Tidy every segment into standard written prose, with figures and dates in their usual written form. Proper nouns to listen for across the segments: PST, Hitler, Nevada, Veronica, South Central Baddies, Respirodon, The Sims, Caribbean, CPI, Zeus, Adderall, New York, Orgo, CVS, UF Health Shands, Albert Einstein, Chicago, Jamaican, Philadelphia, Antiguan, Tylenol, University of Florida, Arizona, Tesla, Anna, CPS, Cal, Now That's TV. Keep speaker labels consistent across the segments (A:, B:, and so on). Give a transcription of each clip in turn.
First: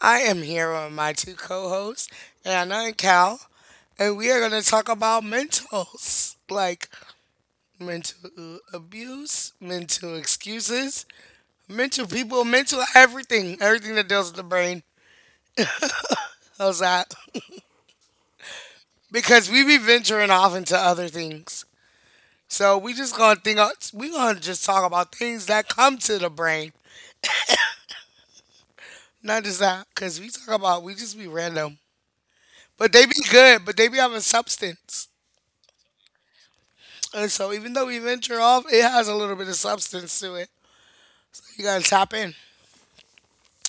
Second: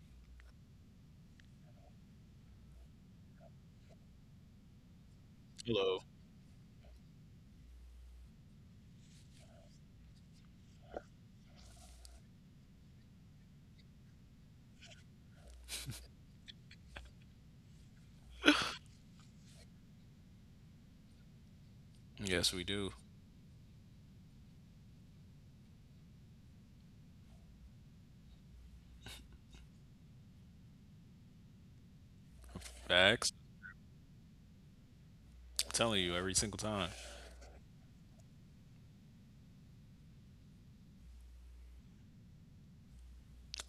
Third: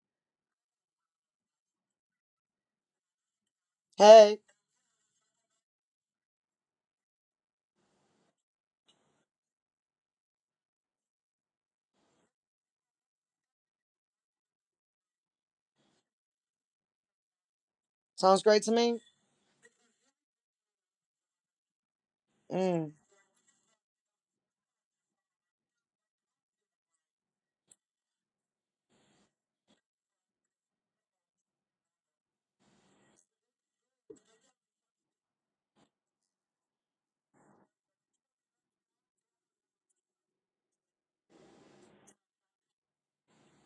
A: I am here with my two co hosts, Anna and Cal, and we
B: Hey,
A: are going to talk about
C: Hello.
A: mentals like mental abuse, mental excuses, mental people, mental everything, everything that deals with the brain. How's that?
B: sounds great to me.
A: Because we be venturing off into other things.
C: Yes, we
A: So
C: do.
A: we
B: Mm.
A: just gonna think, we gonna just talk about things that come to the brain. Not just that, cause we talk about we just be random. But they be
C: Facts.
A: good, but they be having substance.
C: Telling you every single time.
A: And so even though we venture off, it has a little bit of substance to it. You gotta tap in.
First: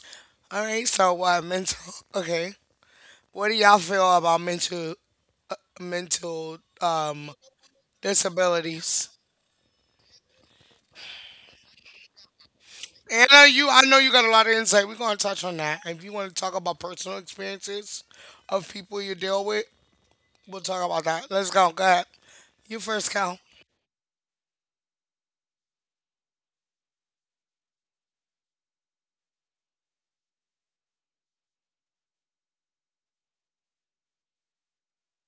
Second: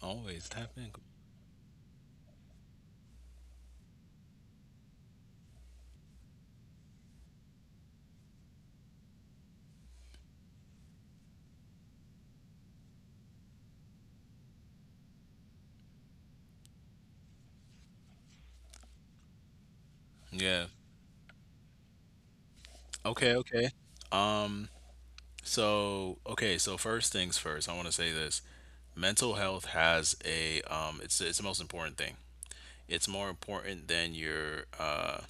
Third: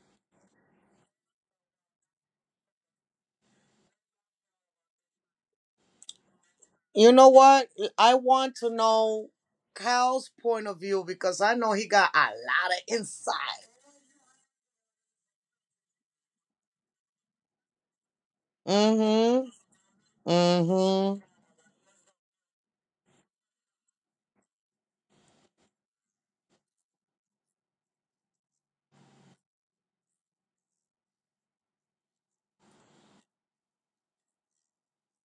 C: Always
A: All
C: tap
A: right.
C: in.
A: So mental. Okay. What do y'all feel about mental mental
B: You know
A: um
B: what? I want to
A: disabilities?
B: know Kyle's point of view because I know he got a lot of
A: Anna,
B: insight.
A: you I know you got a lot of insight. We're gonna touch on that. If you want to talk about personal experiences of people you deal
B: Mm-hmm.
A: with, we'll
C: Yeah.
A: talk about
B: Mm-hmm.
A: that. Let's go. Go ahead. You first,
C: Okay,
A: Cal.
C: okay. Um, so okay, so first things first, I want to say this. Mental health has a it's the most important thing. It's more important than your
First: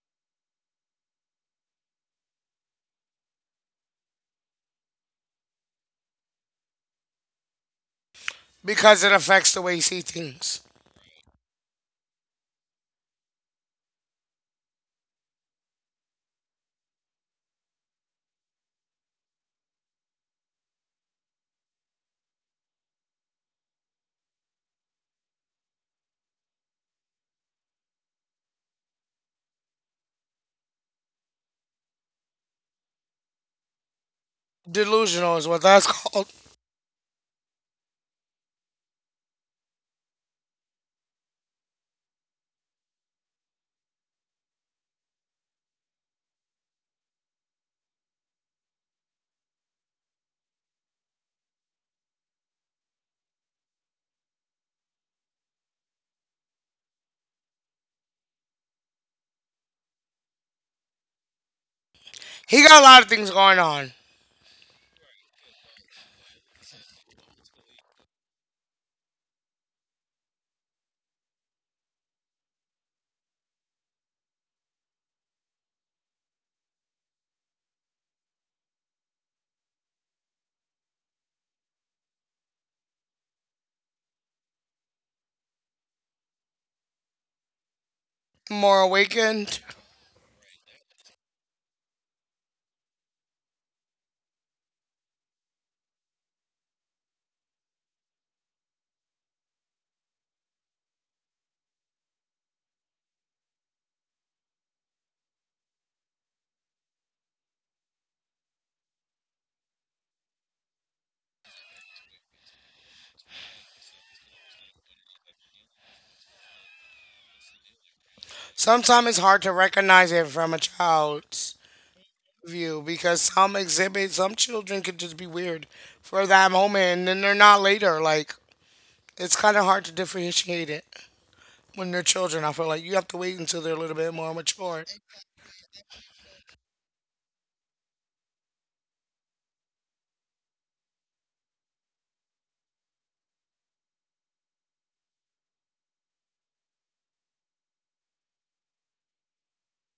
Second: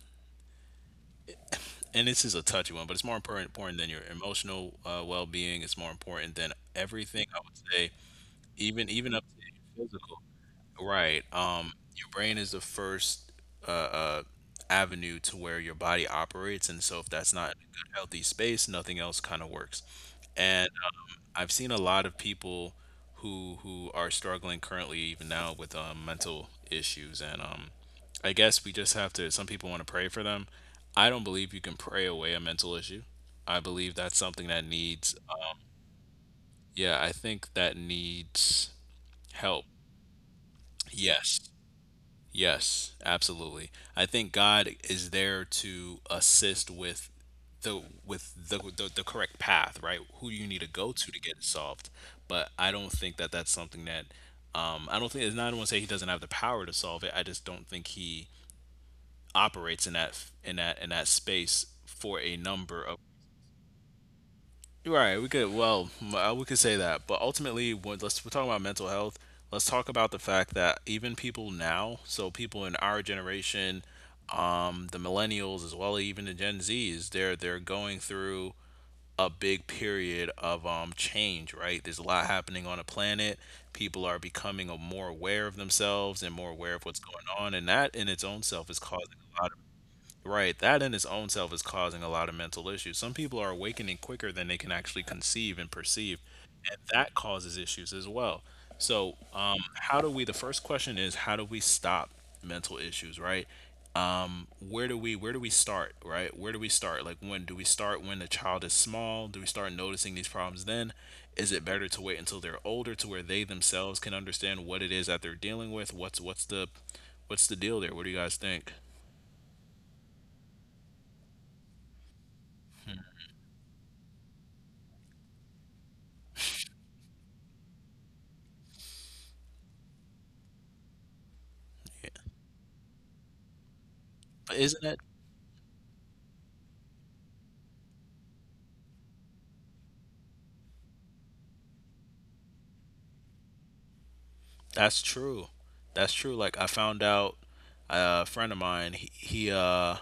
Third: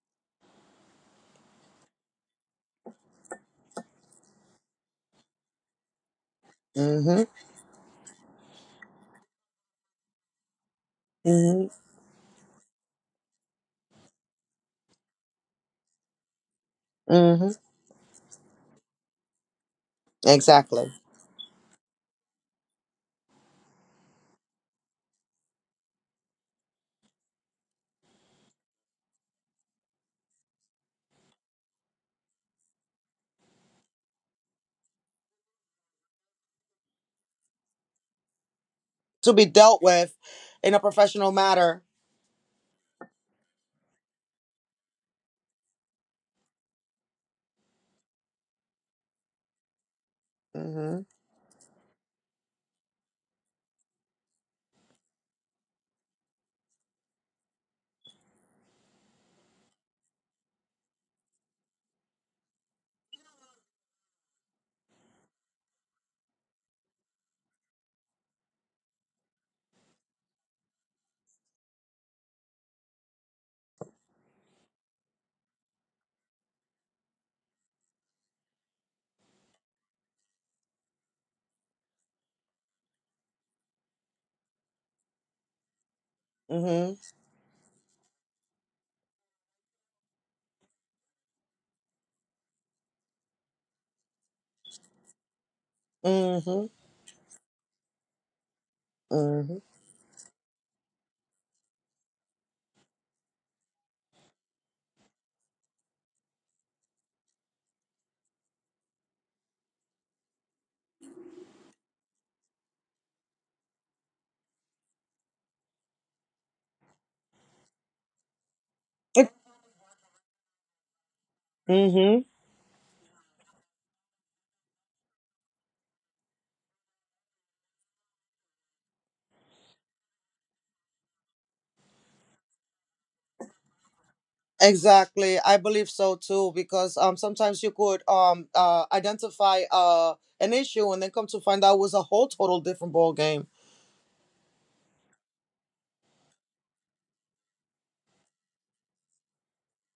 C: and this is a touchy one, but it's more important than your emotional well-being. It's more important than
B: Mm-hmm.
C: everything I would say, even
A: Because it
C: even up to
A: affects the way you
C: your
A: see
C: physical.
A: things.
C: Right.
B: Mm-hmm.
C: Your brain is the first uh, uh, avenue to where your body operates, and so if that's
B: Mm-hmm.
C: not in a good, healthy space, nothing else kind of works. And
B: Exactly.
C: I've seen a lot of people who are struggling currently, even now, with mental issues. And I guess we just have to. Some people want to pray for them. I don't believe you can pray away a mental issue. I believe that's something that needs.
A: Delusional is what that's called.
C: Yeah, I think that needs
B: To be
C: help.
B: dealt with in a professional
C: Yes.
B: matter.
C: Yes, absolutely. I think God is there to assist with the correct path, right? Who you need to go
B: Mm-hmm.
C: to get it solved. But I don't think that that's something that I don't think it's not I don't want to say he doesn't have the power to solve it. I just don't think he operates in that space for a
A: He
C: number
A: got a
C: of.
A: lot of things going on.
C: Right, we could well, we could say that, but ultimately, when, let's we're talking about mental health. Let's talk about the fact that even people now, so people in our generation, the millennials as well, even the Gen Zs, they're going through a big period of change. Right, there's a lot happening on the planet. People are becoming more aware of themselves and more aware of
B: Mm-hmm.
C: what's going on, and that in its own self is
A: More
C: causing a lot of.
A: awakened.
C: Right. That in its own self is causing a lot of mental issues. Some people are awakening quicker than they can actually conceive and perceive,
B: Mm-hmm.
C: and that causes issues as well. So,
B: Mm-hmm.
C: how do we? The first question is how do we stop mental issues? Right. Where do we start? Right. Where do we start? Like when do we start? When the child is small? Do we start noticing these problems then? Is it better to wait until they're older to where they themselves can understand what it is that they're dealing with? What's the deal there? What do you guys think?
A: Sometimes it's
B: It-
A: hard to recognize it from a child's
B: mhm.
A: view because some children can just be weird for that moment and then they're not later. Like, it's kind of hard to differentiate it when they're
C: Yeah.
A: children. I feel like you have to wait until they're a little bit more
C: Isn't
A: mature.
C: it?
B: Exactly. I believe so too, because sometimes you could identify an issue and then come to find out it was a whole total different ball game.
C: That's true. That's true. Like I found out a friend of mine, he he uh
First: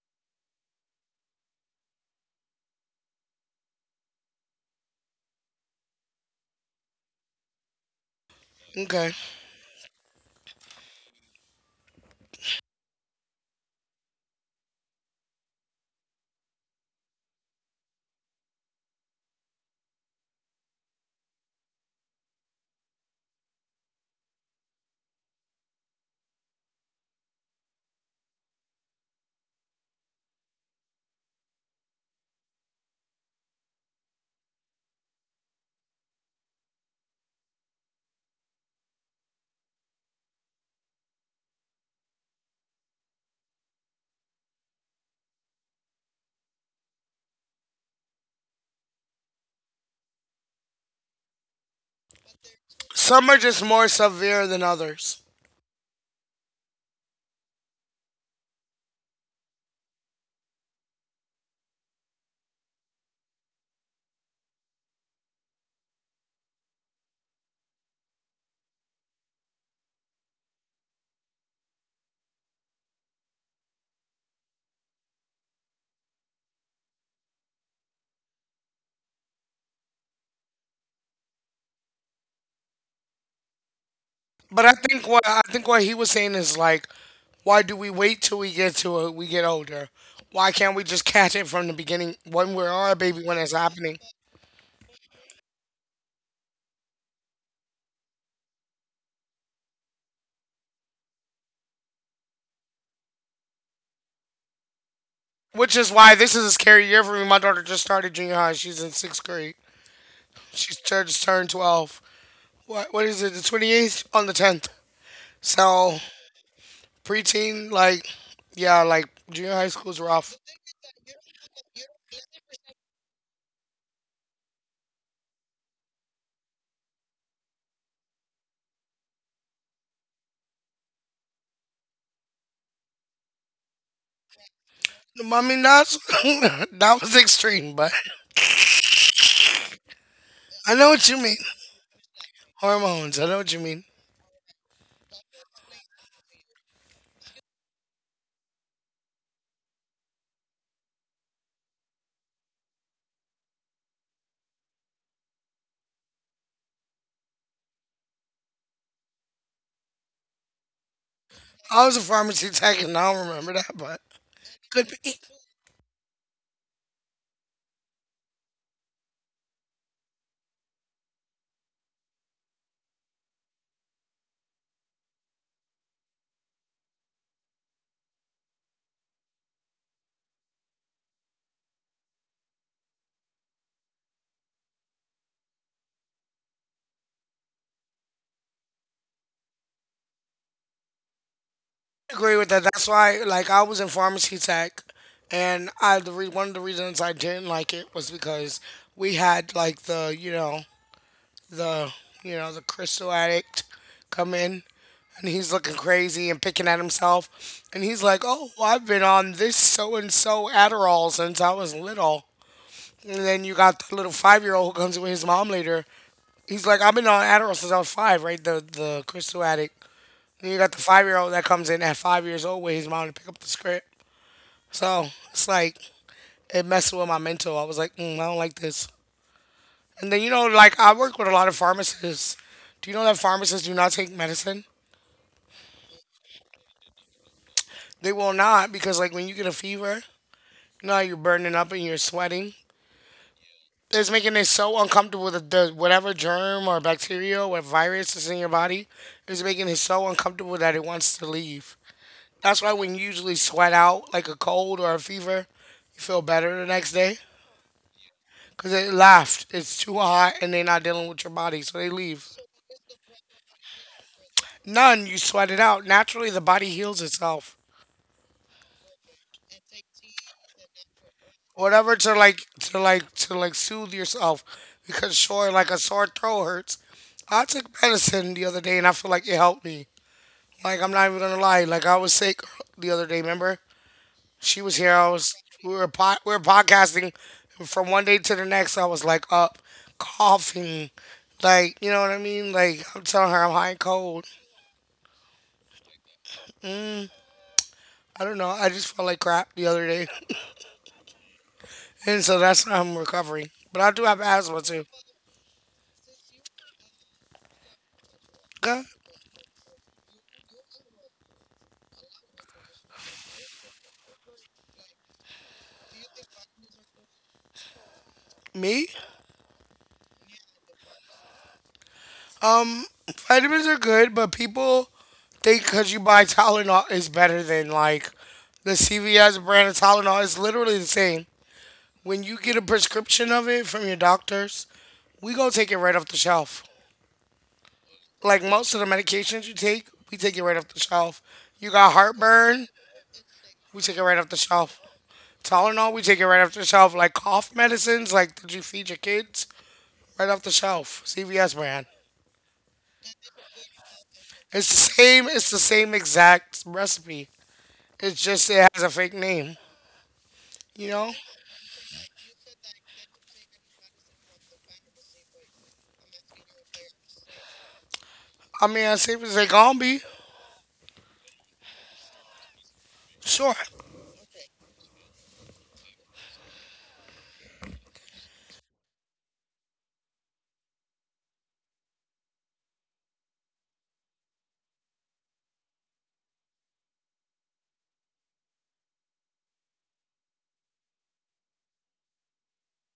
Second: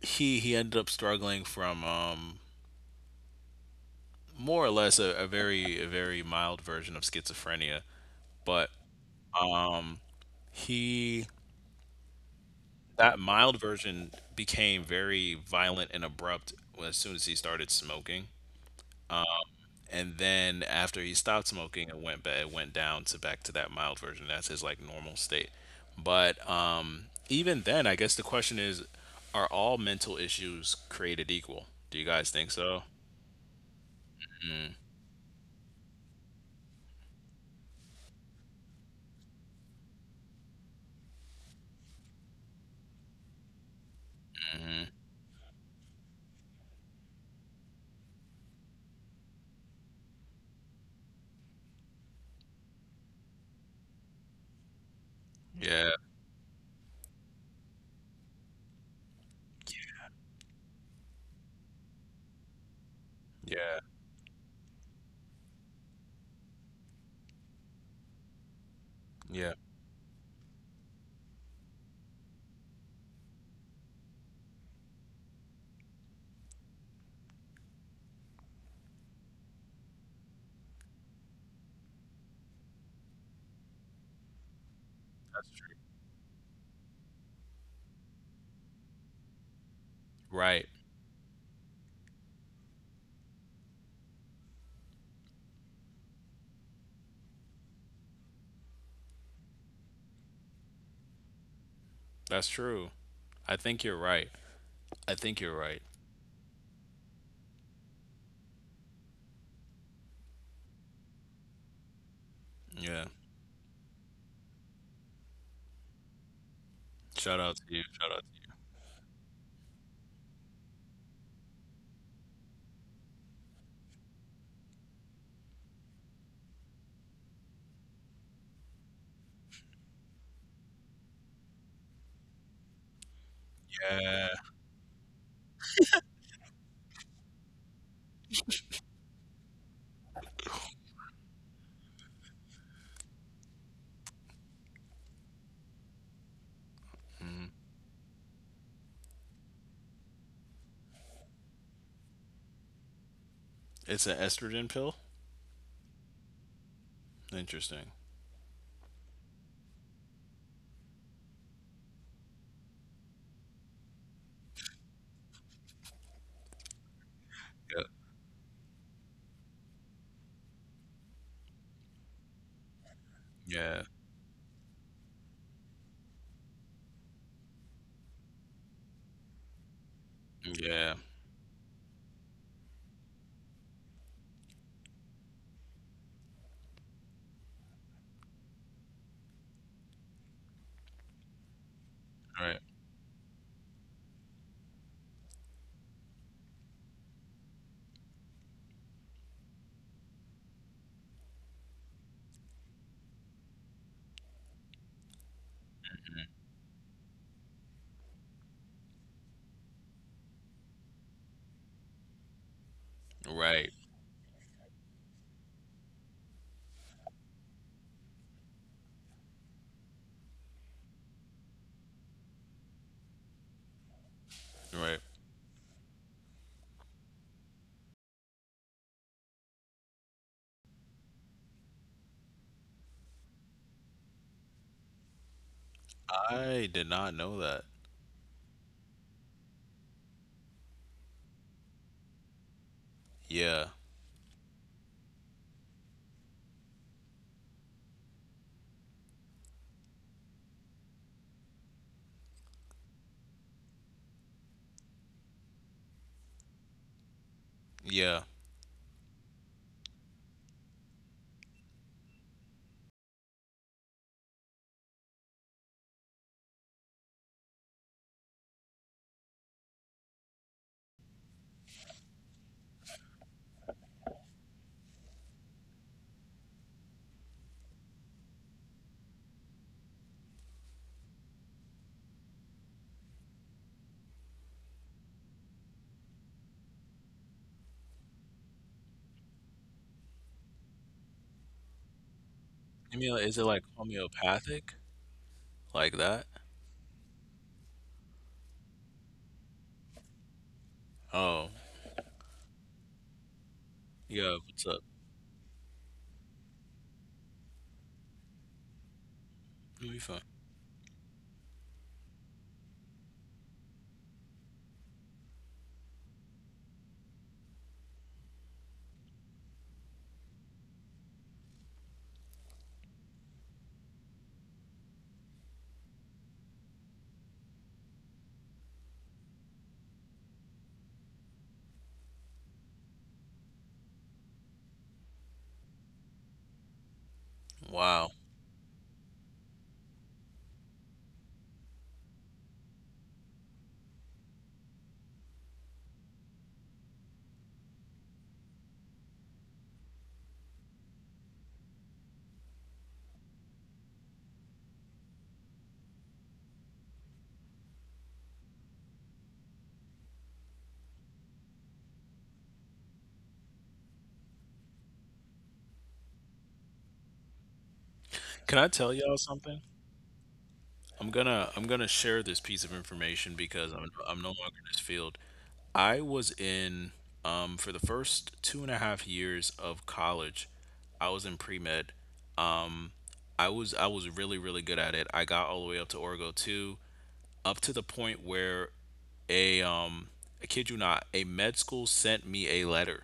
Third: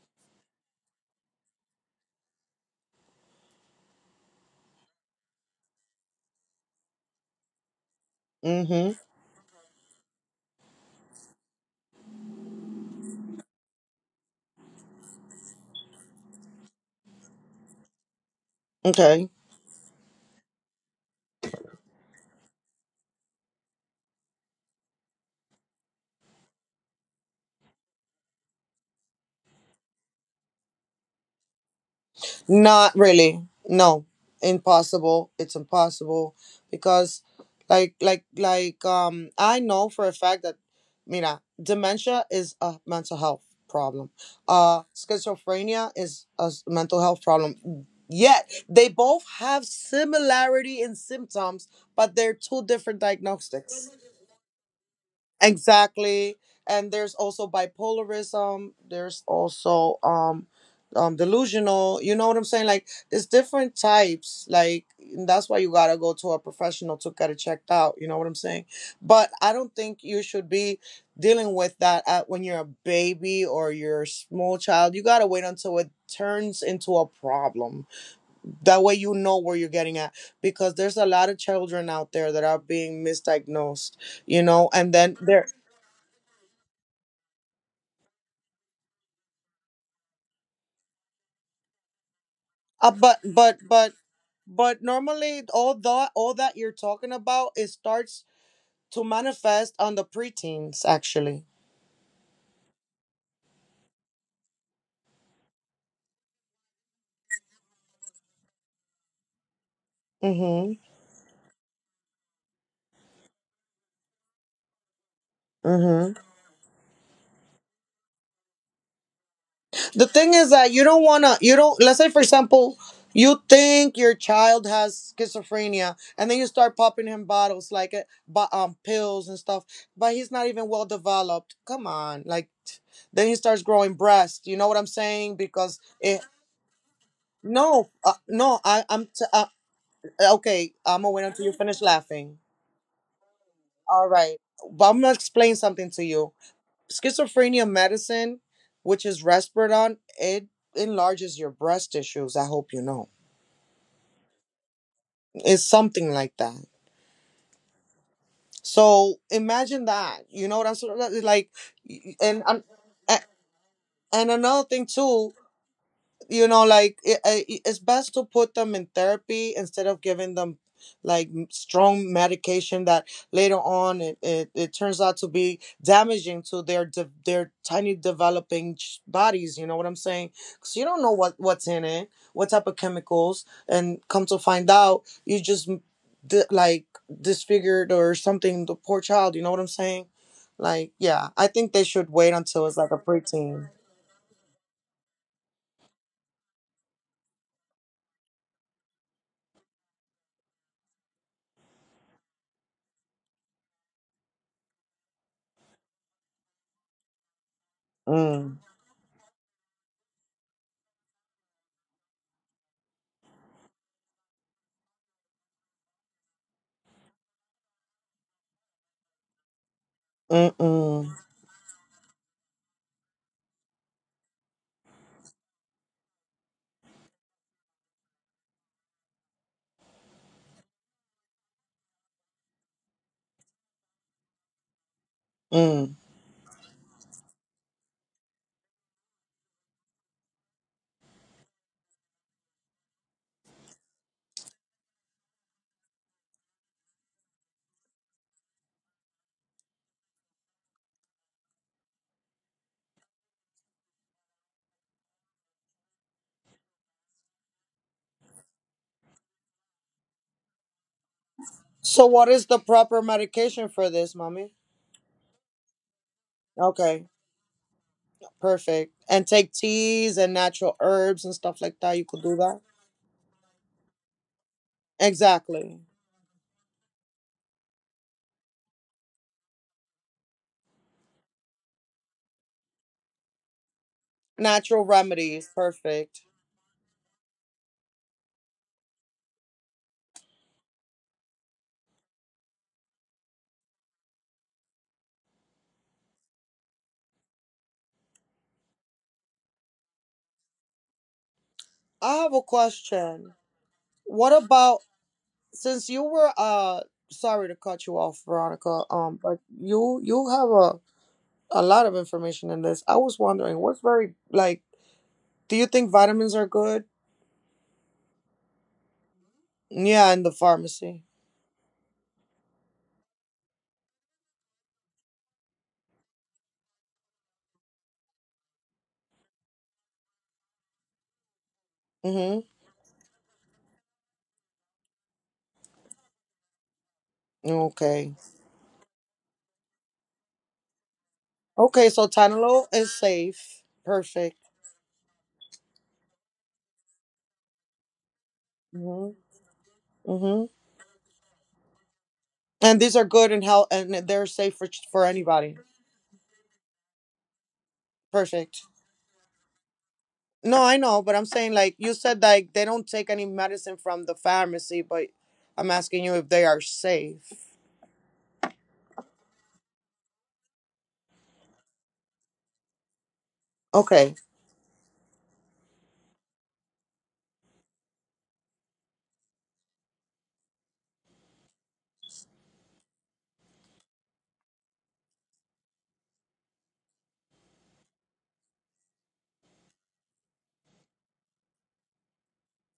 C: he he ended up struggling from more or less a very mild version of schizophrenia, but
B: Mm-hmm.
A: Okay.
C: he that mild version became very violent and abrupt as soon as he started smoking.
B: Okay.
C: And then after he stopped smoking, it went down to back to that mild version. That's his like normal state. But even then, I guess the question is, are all mental issues created equal? Do you guys think so?
B: Not really. No. Impossible. It's impossible because I know for a fact that mira, dementia is a mental health problem.
C: Hmm.
B: Schizophrenia is a mental health problem, yet they both have similarity in symptoms, but they're two different
A: Some are just more
B: diagnostics.
A: severe than others.
C: Yeah,
B: Exactly. And there's also bipolarism. There's also delusional. You know what I'm saying? Like, there's different
C: yeah,
B: types. Like, and that's why you gotta go to a professional to get it checked out. You know what I'm saying? But
C: yeah.
B: I don't think you should be dealing with that at, when you're a baby or you're a small child. You gotta wait until it turns into a problem. That way you know where you're getting at. Because there's a lot of children out there that are being misdiagnosed, you
A: But
B: know,
A: I
B: and
A: think
B: then
A: what I
B: there
A: think what he was saying is like, why do we wait till we get older? Why
C: Right.
A: can't we just catch it from the beginning when we're
B: Uh,
A: our
B: but
A: baby when it's
B: but but
A: happening?
B: but normally all that you're talking about, it starts to manifest on the preteens actually.
C: That's true. I think you're right. I think you're
A: Which
C: right.
A: is why this is a scary year for me. My daughter just started junior high. She's in sixth grade. She's
B: Mhm.
A: just turned 12. What
C: Yeah.
A: what is it? The 28th on the 10th. So
B: Mhm.
C: Shout out to
A: preteen,
C: you.
A: like
C: Shout out to
A: yeah, like junior high school's
B: The
A: rough.
B: thing is that you don't let's say for example you think your child has schizophrenia and then you start popping him bottles like pills and stuff, but he's not even well developed. Come on, like then he starts
C: you.
B: growing
C: Yeah.
B: breast. You know what I'm
A: I
B: saying?
A: mean
B: Because
A: that's
B: it
A: that was extreme, but
B: no no I I'm t- Eh,
A: I
B: Okay,
A: know
B: I'm
A: what you
B: gonna wait
A: mean.
B: until you finish laughing.
A: Hormones. I know what you mean.
B: All right, but I'm gonna explain something to you. Schizophrenia medicine, which is Respirodon, it enlarges your breast tissues. I hope you know.
C: It's an estrogen pill.
B: It's something like that.
C: Interesting.
B: So imagine that. You know what I'm sort of like,
A: I was a
B: and
A: pharmacy
B: I'm,
A: tech and I don't
B: a-
A: remember that, but
B: and another
A: could
B: thing
A: be.
B: too, you know, like
C: Yeah.
B: it's best to put them in therapy instead of giving them like strong medication that later
C: Yeah.
B: on it turns out to be damaging to their their tiny developing bodies, you know what I'm saying, because
C: Yeah.
B: you don't know what's in it, what type of chemicals, and come to find out you just like disfigured or something, the poor child, you know what I'm saying. Like yeah, I think they should
A: Agree
B: wait
A: with
C: Right.
A: that.
B: until it's
A: That's
B: like a
A: why, like, I
B: preteen.
A: was in pharmacy tech, and one of the reasons I didn't like it was because we had like the you know the you know the crystal addict come in and he's looking crazy and picking at himself, and he's like, "Oh,
B: Mm.
A: well, I've been on this so and so Adderall since I was little." And then you
C: Right.
A: got the little 5-year-old who comes with his mom later. He's like, I've been on Adderall since I was five, right? The crystal addict. Then you got the five
B: Mm-mm.
A: year old that comes in at 5 years old with his mom to pick up the script.
C: Right.
A: So it's like it messed with my mental. I was like, mm, I don't like this. And then like I work with a lot of pharmacists. Do you know that pharmacists do not take medicine?
B: Mm.
C: I did not know that.
A: They will not because like when you get a fever, you know how you're burning up and you're sweating.
C: Yeah.
A: It's making it so uncomfortable that the whatever germ or bacteria or virus is in your body is making it so uncomfortable that it wants to leave. That's why when you usually sweat out like a cold or a fever, you feel better the next day.
C: Yeah.
A: Because it laughed. It's too hot and they're not dealing with your body, so they
B: So,
A: leave.
B: what is the proper medication for this, mommy?
A: None. You sweat it out. Naturally, the body heals
B: Okay,
A: itself.
B: perfect. And take teas and natural herbs and stuff like
A: Whatever
B: that.
A: to
B: You could
A: like
B: do that.
A: to like to like soothe yourself, because sure, like a
B: Exactly.
A: sore throat hurts. I took medicine the other day and I feel like it helped me. Like I'm not even gonna lie. Like I was sick the other day. Remember? She was here.
B: Natural
A: I was.
B: remedies.
A: We
B: Perfect.
A: were podcasting. From one day to the next, I was like up, coughing, like you know what I mean. Like I'm
C: Emil,
A: telling
C: is it
A: her I'm
C: like
A: high and cold.
C: homeopathic? Like that?
A: I don't know. I just felt like crap the other day,
C: Oh.
A: and
B: I
A: so
B: have a
A: that's how I'm
B: question.
A: recovering. But I do have
C: Yeah,
B: What
C: what's
A: asthma
C: up?
A: too.
B: about since you were sorry to cut you off,
A: Okay,
B: Veronica, but
C: It'll be fun.
B: you have a lot of information in this. I was wondering what's very like, do you think vitamins are good?
A: me.
B: Yeah, in the pharmacy.
A: Um, Vitamins are good, but people think because you buy Tylenol is better than like the CVS brand of Tylenol. It's literally the same. When you
B: Mm-hmm.
A: get a prescription of it from your doctors, we go take it right off the shelf.
C: Wow.
B: Okay.
A: Like most of the medications you take, we take it right off the shelf. You got
B: Okay, so
A: heartburn,
B: Tanalo is safe.
A: we take it right off the
B: Perfect.
A: shelf. Tylenol, we take it right off the shelf. Like cough medicines, like did you feed your
B: Hmm.
A: kids, right off the
B: Hmm.
A: shelf. CVS brand.
B: And these are good and health, and they're
A: It's
B: safe
A: the
B: for
A: same. It's the
B: anybody.
A: same exact recipe. It's just it
B: Perfect.
A: has a fake name.
B: No,
A: You
B: I
A: know.
B: know, but I'm saying like you said, like they don't take any medicine from the pharmacy, but I'm asking you if they are safe.
C: Can I
A: I mean,
C: tell
A: as
C: y'all
A: safe as they
C: something?
A: gon' be.
C: I'm gonna share this piece of information
A: Sure.
C: because I'm no
B: Okay.
C: longer in this field. I was in for the first 2.5 years of college, I was in pre med. Um I was really, really good at it. I got all the way up to Orgo two, up to the point where a I kid you not, a med school sent me a letter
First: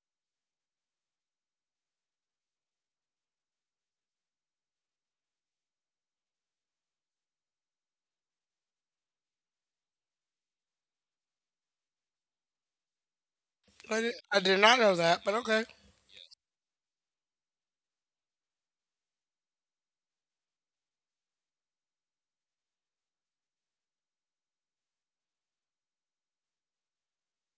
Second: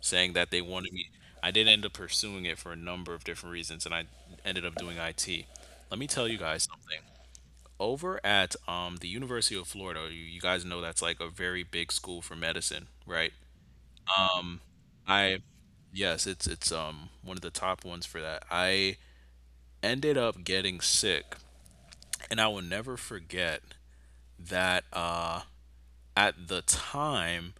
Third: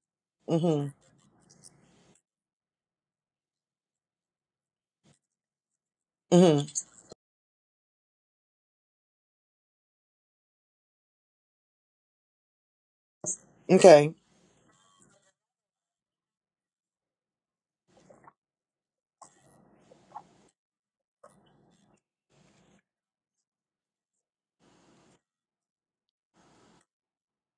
C: saying that they wanted
B: Mhm.
C: me. I did end up pursuing it for a number of different reasons, and I ended up doing IT. Let me tell you
B: Mhm.
C: guys something. Over at the University of Florida, you guys know that's like a very big school for medicine, right?
A: I
B: Okay.
A: did, I did not know that, but
C: I,
A: okay.
C: yes, it's one of the top ones for that. I ended up getting sick, and I will never forget that at the time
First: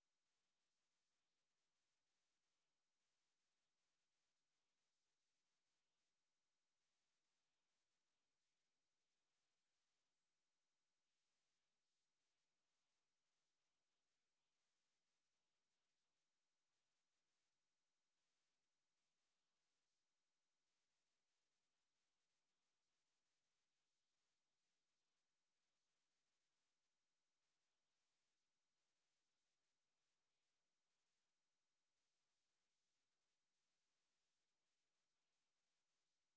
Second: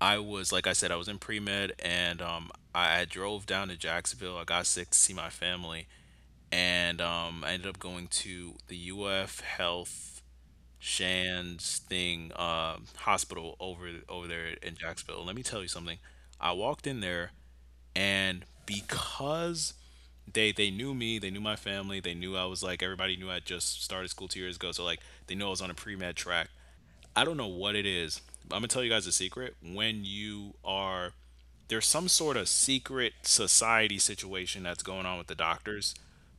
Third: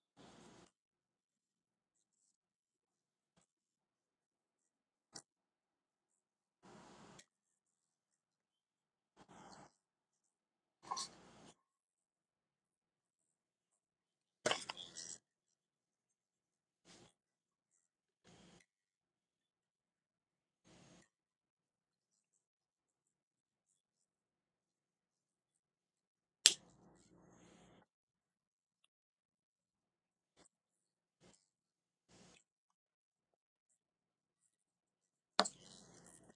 C: I was like I said, I was in pre med, and I drove down to Jacksonville. I got sick to see my family, and I ended up going to the UF Health Shands thing hospital over there in Jacksonville. Let me tell you something. I walked in there, and because they knew me, they knew my family, they knew I was like everybody knew I just started school 2 years ago, so like they knew I was on a pre med track. I don't know what it is. But I'm gonna tell you guys a secret. When you are there's some sort of secret society situation that's going on with the doctors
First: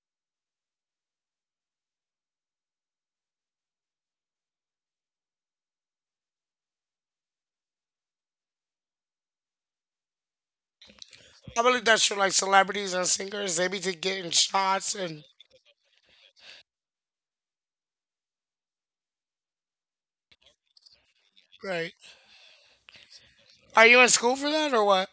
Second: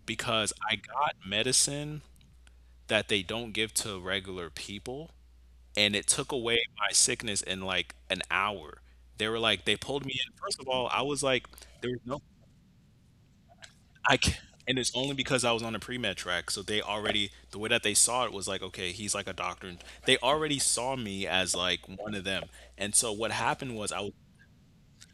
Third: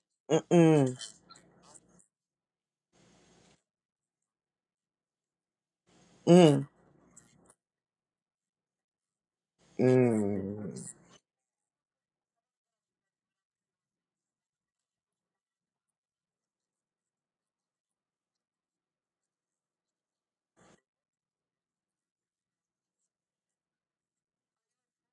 C: because I
B: Mm.
C: got medicine that they don't give to regular people, and it took away
B: Mm.
C: my sickness in like an hour. They were like they pulled me in. First of
B: Mm.
C: all, I was like
A: I believe
C: there was
A: that's true.
C: no
A: Like celebrities and singers, they be to
C: I
A: getting
C: c- and it's
A: shots
C: only
A: and
C: because I was on the pre med track. So they already the way that they saw it was like, okay, he's like a doctor. And they already saw me as like
A: right.
C: one of them. And so what happened
A: Are
C: was I
A: you in
C: was
A: school for that or what?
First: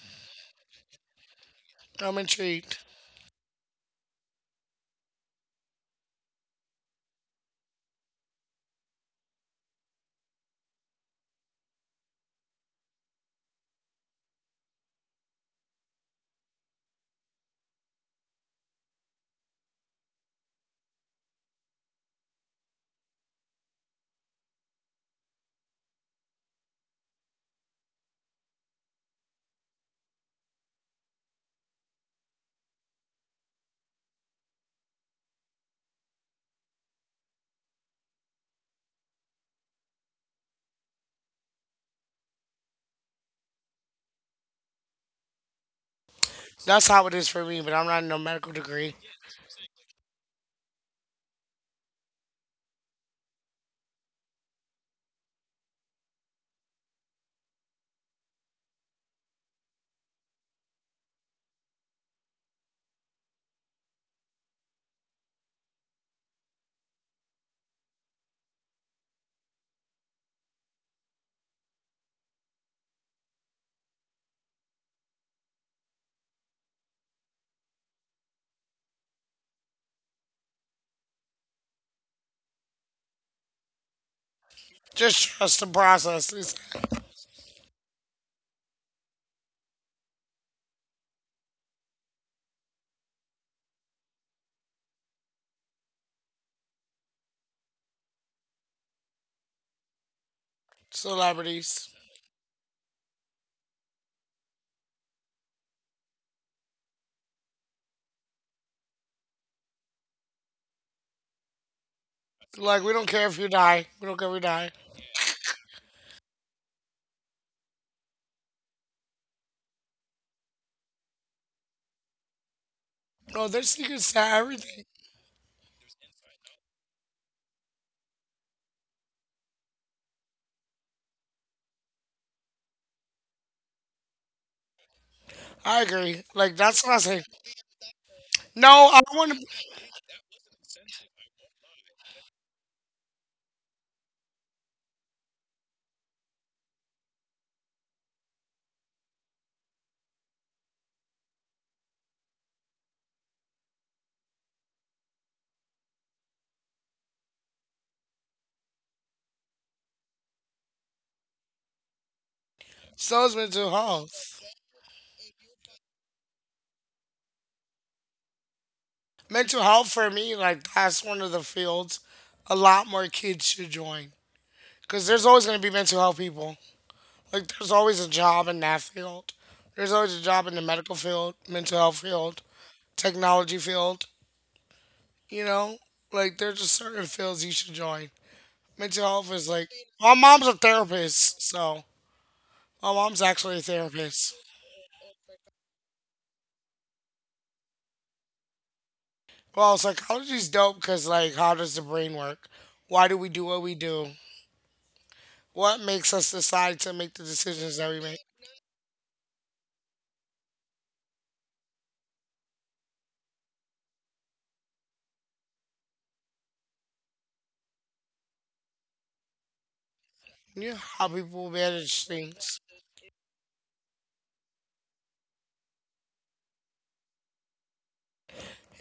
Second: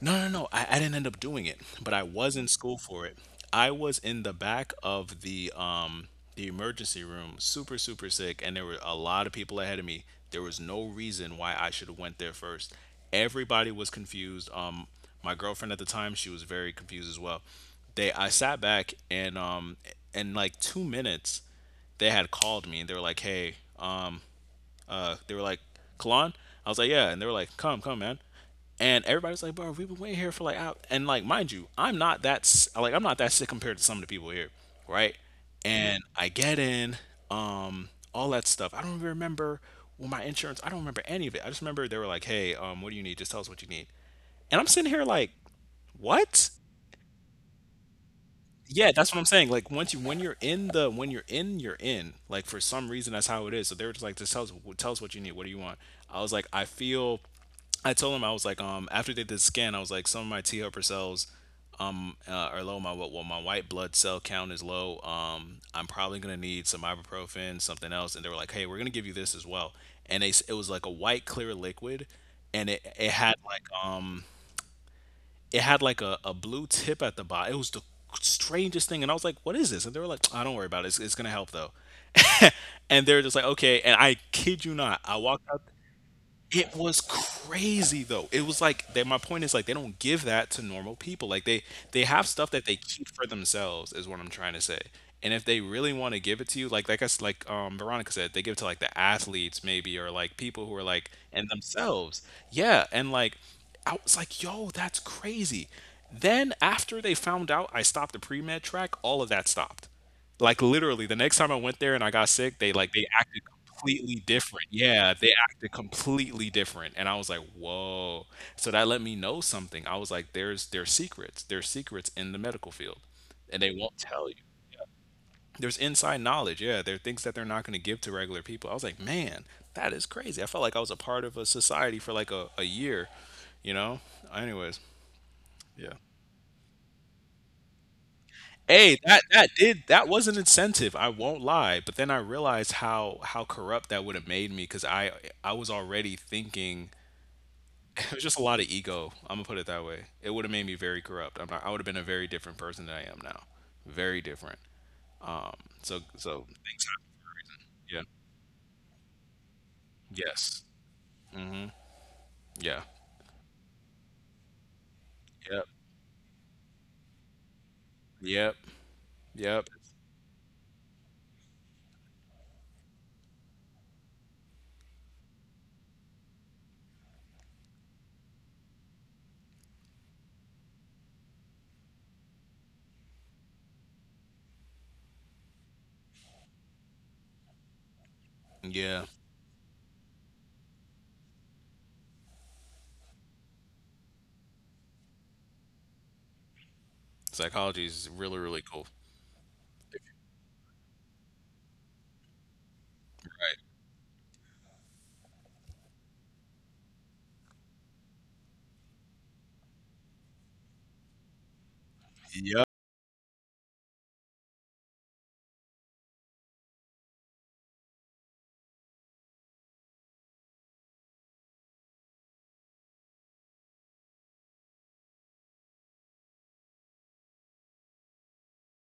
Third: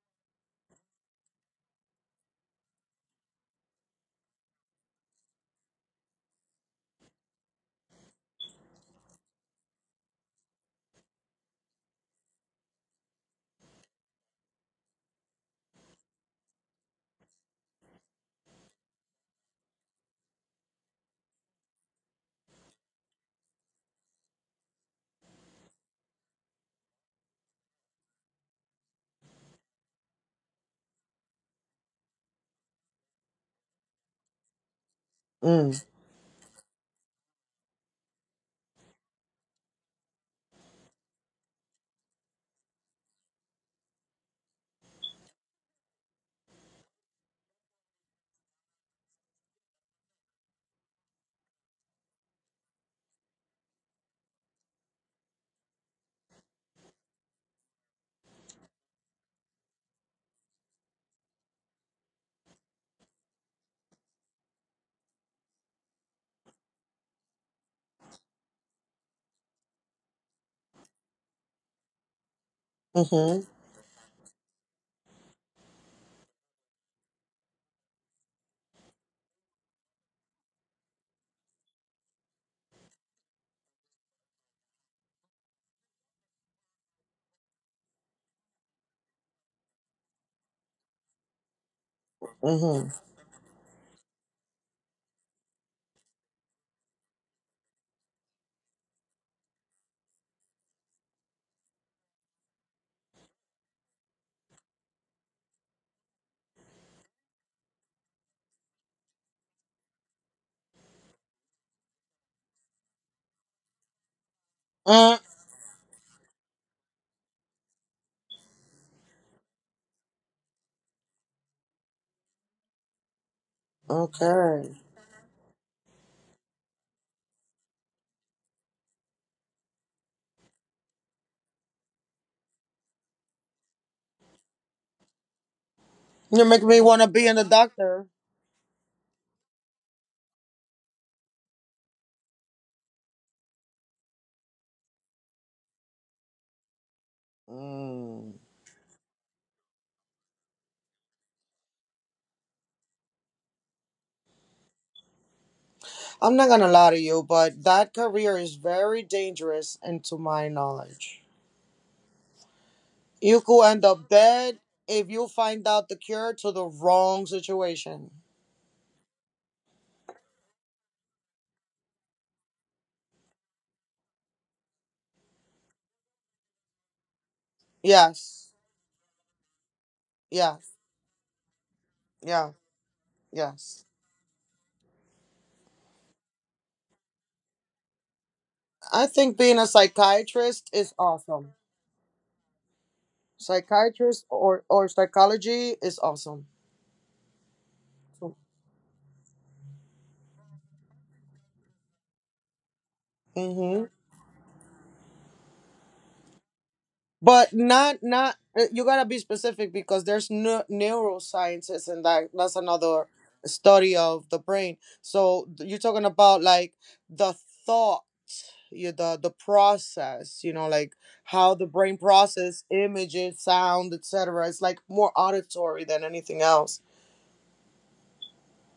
C: no, no, no. I didn't end up doing it, but I
A: I'm
C: was in school
A: intrigued.
C: for it. I was in the back of the emergency room, super, super sick, and there were a lot of people ahead of me. There was no reason why I should have went there first. Everybody was confused. My girlfriend at the time, she was very confused as well. I sat back and in like 2 minutes, they had called me and they were like, "Hey, they were like, Kalon?" I was like, yeah. And they were like, come, come, man. And everybody's like, bro, we've been waiting here for like, out. And like, mind you, I'm not that, like, I'm not that sick compared to some of the people here, right?
B: Mm.
C: And I get in, all that stuff. I don't even remember well, my insurance. I don't remember any of it. I just remember they were like, hey, what do you need? Just tell us what you need. And I'm sitting here like, what?
A: That's how it is for me, but I'm not in no medical
C: Yeah,
A: degree.
C: that's what I'm saying. Like once you when you're in the when you're in, you're in. Like for some reason that's how it is. So they were just like, just tell us what you need. What do you want? I was like, I feel I told them I was like, after they did the scan, I was like, some of my T helper cells are low. My what well, my white blood cell count is low. I'm probably gonna need some ibuprofen, something else. And they were like, hey, we're gonna give you this as well. It was like a white clear liquid, and it had
B: Mhm.
C: like it had like a blue tip at the bottom. It was the strangest thing. And I was like, what is this? And they were like, I don't worry about it. It's going to help though. And they're just like, okay. And I kid you not, I
A: Just
C: walked out.
A: trust the process. These
C: It was crazy though. It was like that. My point is like they don't give that to normal people. Like they have stuff that they
B: Mhm.
C: keep for themselves is what I'm trying to say. And if they really want to give it to you, like Veronica said, they give it to like the athletes maybe or like people who are like and
A: celebrities.
C: themselves. Yeah, and like I was like, yo, that's crazy. Then after they found out I stopped the pre med track, all of that stopped. Like, literally, the next time I went there and I got sick, they,
A: Like
C: like,
A: we
C: they
A: don't care
C: acted
A: if you die. We
C: completely
A: don't care if you
C: different.
A: die.
C: Yeah, they
B: Mm.
C: acted completely different, and I was like, "Whoa." So that let me know something. I was like, "There's secrets. There's secrets in the medical field,
A: No,
C: and
A: their
C: they won't
A: secrets to
C: tell you.
B: Okay.
A: everything.
C: There's inside knowledge. Yeah, there are things that they're not going to give to regular people." I was like, "Man, that is crazy." I felt like I was a part of a society for like a year, you know? Anyways,
A: I
C: yeah.
A: agree.
B: You're
A: Like
B: making
A: that's
B: me
A: what I
B: want to
A: say.
B: be in the doctor.
A: No,
C: Hey,
A: I
C: that
A: want
C: that
A: to.
C: did that was an incentive. I won't lie, but then I realized how corrupt that would have made me because I was already thinking. It was just a
B: Mm.
C: lot of ego. I'm gonna put it that way. It would have made me very corrupt. I'm not, I would have been a very different person than I am now. Very different. Um. So
B: I'm not gonna
C: things.
B: lie to you, but
C: Yeah.
B: that career is very dangerous, and to my
C: Yes.
B: knowledge,
C: Yeah.
A: So is
B: you could
A: mental
B: end up
A: health.
B: dead if you
C: Yep.
B: find out the cure to the wrong situation.
C: Yep. Yep.
A: Mental health for me, like that's one of the fields a lot more kids should join. Cause there's always gonna be mental health people. Like there's always a job
B: Yes,
A: in that field. There's always a job in the
B: yes,
A: medical field, mental health field,
B: yeah,
A: technology
B: yes.
A: field. You know, like there's just certain fields you should join.
C: Yeah.
A: Mental
B: I
A: health
B: think
A: is
B: being
A: like
B: a
A: my mom's a
B: psychiatrist is
A: therapist,
B: awesome.
A: so my mom's actually a
B: Psychiatrist
A: therapist.
B: or psychology is awesome.
C: Psychology is really really cool.
A: Well,
C: If
A: psychology's dope because, like, how does the brain work? Why do we
B: Mm-hmm.
A: do? What makes us decide to make the
B: But
A: decisions that we
B: not
A: make?
B: not you gotta be specific because there's no neurosciences, and that
C: you're right. Yep.
B: that's another study of the brain. So you're talking about like the thought, you the process, you know,
A: Yeah,
B: like
A: how people
B: how the brain
A: manage things.
B: process images, sound, etc. It's like more auditory than anything else,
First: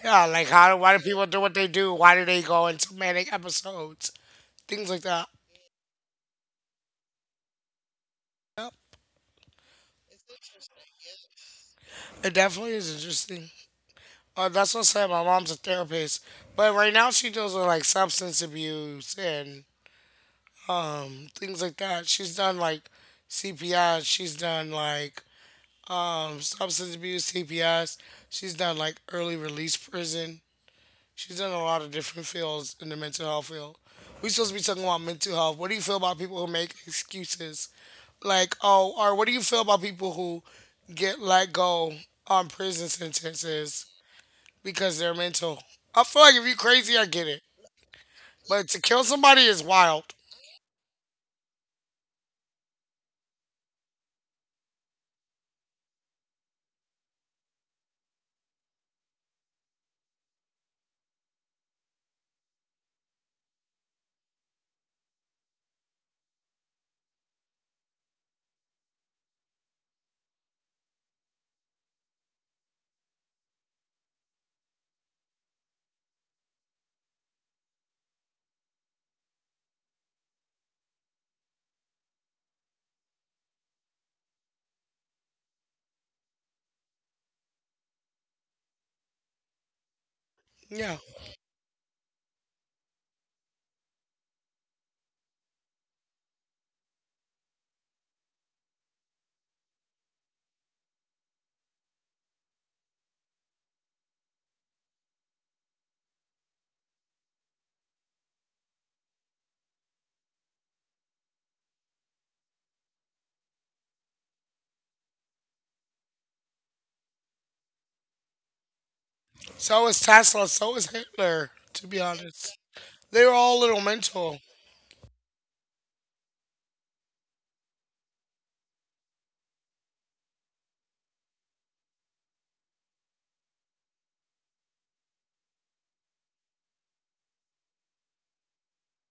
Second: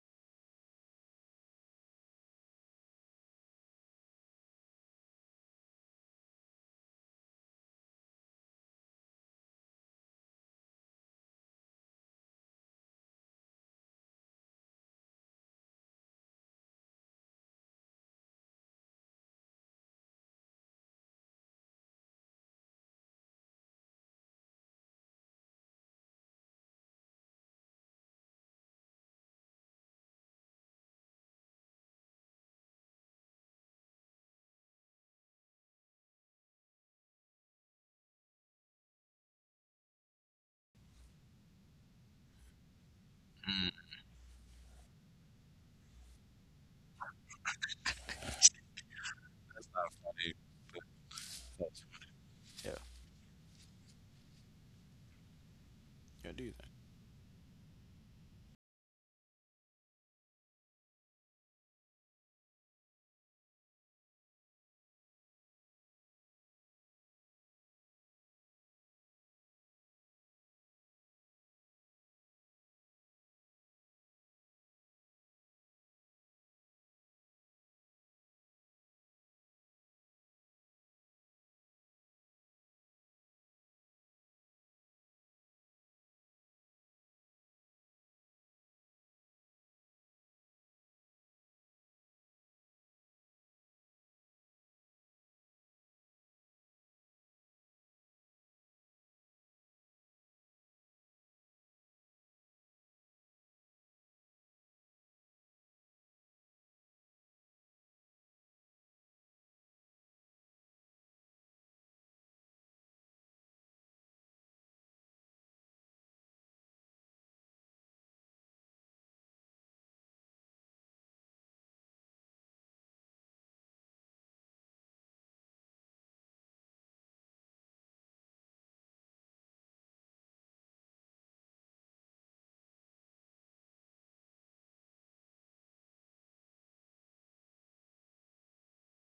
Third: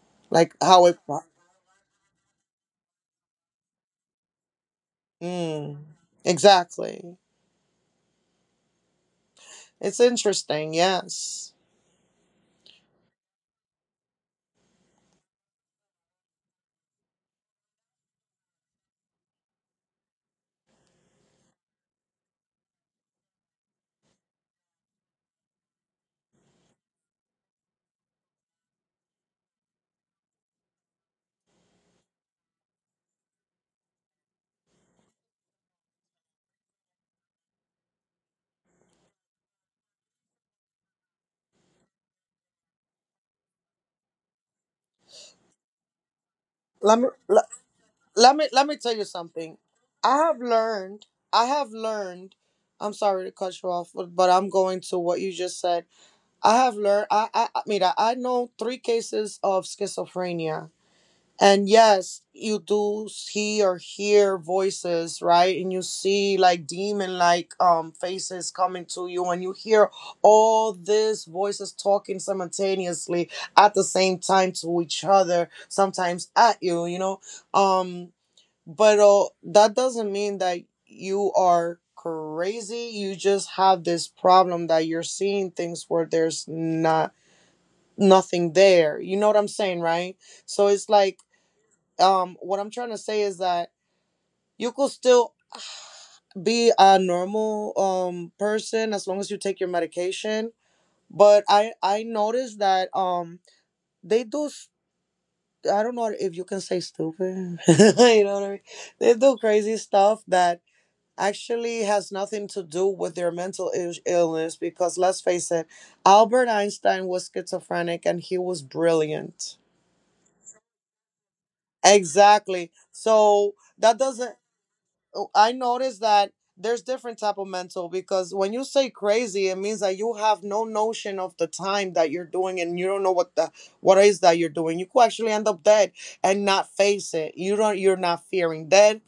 A: Yeah, like
B: like
A: how do
B: how
A: why
B: it
A: do people do what they do? Why do they go into manic episodes? Things like that.
B: mm, exactly. It's interesting, yes.
A: It definitely is interesting. That's what I said. My mom's a therapist, but right now she deals with like substance abuse and things like that. She's done like CPI. She's done like substance abuse, CPS. She's done like early release prison. She's done a lot of different fields in the mental health field. We supposed to be talking about mental health. What do you feel about people who make excuses? Like, oh, or what do you feel about people who get let go on prison
C: Mm,
A: sentences
C: I
A: because they're mental? I feel like if you're crazy,
B: let
A: I
B: me
A: get it.
B: let me
A: But
B: let me
A: to
B: tell
A: kill
B: you
A: somebody
B: something.
A: is wild.
B: I
C: do.
B: have learned. I have learned.
C: Yeah.
B: I'm sorry to cut you off, but I'm going to what you just said.
C: Yeah. I do
B: I
C: that.
B: have learned. Mira, I know three cases of schizophrenia, and yes, you do see or hear voices, right? And you see like demon like faces coming to you, and you hear all these voices talking simultaneously at the same time to each other, sometimes at you. You know, um but that doesn't mean that you are crazy. You just have this problem that you're seeing things where there's not nothing there, you know what I'm saying, right? So it's
A: Yeah.
B: like, what I'm trying to say is that you could still be a normal person as long as you take your medication. But I noticed that they do I don't know if you can say stupid you know what I mean, they do crazy stuff that actually has nothing to do with their illness, because let's face it, Albert Einstein was schizophrenic and he was brilliant.
A: So is Tesla. So is Hitler, to be honest.
B: Exactly.
A: They were all
B: So
A: a little
B: that doesn't—
A: mental.
B: Oh, I noticed that there's different type of mental, because when you say crazy, it means that you have no notion of the time that you're doing and you don't know what the what is that you're doing. You could actually end up dead and not face it. You're not fearing dead.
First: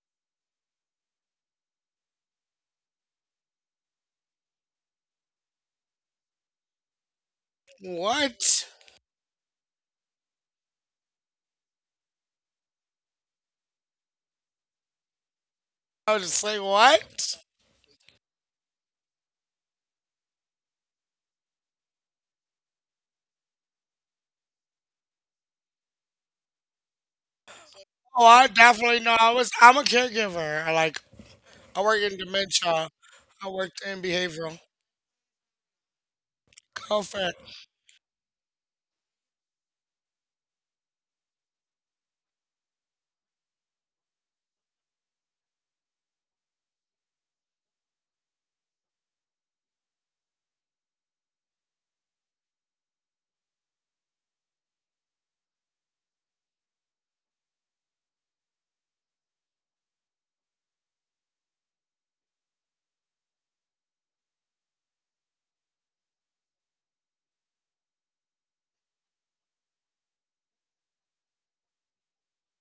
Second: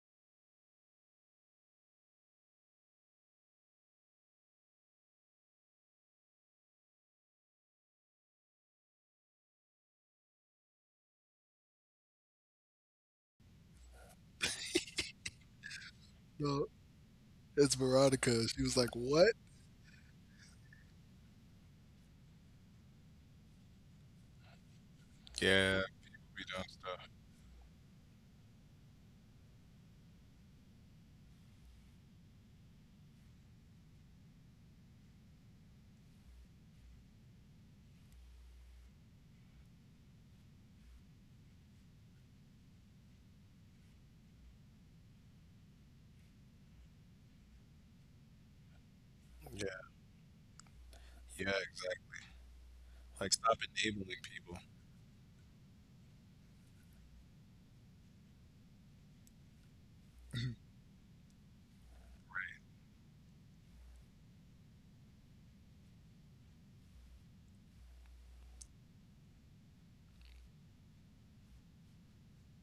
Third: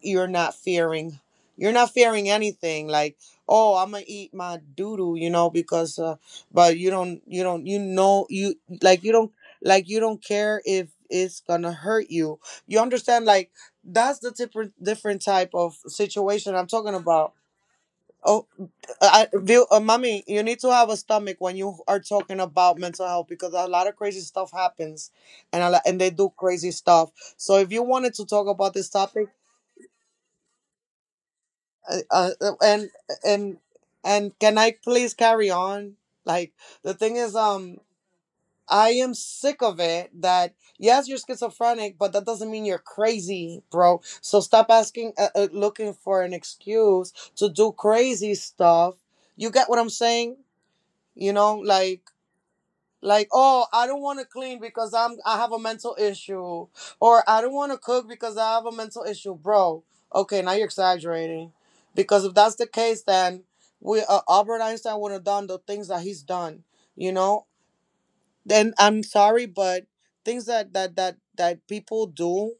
B: You're not fearing you're not fearing anything like, oh, I'm gonna eat my doodoo, you know, because but you don't you don't you know,
A: What?
B: you, like you don't like you don't care if it's gonna hurt you, you understand, like that's the different type of
A: I was just
B: situation
A: like,
B: I'm
C: No,
B: talking about.
A: what?
C: it's
B: Oh,
C: Veronica. She was like,
B: I,
C: "What?"
B: Bill, mommy, you need to have a stomach when you are talking about mental health, because a lot of crazy stuff happens, and a lot,
C: Yeah,
B: and they do
C: people be doing
B: crazy
C: stuff.
B: stuff. So if you wanted
A: Oh,
B: to
A: I
B: talk about this
A: definitely know.
B: topic,
A: I was. I'm a caregiver. I like. I
B: uh,
A: work in
B: uh,
A: dementia.
B: and
A: I
B: and
A: worked in
B: and
A: behavioral.
B: can I please carry on? Like the thing
A: Comfort.
B: is, I am sick of it that yes, you're schizophrenic, but that doesn't mean you're crazy, bro. So stop asking, looking for an excuse to do crazy stuff. You get what
C: Yeah,
B: I'm saying? You
C: yeah,
B: know,
C: exactly.
B: like,
C: Like stop
B: oh, I don't want
C: enabling
B: to
C: people.
B: clean because I'm, I have a mental issue, or I don't want to cook because I have a mental issue, bro. Okay, now you're exaggerating, because if that's the case, then we Albert Einstein would have done the things that he's done. You know, then I'm sorry, but things that people do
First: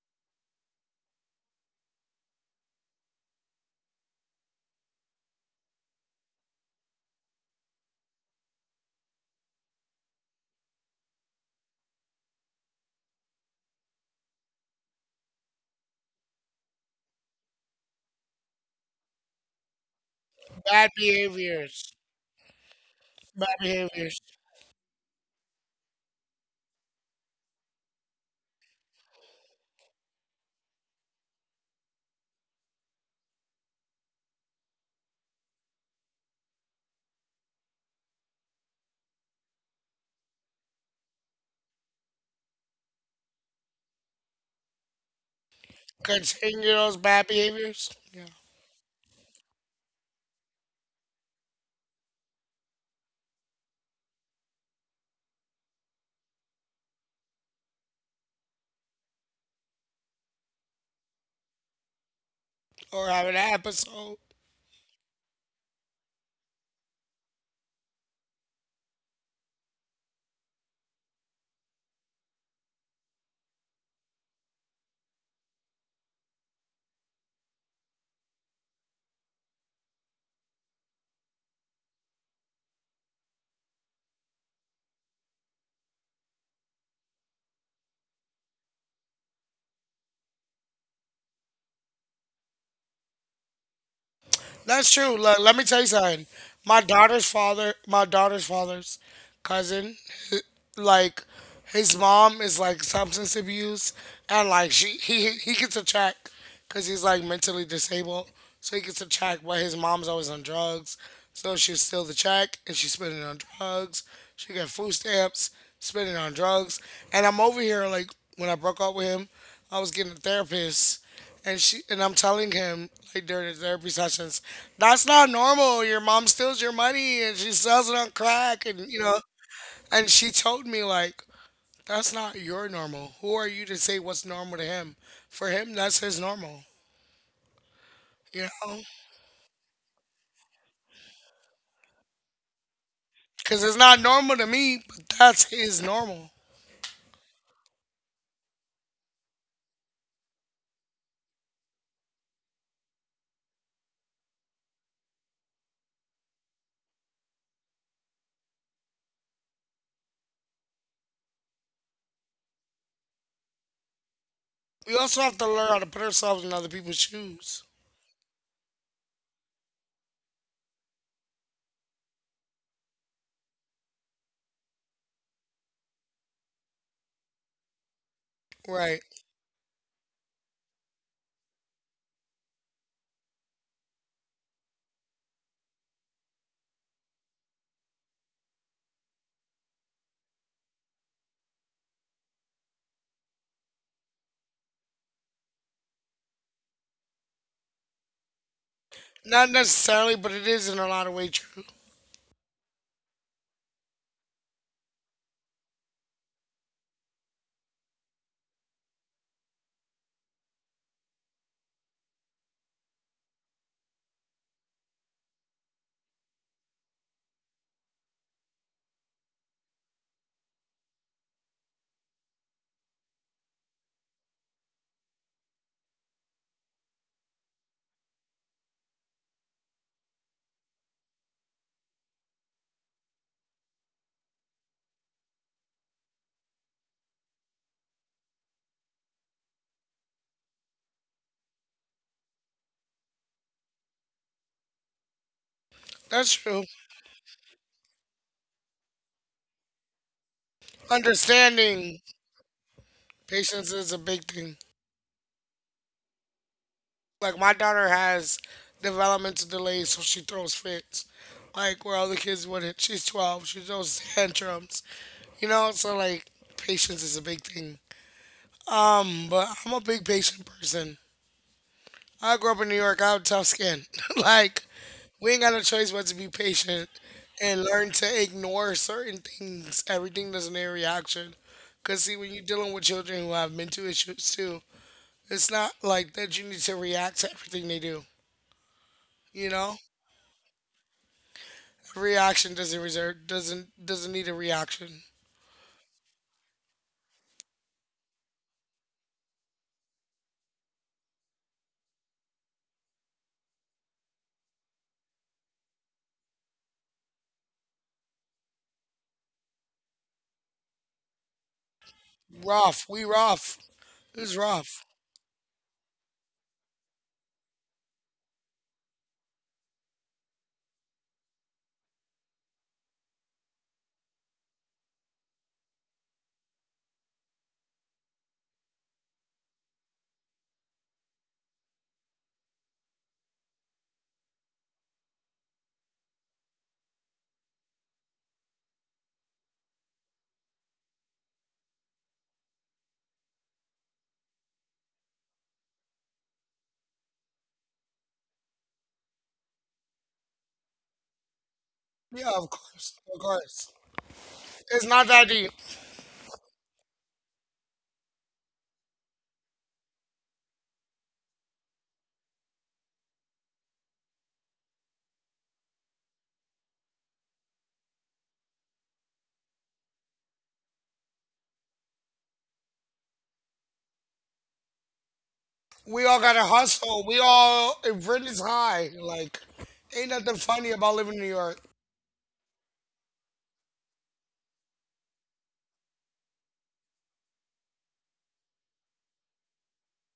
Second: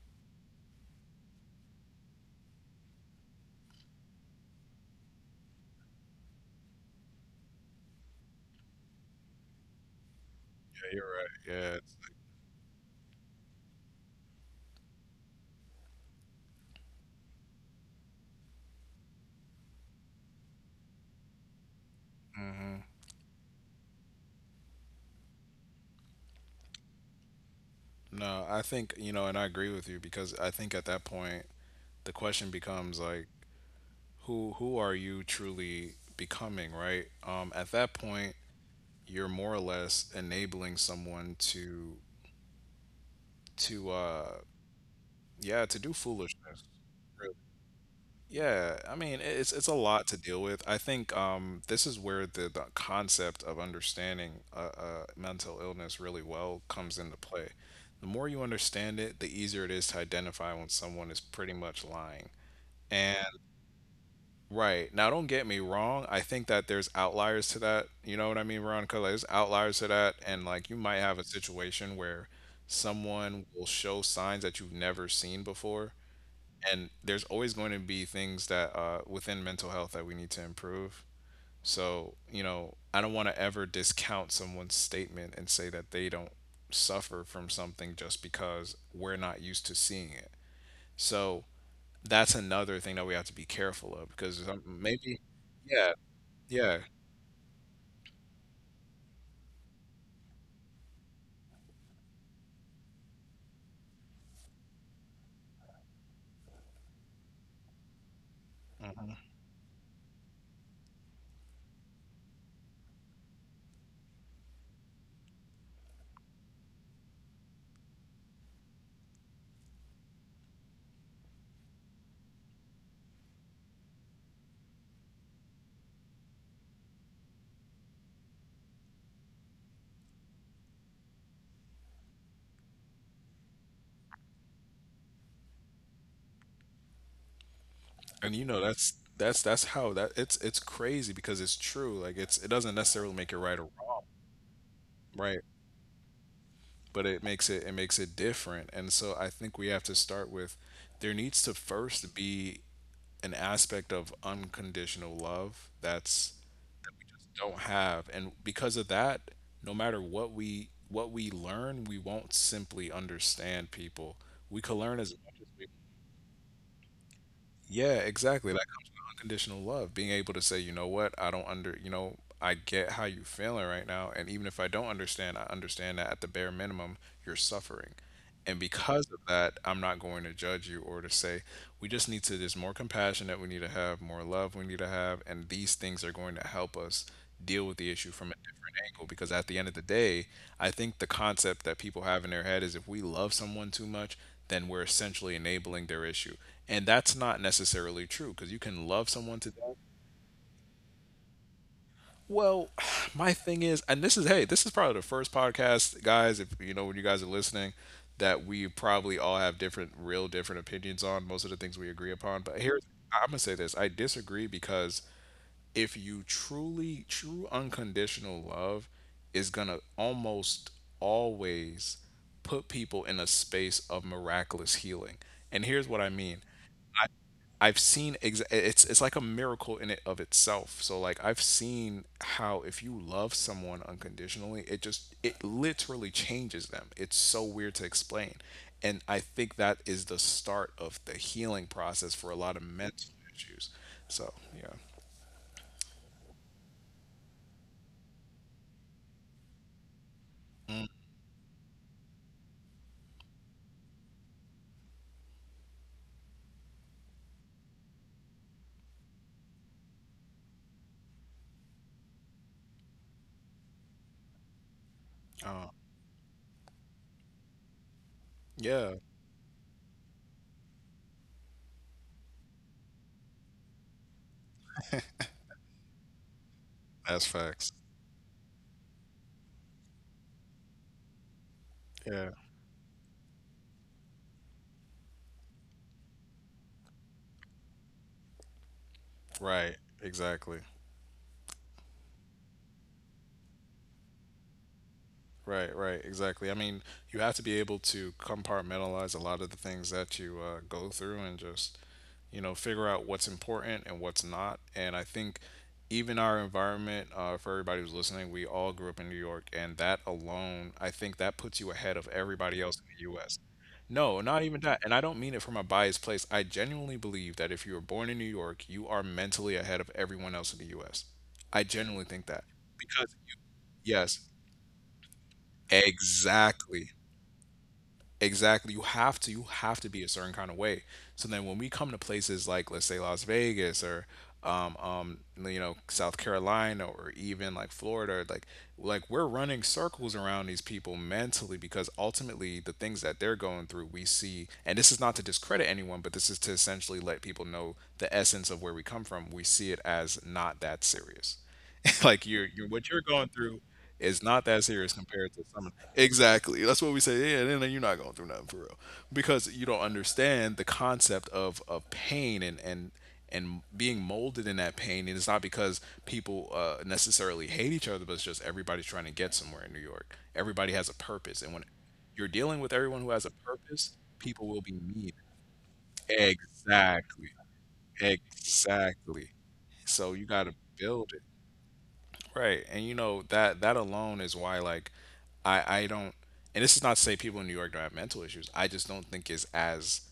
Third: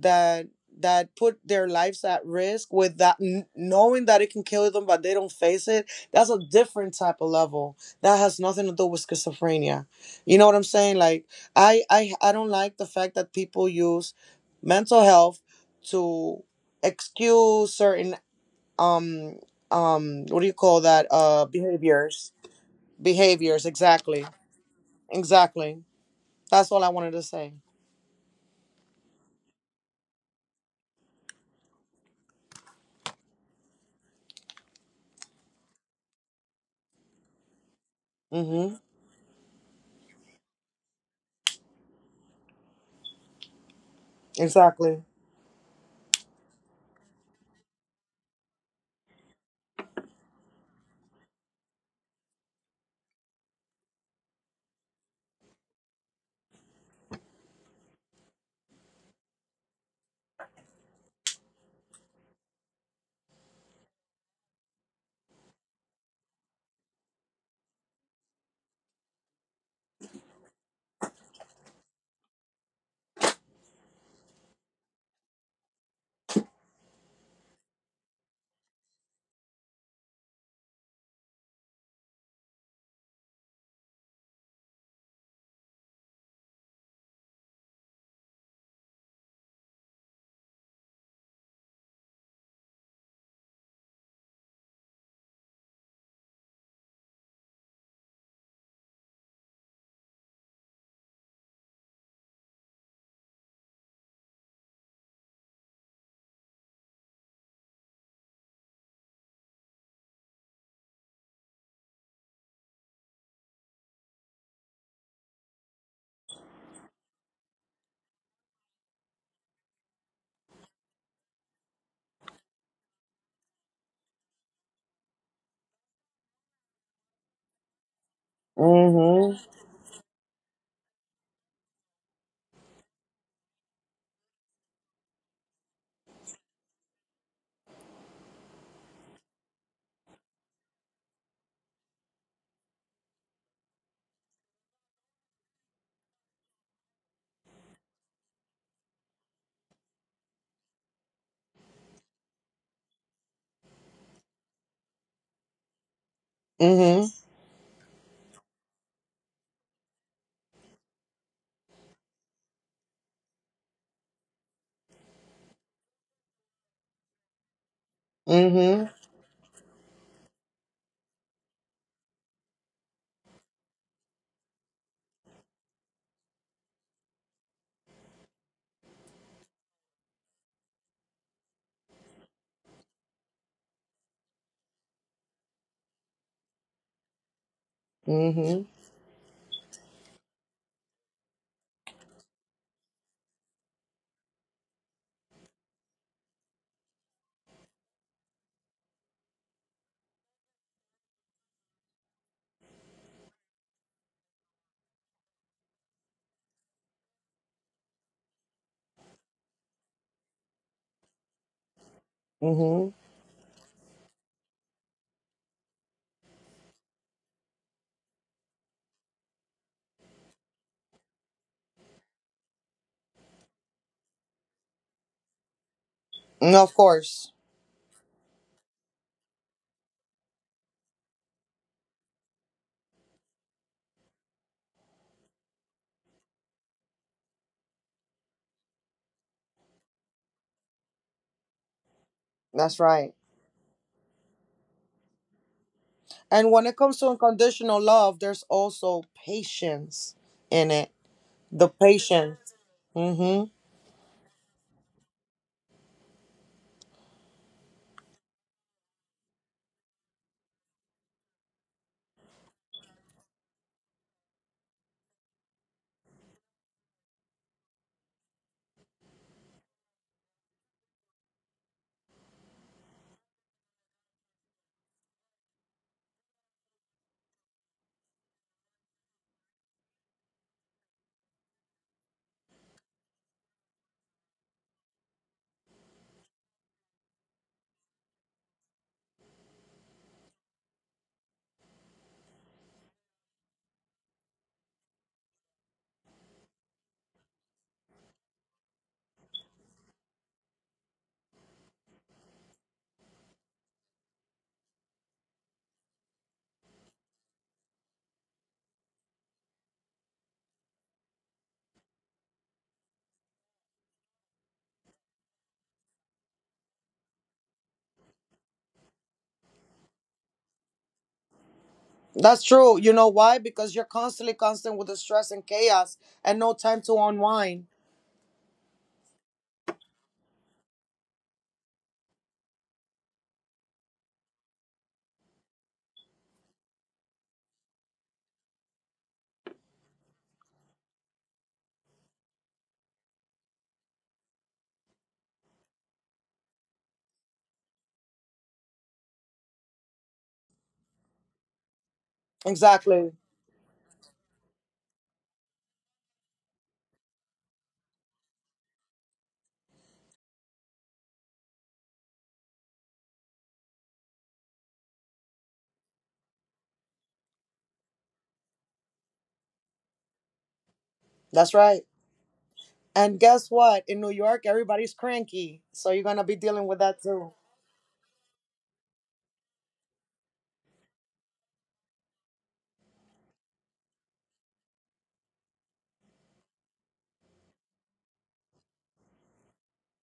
B: that that put their lives at risk with that knowing that it can kill them, but they don't face it, that's a different type of level that has nothing to do with schizophrenia, you know what I'm
C: Yeah,
B: saying,
C: you're
B: like,
C: right. Yeah. It's,
B: I don't like the fact that people use mental health to excuse certain um what do you call
A: Bad
B: that,
A: behaviors.
B: behaviors,
A: Bad
B: behaviors,
A: behaviors.
B: exactly, exactly, that's all I wanted to say.
C: no, I think, you know, and I agree with you because I think at that point the question becomes like who are you truly becoming, right? At that point
B: Mm-hmm.
C: you're more or less enabling someone to to uh
B: Exactly.
C: yeah, to do
A: Continue
C: foolishness.
A: those bad
C: Really.
A: behaviors. Yeah.
C: Yeah, I mean, it's a lot to deal with. I think this is where the concept of understanding mental illness really well comes into play. The more you understand it, the easier it is to identify when someone is pretty much lying.
A: Or have
C: And
A: an episode.
C: right now, don't get me wrong. I think that there's outliers to that. You know what I mean, Veronica? Like, there's outliers to that, and like you might have a situation where someone will show signs that you've never seen before, and there's always going to be things that within mental health that we need to improve. So you know, I don't want to ever discount someone's statement and say that they don't suffer from something just because we're not used to seeing it. So that's another thing that we have to be careful of because
A: That's true.
C: maybe
A: Look, let me tell you
C: yeah,
A: something. My
C: yeah.
A: daughter's father. My daughter's father's cousin. Like. His mom is like substance abuse, and like she he gets a check because he's like mentally disabled, so he gets a check. But his mom's always on drugs, so she steal the check and she spend it on drugs. She got food stamps, spend it on drugs. And I'm over here like when I broke up with him, I was getting a therapist, and I'm telling him like during the therapy sessions, that's not normal. Your mom steals your money and she sells it on crack, and you know.
B: Mm-hmm.
A: And she told me like that's not your normal. Who are you to say what's normal to him? For him, that's his normal.
C: And
A: You
C: you know
A: know?
C: that's how that, it's crazy because it's true. Like it's, it doesn't necessarily make it
A: Because
C: right or
A: it's not
C: wrong,
A: normal to me, but that's
C: right,
A: his normal.
C: but it makes it, makes it different. And so I think we have to start with, there needs to first be an aspect of unconditional love that's, we
B: Mm-hmm.
C: just don't have. And because of that, no matter what we learn, we won't simply understand people. We can
A: We
C: learn as
A: also have
C: much
A: to
C: as
A: learn
C: we,
A: how to put ourselves in other people's shoes.
C: yeah, exactly. That
B: Mm-hmm.
C: comes with unconditional love. Being able to say, you know what, I don't under, you know, I get how you're feeling right now. And even if I don't understand, I understand that at the bare minimum, you're suffering. And
A: Right.
C: because of that, I'm not going to judge you or to say, we just need to, there's more compassion that we need to have, more love we need to have. And these things are going to help us deal with the issue from a
B: Mm-hmm.
C: different angle. Because at the end of the day, I think the concept that people have in their head is if we love someone too much, then we're essentially enabling their issue. And that's not necessarily true because you can love someone
A: Not
C: to death.
A: necessarily, but it is in a lot of ways true.
C: Well, my thing is, and this is, hey, this is probably the first podcast, guys, if you know, when you guys are listening, that we probably all have different, real different opinions on most of the things we agree upon. But here's,
B: Mm-hmm.
C: I'm going to say this, I disagree because if you truly, true unconditional love is going to almost always put people in a space of miraculous healing. And here's what I mean,
B: And of course.
C: I've seen it's like a miracle in it of itself. So like I've seen how if you love someone unconditionally, it just it literally changes them. It's so weird to explain. And I think that is the start of the healing process for a lot of
B: That's
C: mental
B: right.
C: issues. So, yeah.
A: That's
B: And
A: true.
B: when it comes to unconditional love, there's also patience in it. The
A: Understanding
B: patience. Mm-hmm.
A: patience is a big thing. Like, my daughter has developmental delays, so she throws fits. Like, where other kids wouldn't. She's 12, she throws tantrums. You know?
C: Uh,
A: So, like, patience is a big thing.
C: yeah,
A: But I'm a big patient person. I grew up in New York. I have tough skin. like, we ain't got no choice but to be patient
C: that's
A: and
C: facts.
A: learn to ignore certain things. Everything doesn't need a reaction. Cause see, when
C: Yeah.
A: you're dealing with children who have mental issues too, it's not like that. You need to react to everything they do. You know,
C: Right. Exactly.
A: reaction doesn't reserve doesn't need a reaction.
C: Right, right, exactly. I mean, you have to be able to compartmentalize a lot of the things that you go through and just, you know, figure out what's important and what's not. And I think even our environment, for everybody who's listening, we all grew up in New York, and that alone, I think that puts you ahead of everybody else
A: Rough,
C: in
A: we
C: the U.S.
A: rough.
C: No,
A: It's
C: not even that.
A: rough.
C: And I don't mean it from a biased place. I genuinely believe that if you were born in New York, you are mentally ahead of everyone else in the U.S. I genuinely think that
B: That's true. You
C: because
B: know
C: you,
B: why? Because you're
C: yes,
B: constantly constant with the stress and chaos and no time
C: exactly.
B: to unwind.
C: Exactly. You have to be a certain kind of way. So then when we come to places like let's say Las Vegas or um um you know South Carolina or even like Florida, like we're running circles around these people mentally because ultimately the things that they're going through we see, and this is not to discredit anyone, but this is to essentially let people know the essence of where we come from, we see it as not that serious.
A: Yeah,
C: Like
A: of
C: you're what
A: course,
C: you're
A: of
B: Exactly.
C: going through,
A: course.
C: it's not that
A: It's
C: serious
A: not that
C: compared to
A: deep.
C: some. Exactly. That's what we say. Yeah, then you're not going through nothing for real because you don't understand the concept of pain and being molded in that pain. And it's not because people necessarily hate each other, but it's just everybody's trying to get somewhere in New York. Everybody has a purpose, and
B: That's
C: when
B: right.
C: you're dealing with everyone who has
B: And
C: a
B: guess what?
C: purpose,
B: In New
C: people
B: York,
C: will be
B: everybody's
C: mean.
B: cranky.
A: We
B: So you're
A: all
B: gonna
A: gotta
B: be dealing with
A: hustle.
B: that
A: We
C: Exactly.
B: too.
A: all it rent is high.
C: Exactly.
A: Like, ain't
C: So you
A: nothing
C: got to
A: funny about living
C: build
A: in
C: it.
A: New York.
C: Right. And you know that that alone is why like I don't, and this is not to say people in New York don't have mental issues. I just don't think it's as,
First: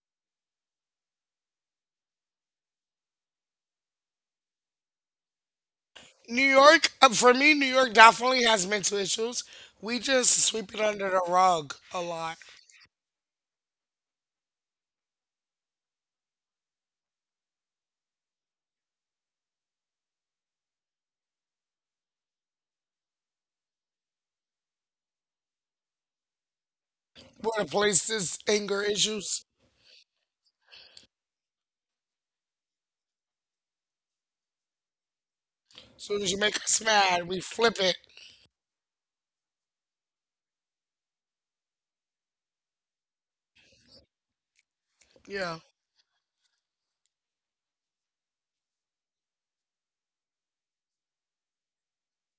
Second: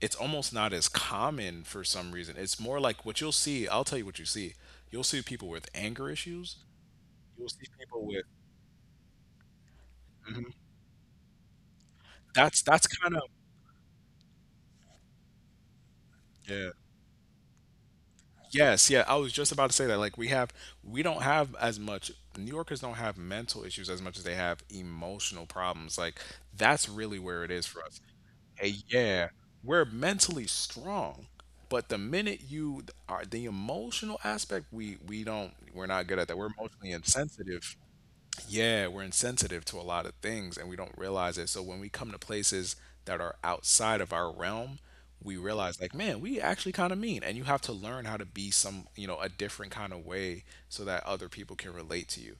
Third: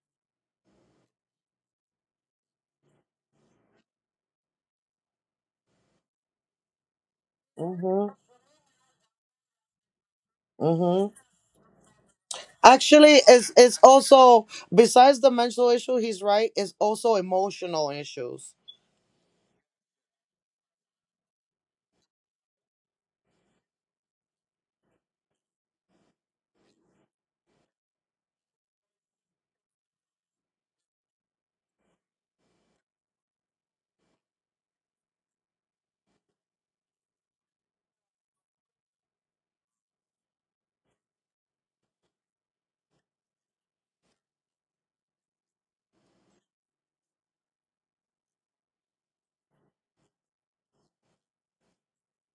C: it's almost not as common for some reason. It's more like what you'll see, I'll tell you what you see. You'll see people with anger
A: New
C: issues.
A: York, for
C: You'll
A: me,
C: see
A: New York
C: people
B: Mm-hmm.
C: with
A: definitely has mental issues. We just
C: Mhm.
A: sweep it under the rug a lot.
C: That's kind
B: Actually,
C: of
B: it's also besides the mental issue, he's right.
C: yeah.
B: It's also emotional issues.
C: Yes, yeah. I was just about to say that. Like we have, we don't have as much. New Yorkers don't have mental issues as much as they have emotional problems. Like that's really where it
A: We're
C: is
A: the
C: for us.
A: places
C: Hey,
A: anger
C: yeah,
A: issues.
C: we're mentally strong, but the minute you are the emotional aspect, we don't, we're
A: As
C: not good
A: soon
C: at
A: as you
C: that. We're
A: make us
C: emotionally
A: mad, we
C: insensitive,
A: flip it.
C: yeah, we're insensitive to a lot of things and we don't realize it. So when we come to places that are outside of our realm, we
A: Yeah.
C: realize like, man, we actually kind of mean. And you have to learn how to be some, you know, a different kind of way so that other people can relate to you.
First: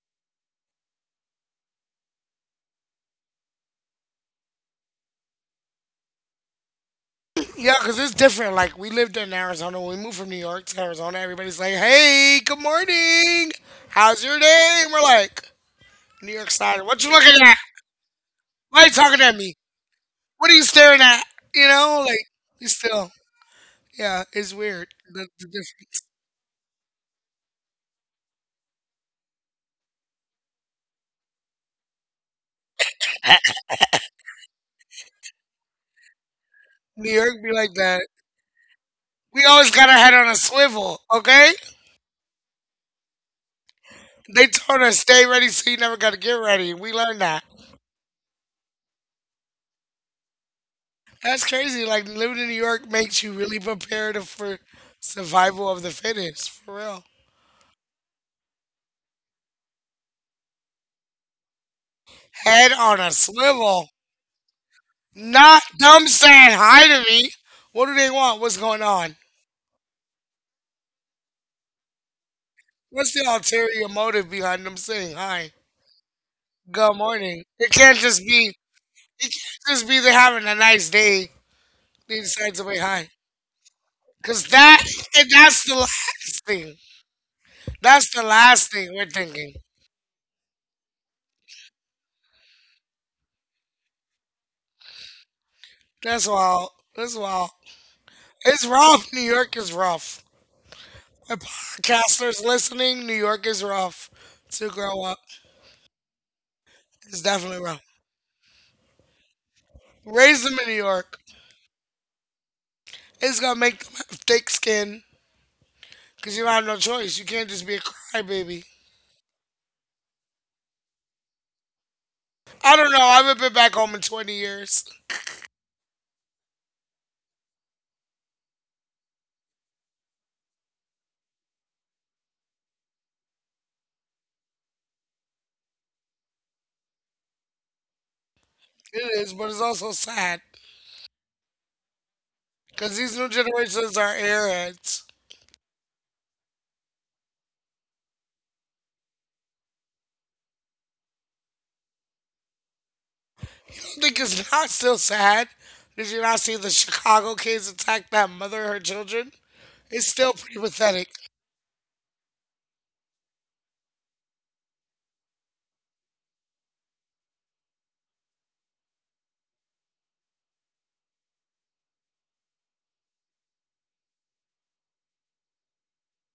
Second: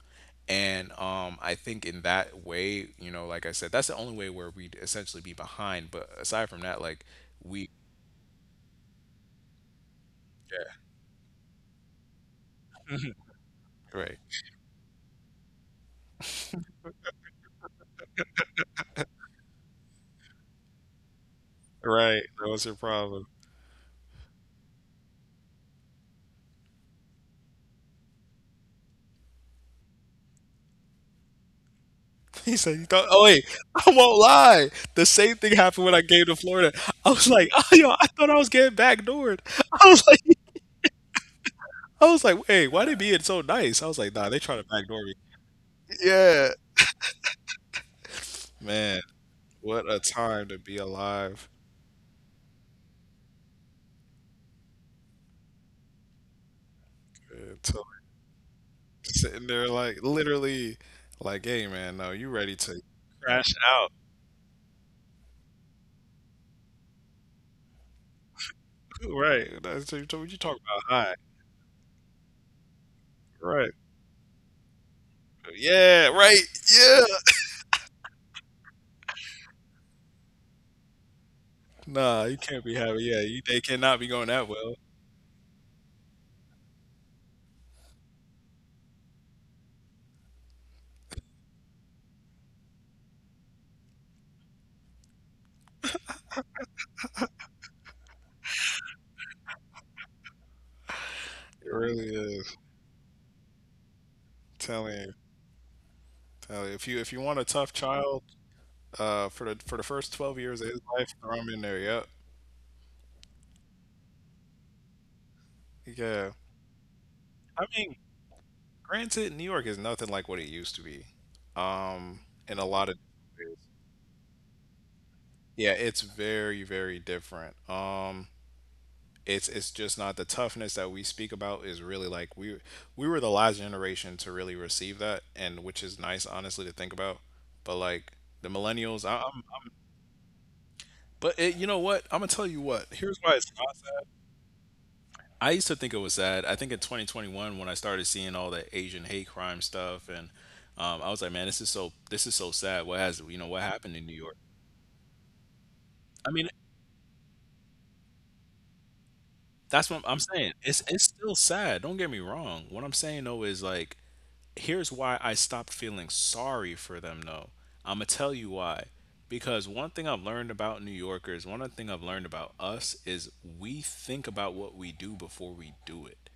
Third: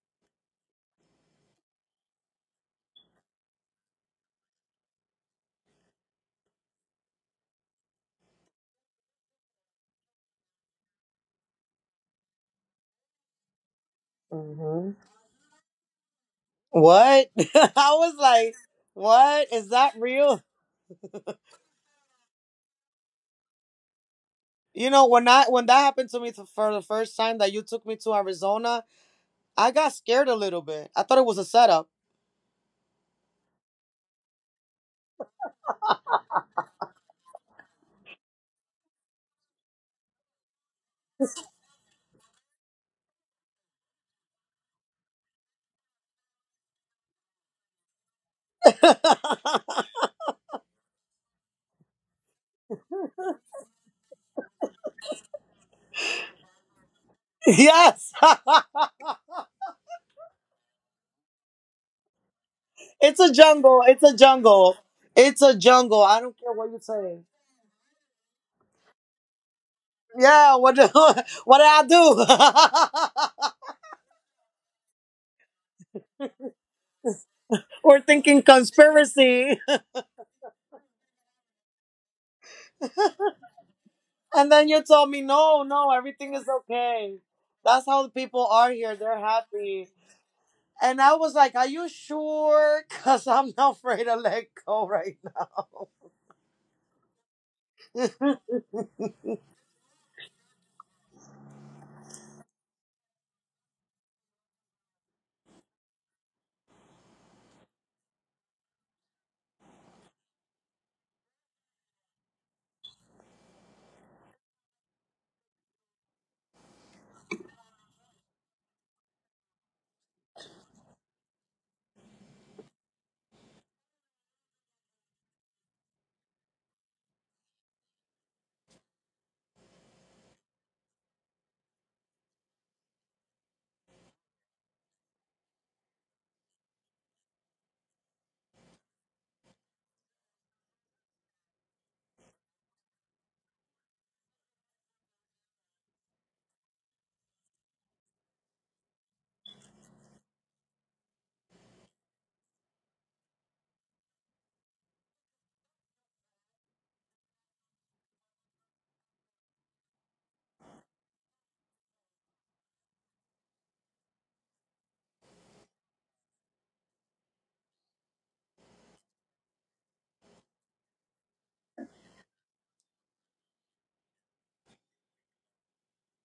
C: And I think in that way, you know, like I said, that's the only way where we'd essentially be behind. But aside from that, like we,
A: Yeah, because it's different. Like, we lived in Arizona. When we moved from New York to
C: yeah,
A: Arizona, everybody's like, hey, good morning.
C: right.
A: How's your day? And
B: Hmm.
A: we're like, New York side, what you
B: What?
A: looking at?
B: I was like,
A: Why you talking at
B: what
A: me?
B: is that real?
A: What are you staring at? You know,
C: Right.
A: like
C: That was
A: you
C: your
A: still,
C: problem.
A: yeah, it's weird.
B: You know,
A: The,
B: when I
A: the
B: when that
A: difference.
B: happened to me to, for the first time that you took me to Arizona, I got scared a little bit. I thought it was a setup.
C: He said, you thought, oh wait, I won't lie. The same thing happened when I came to Florida. I
A: New
C: was
A: York
C: like,
A: be
C: oh,
A: like
C: yo,
A: that.
C: I thought I was getting backdoored.
A: We always
C: I
A: got our
C: was
A: head
C: like,
A: on a swivel, okay?
C: I was like, wait, why they being so nice? I was like, nah, they
A: They
C: trying to
A: told us
C: backdoor me.
A: stay ready, so you never got to get
C: Yeah,
A: ready. We learned that.
C: man, what a time to be
A: That's
C: alive.
A: crazy. Like living in New York makes you really prepared for survival of the fittest, for real.
C: Man. So like,
B: Yes,
C: sitting there, like literally, like, hey, man, no, you ready
A: Head
C: to
A: on a
B: it's a
C: crash
A: swivel.
B: jungle.
C: out?
B: It's a jungle. It's a
A: Not
B: jungle.
A: them
B: I don't care
A: saying
B: what you
A: hi to
B: say.
A: me. What do they want? What's going on?
C: Right? That's what you what you talking
B: Yeah,
C: about?
B: what
C: Hi.
B: what did
A: What's the
B: I do?
C: Right?
A: ulterior motive behind them saying hi?
C: Yeah. Right.
A: Good
C: Yeah.
A: morning. It can't
B: We're
A: just
B: thinking
A: be. It
B: conspiracy.
A: could just be they're having a nice day. They
C: Nah, you
A: decide
C: can't
A: to
C: be
A: be
C: having.
A: high.
C: Yeah, you, they cannot be going
A: Cause
C: that
B: And then
C: well.
A: that
B: you told me,
A: and that's
B: no,
A: the
B: no, everything
A: last
B: is
A: thing.
B: okay. That's
A: That's
B: how the
A: the
B: people
A: last
B: are
A: thing
B: here.
A: we're
B: They're
A: thinking.
B: happy. And I was like, are you sure? Because I'm not afraid to let go right now.
A: That's all. That's all. It's rough. New York is rough. And
C: It really
A: podcasters
C: is.
A: listening, New York is rough. To
C: Telling
A: grow
C: you,
A: up
C: telling you. If you if you
A: is
C: want a
A: definitely
C: tough
A: rough.
C: child, for the first twelve
A: Raise
C: years
A: them
C: of
A: in New
C: his life,
A: York.
C: throw him in there. Yep.
A: It's gonna make them have thick skin.
C: Yeah.
A: Cause you have no choice. You can't
C: I
A: just be a
C: mean,
A: crybaby.
C: granted, New York is nothing like what it used to be. Um, in a
A: I
C: lot of
A: don't know. I haven't been
C: ways.
A: back home in 20 years.
C: Yeah, it's very, very different. It's just not the toughness that we speak about is really like we were the last generation to really receive that, and which is nice, honestly, to think about. But like the millennials,
A: It is, but it's also sad.
C: but it, you know what? I'm gonna tell you what.
A: Because
C: Here's
A: these new
C: why it's not,
A: generations are airheads.
C: I used to think it was sad. I think in 2021 when I started seeing all the Asian hate crime stuff, and I was like, man, this is so sad. What has, you know what
A: I
C: happened in New
A: think
C: York?
A: it's not still sad. Did you
C: I
A: not
C: mean,
A: see the Chicago kids attack that mother and her children?
C: that's what
A: It's
C: I'm
A: still
C: saying.
A: pretty
C: It's
A: pathetic.
C: still sad. Don't get me wrong. What I'm saying though is like, here's why I stopped feeling sorry for them though. I'm gonna tell you why. Because one thing I've learned about New Yorkers, one other thing I've learned about us is we think about what we do before we do it.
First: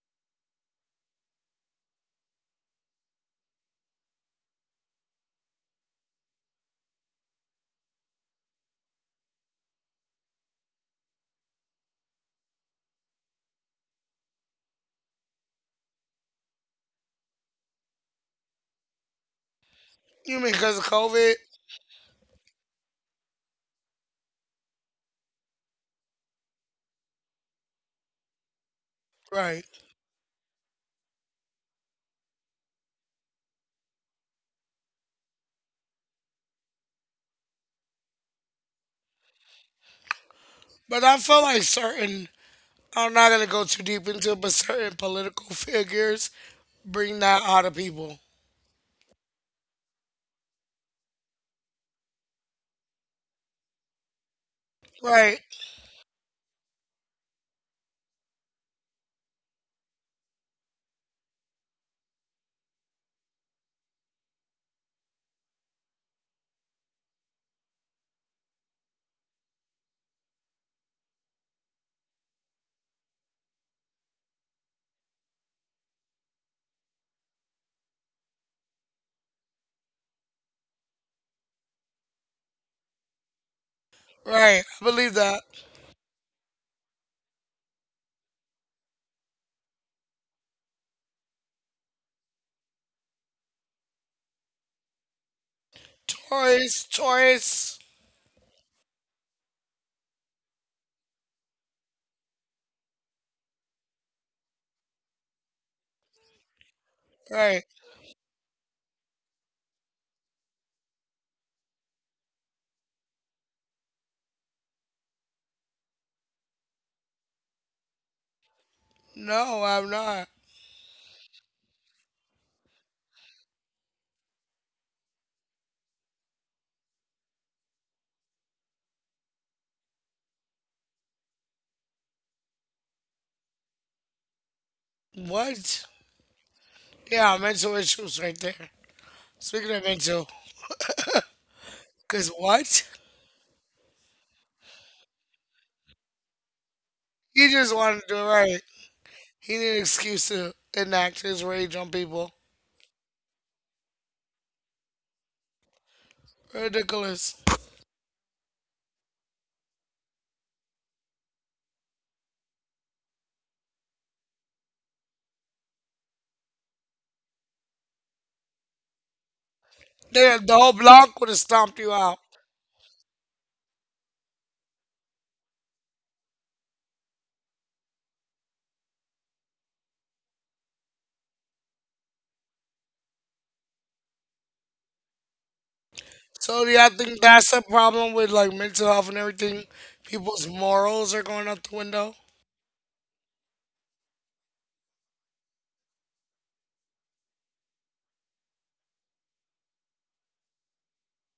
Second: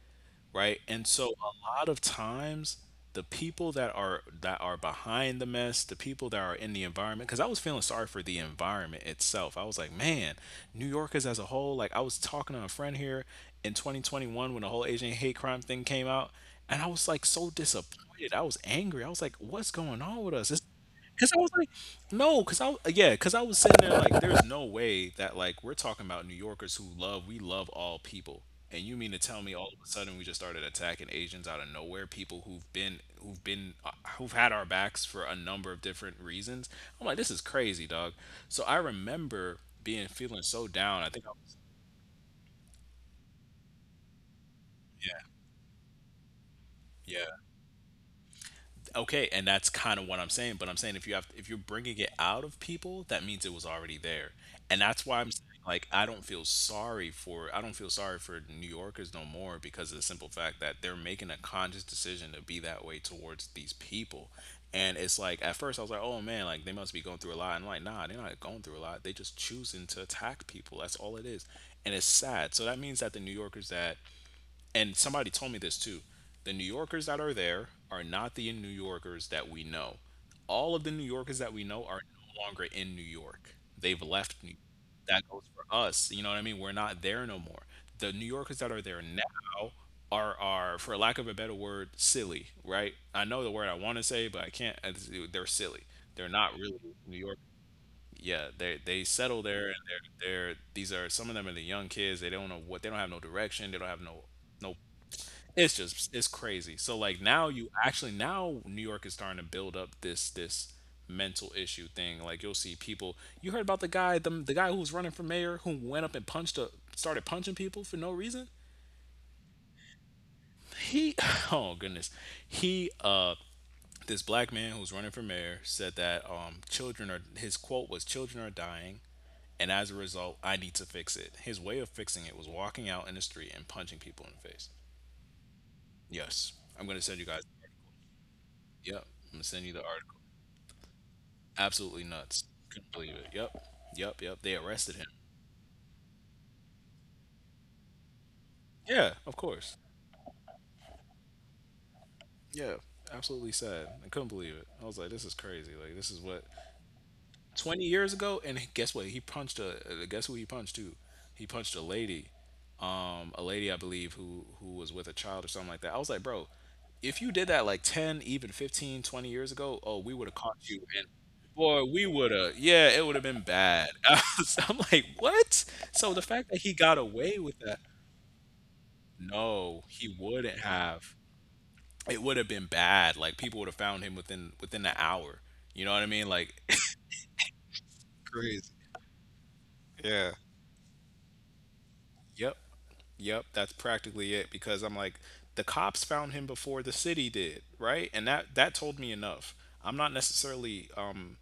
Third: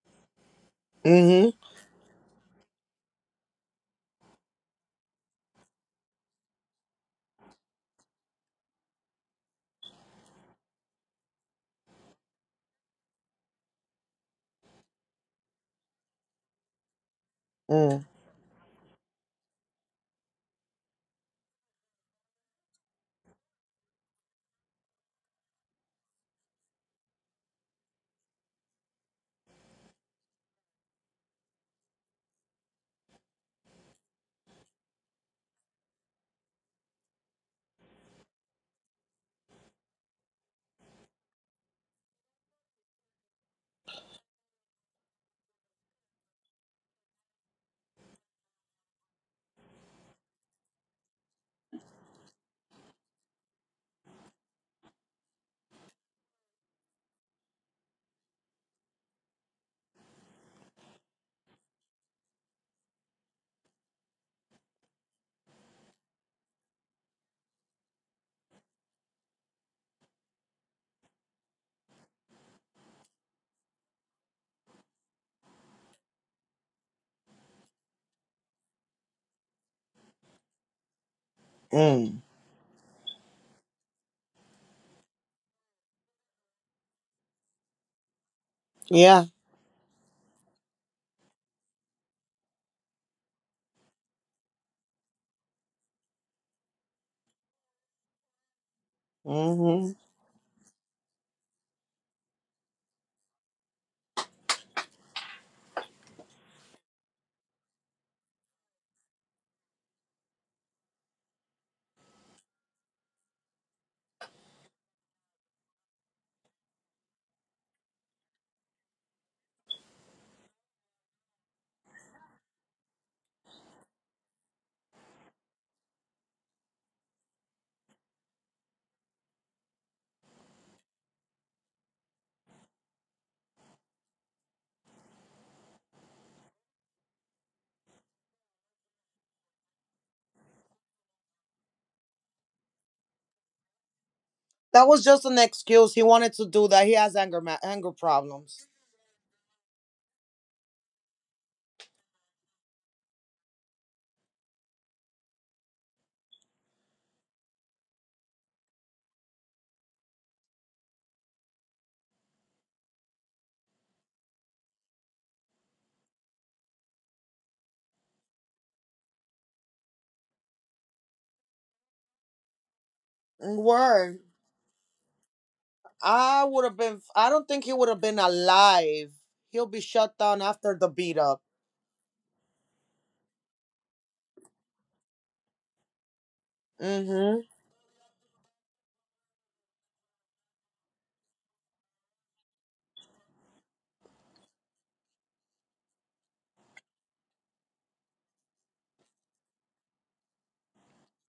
C: Right? And so
B: Mm-hmm.
C: a lot of times the people that are behind the mess, the people that are in the environment cuz I was feeling sorry for the environment itself. I was like, "Man, New Yorkers as a whole, like I was talking to a friend here in 2021 when the whole Asian hate crime thing came out, and I was like so disappointed. I was angry. I was like, "What's going on with
A: You
C: us?"
A: mean
C: It's
A: because of
C: Cause
A: COVID?
C: I was like, no. cause I Yeah, cause I was sitting there like, there's no way that like we're talking about New Yorkers who love, we love all people, and you mean to tell me
A: Right.
C: all of a sudden we just started attacking Asians out of nowhere? People who've been who've been who've had our backs for a number of different reasons. I'm like, this is crazy, dog. So I remember being feeling so down.
A: But
C: I
A: I
C: think I
A: feel
C: was.
A: like certain, I'm not going to go too deep into it, but certain
C: Yeah.
A: political figures bring
C: Yeah.
A: that out of people.
C: Okay, and that's kind of what I'm saying, but I'm saying if you're bringing it out of people, that means it was already there. And that's why I'm
A: Right.
C: saying, like, I don't feel sorry for New Yorkers no more because of the simple fact that they're making a conscious decision to be that way towards these people. And it's like at first I was like, oh man, like they must be going through a lot, and I'm like, nah, they're not going through a lot, they just choosing to attack people, that's all it is. And it's sad. So that means that the New Yorkers that. And somebody told me this too. The New Yorkers that are there are not the New Yorkers that we know. All of the New Yorkers that we know are
B: Mm-hmm.
C: no longer in New York. They've left New York.
A: Right. I believe
C: That
A: that.
C: goes for us. You know what I mean? We're not there no more. The New Yorkers that are there
B: Yeah.
C: now are for lack of a better word, silly, right? I know the word I want to say, but I can't. They're silly. They're not really
A: Taurus,
C: New York.
A: Taurus.
C: Yeah, they settle there, and
B: Mm-hmm.
C: they're these are, some of them are the young kids. They don't have no direction. They don't have no no It's crazy. So like now
A: Right.
C: you actually now New York is starting to build up this this mental issue thing. Like you'll see people. You heard about the guy, the guy who was running for mayor who went up and punched a started punching people for no reason.
A: No, I'm not.
C: He oh goodness, he this black man who was running for mayor said that children are, his quote was, "Children are dying. And as a result, I need to fix it." His way of fixing it was walking out in the street and punching people in the face.
A: What?
C: Yes. I'm going to send you
A: Yeah,
C: guys.
A: mental issues right there.
C: Yep. I'm going to send you
A: Speaking
C: the
A: of
C: article.
A: mental,
C: Absolutely
A: because
C: nuts.
A: what?
C: Couldn't believe it. Yep. Yep. Yep. They arrested
B: That
C: him.
B: was just an excuse. He wanted to do that. He has
A: He just
B: anger
A: wanted to do it right.
B: problems.
C: Yeah, of
A: He
C: course.
A: needed an excuse to enact his rage on people.
C: Yeah. Absolutely sad. I couldn't believe it. I was like, this is crazy. Like, this is what,
A: Ridiculous.
C: 20 years ago. And guess what? He punched a, guess who he punched too? He punched a lady, I believe, who was with a child or something like that. I was like, bro, if you did that like 10, even 15, 20 years ago, oh, we would have
A: They,
C: caught
A: the whole
C: you. And
A: block would have stomped
C: boy,
A: you
C: we
A: out.
C: would have, yeah, it would have been bad.
B: Word.
C: I'm like, what? So the fact
B: I
C: that he
B: would have
C: got
B: been,
C: away
B: I
C: with
B: don't think
C: that.
B: he would have been alive. He'll
C: No,
B: be
C: he
B: shut down
C: wouldn't
B: after the
C: have.
B: beat up.
C: It would have been bad. Like people would have found him within an hour. You know what I mean? Like
A: So yeah, I think
B: Mm-hmm.
A: that's a problem with like
C: crazy.
A: mental health and everything.
C: Yeah.
A: People's morals are going out the window.
C: Yep. Yep, that's practically it because I'm like the cops found him before the city did, right? And that that told me enough. I'm not necessarily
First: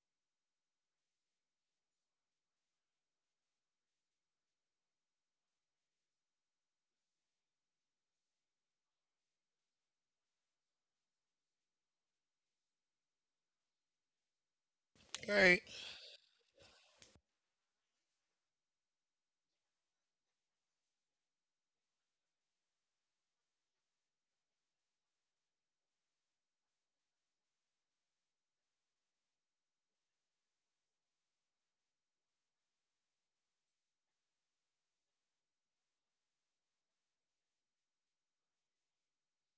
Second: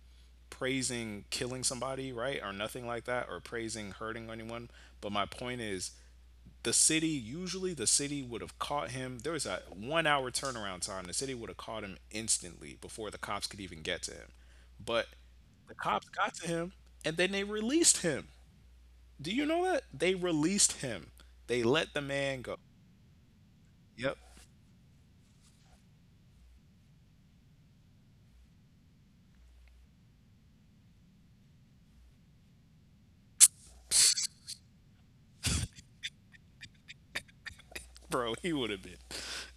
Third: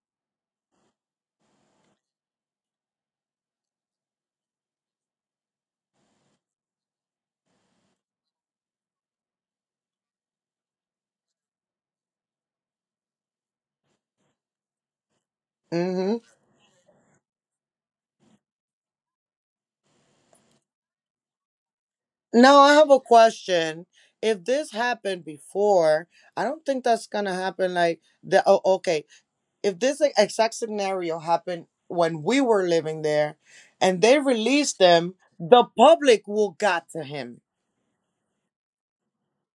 C: praising killing somebody, right? Or nothing like that, or praising hurting anyone, but my point is, the city would have caught him. There was a 1-hour turnaround time. The city would have caught him instantly before the cops could even get to him. But
A: Right.
C: the cops
B: Mm-hmm.
C: got to him, and then they released him. Do you know that they released him? They let the man go.
B: Now I have a question.
C: Yep.
B: If this happened before, I don't think that's gonna happen. Like the oh, okay, if this like, exact scenario happened when we were living there, and they released them, the public will got to him.
C: Bro, he would have been,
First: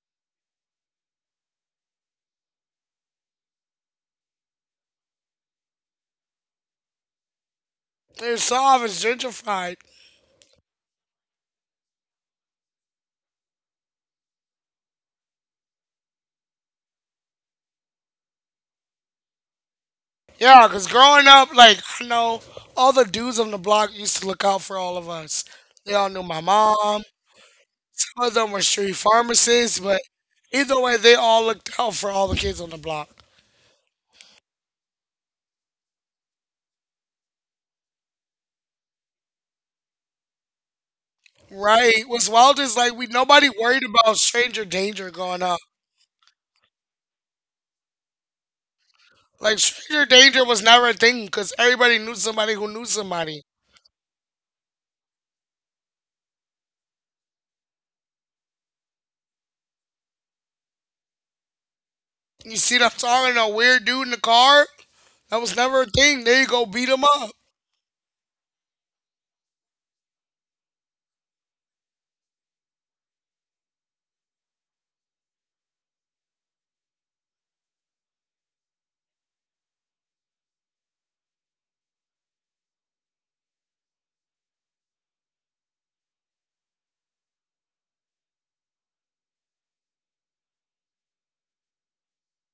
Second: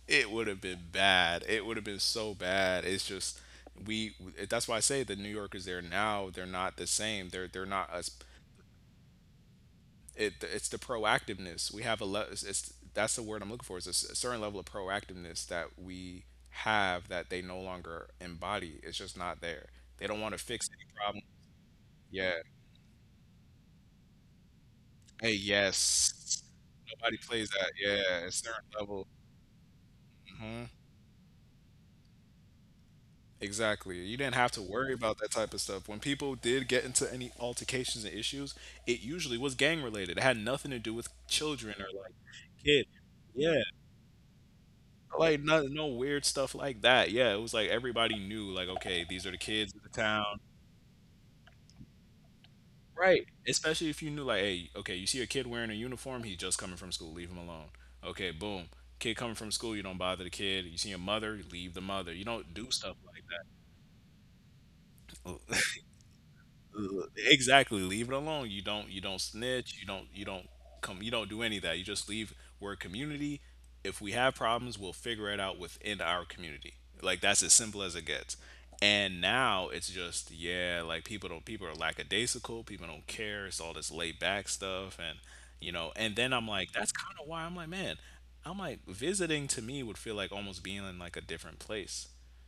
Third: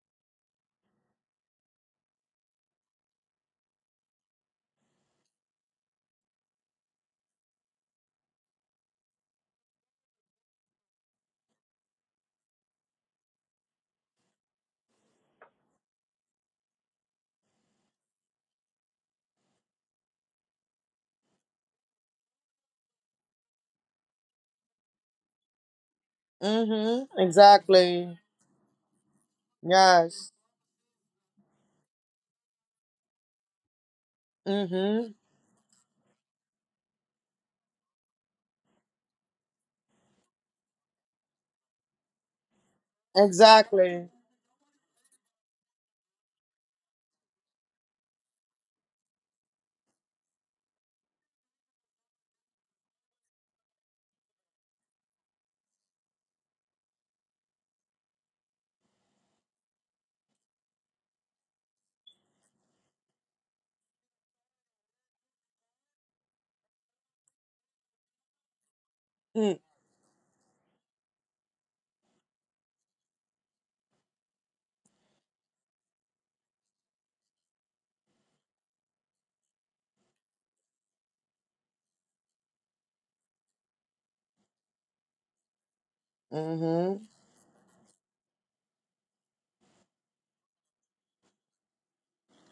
C: it would have been bad, it would have been so bad. It's just, we, that's why I say the New Yorkers there now, they're not the same. They're not as.
A: They're soft. It's gentrified.
C: It it's the proactiveness we have. A le- it's That's the word I'm looking for, is a certain level of proactiveness that we have that they no longer embody. It's just not there. They don't want to
A: Yeah,
C: fix
A: because
C: any problem.
A: growing up, like, I
C: Yeah.
A: know all the dudes on the block used to look out for all of
C: Hey,
A: us. They all knew my
C: yes.
A: mom.
B: Mm-hmm.
C: Nobody plays that.
B: Exactly.
A: Some
C: Yeah,
A: of
C: a
A: them were
C: certain
A: street
C: level.
A: pharmacists, but
B: Yes.
C: Hmm.
A: either way, they all looked out for all the kids on the block.
C: Exactly. You didn't have to worry
B: Mm-hmm.
C: about that type of stuff. When people did get into any altercations and issues, it usually was gang related. It had nothing to do with children or
A: Right.
C: like
A: What's wild is
C: kid.
A: like we nobody
C: Yeah.
A: worried
B: Exactly.
A: about stranger danger going
C: Like
A: up.
C: no no weird stuff like that. Yeah, it was like everybody knew like, okay, these are the
A: Like
C: kids of the
A: stranger
C: town.
A: danger was never a thing because everybody knew somebody who knew
C: Right.
A: somebody.
C: Especially if you knew, like, hey, okay, you see a kid wearing a uniform, he's just coming from school, leave him alone. Okay, boom. Kid coming from school, you don't bother the kid. You see a mother, you leave the mother. You don't
A: You
C: do
A: see them
C: stuff like
A: talking to a weird dude in the car? That was
C: that.
A: never a thing. There you go, beat him up.
C: Exactly. Leave it alone. You don't
B: Mm.
C: snitch. You don't do any of that. You just leave, we're a community. If we have problems, we'll figure it out within our community. Like that's as simple as it gets. And now it's just, yeah, like people are lackadaisical, people don't care, it's all this laid back stuff, and you know, and then I'm like, that's
B: Mm-hmm.
C: kind of why I'm like, man, I'm like visiting to me would feel like almost being in like a different place.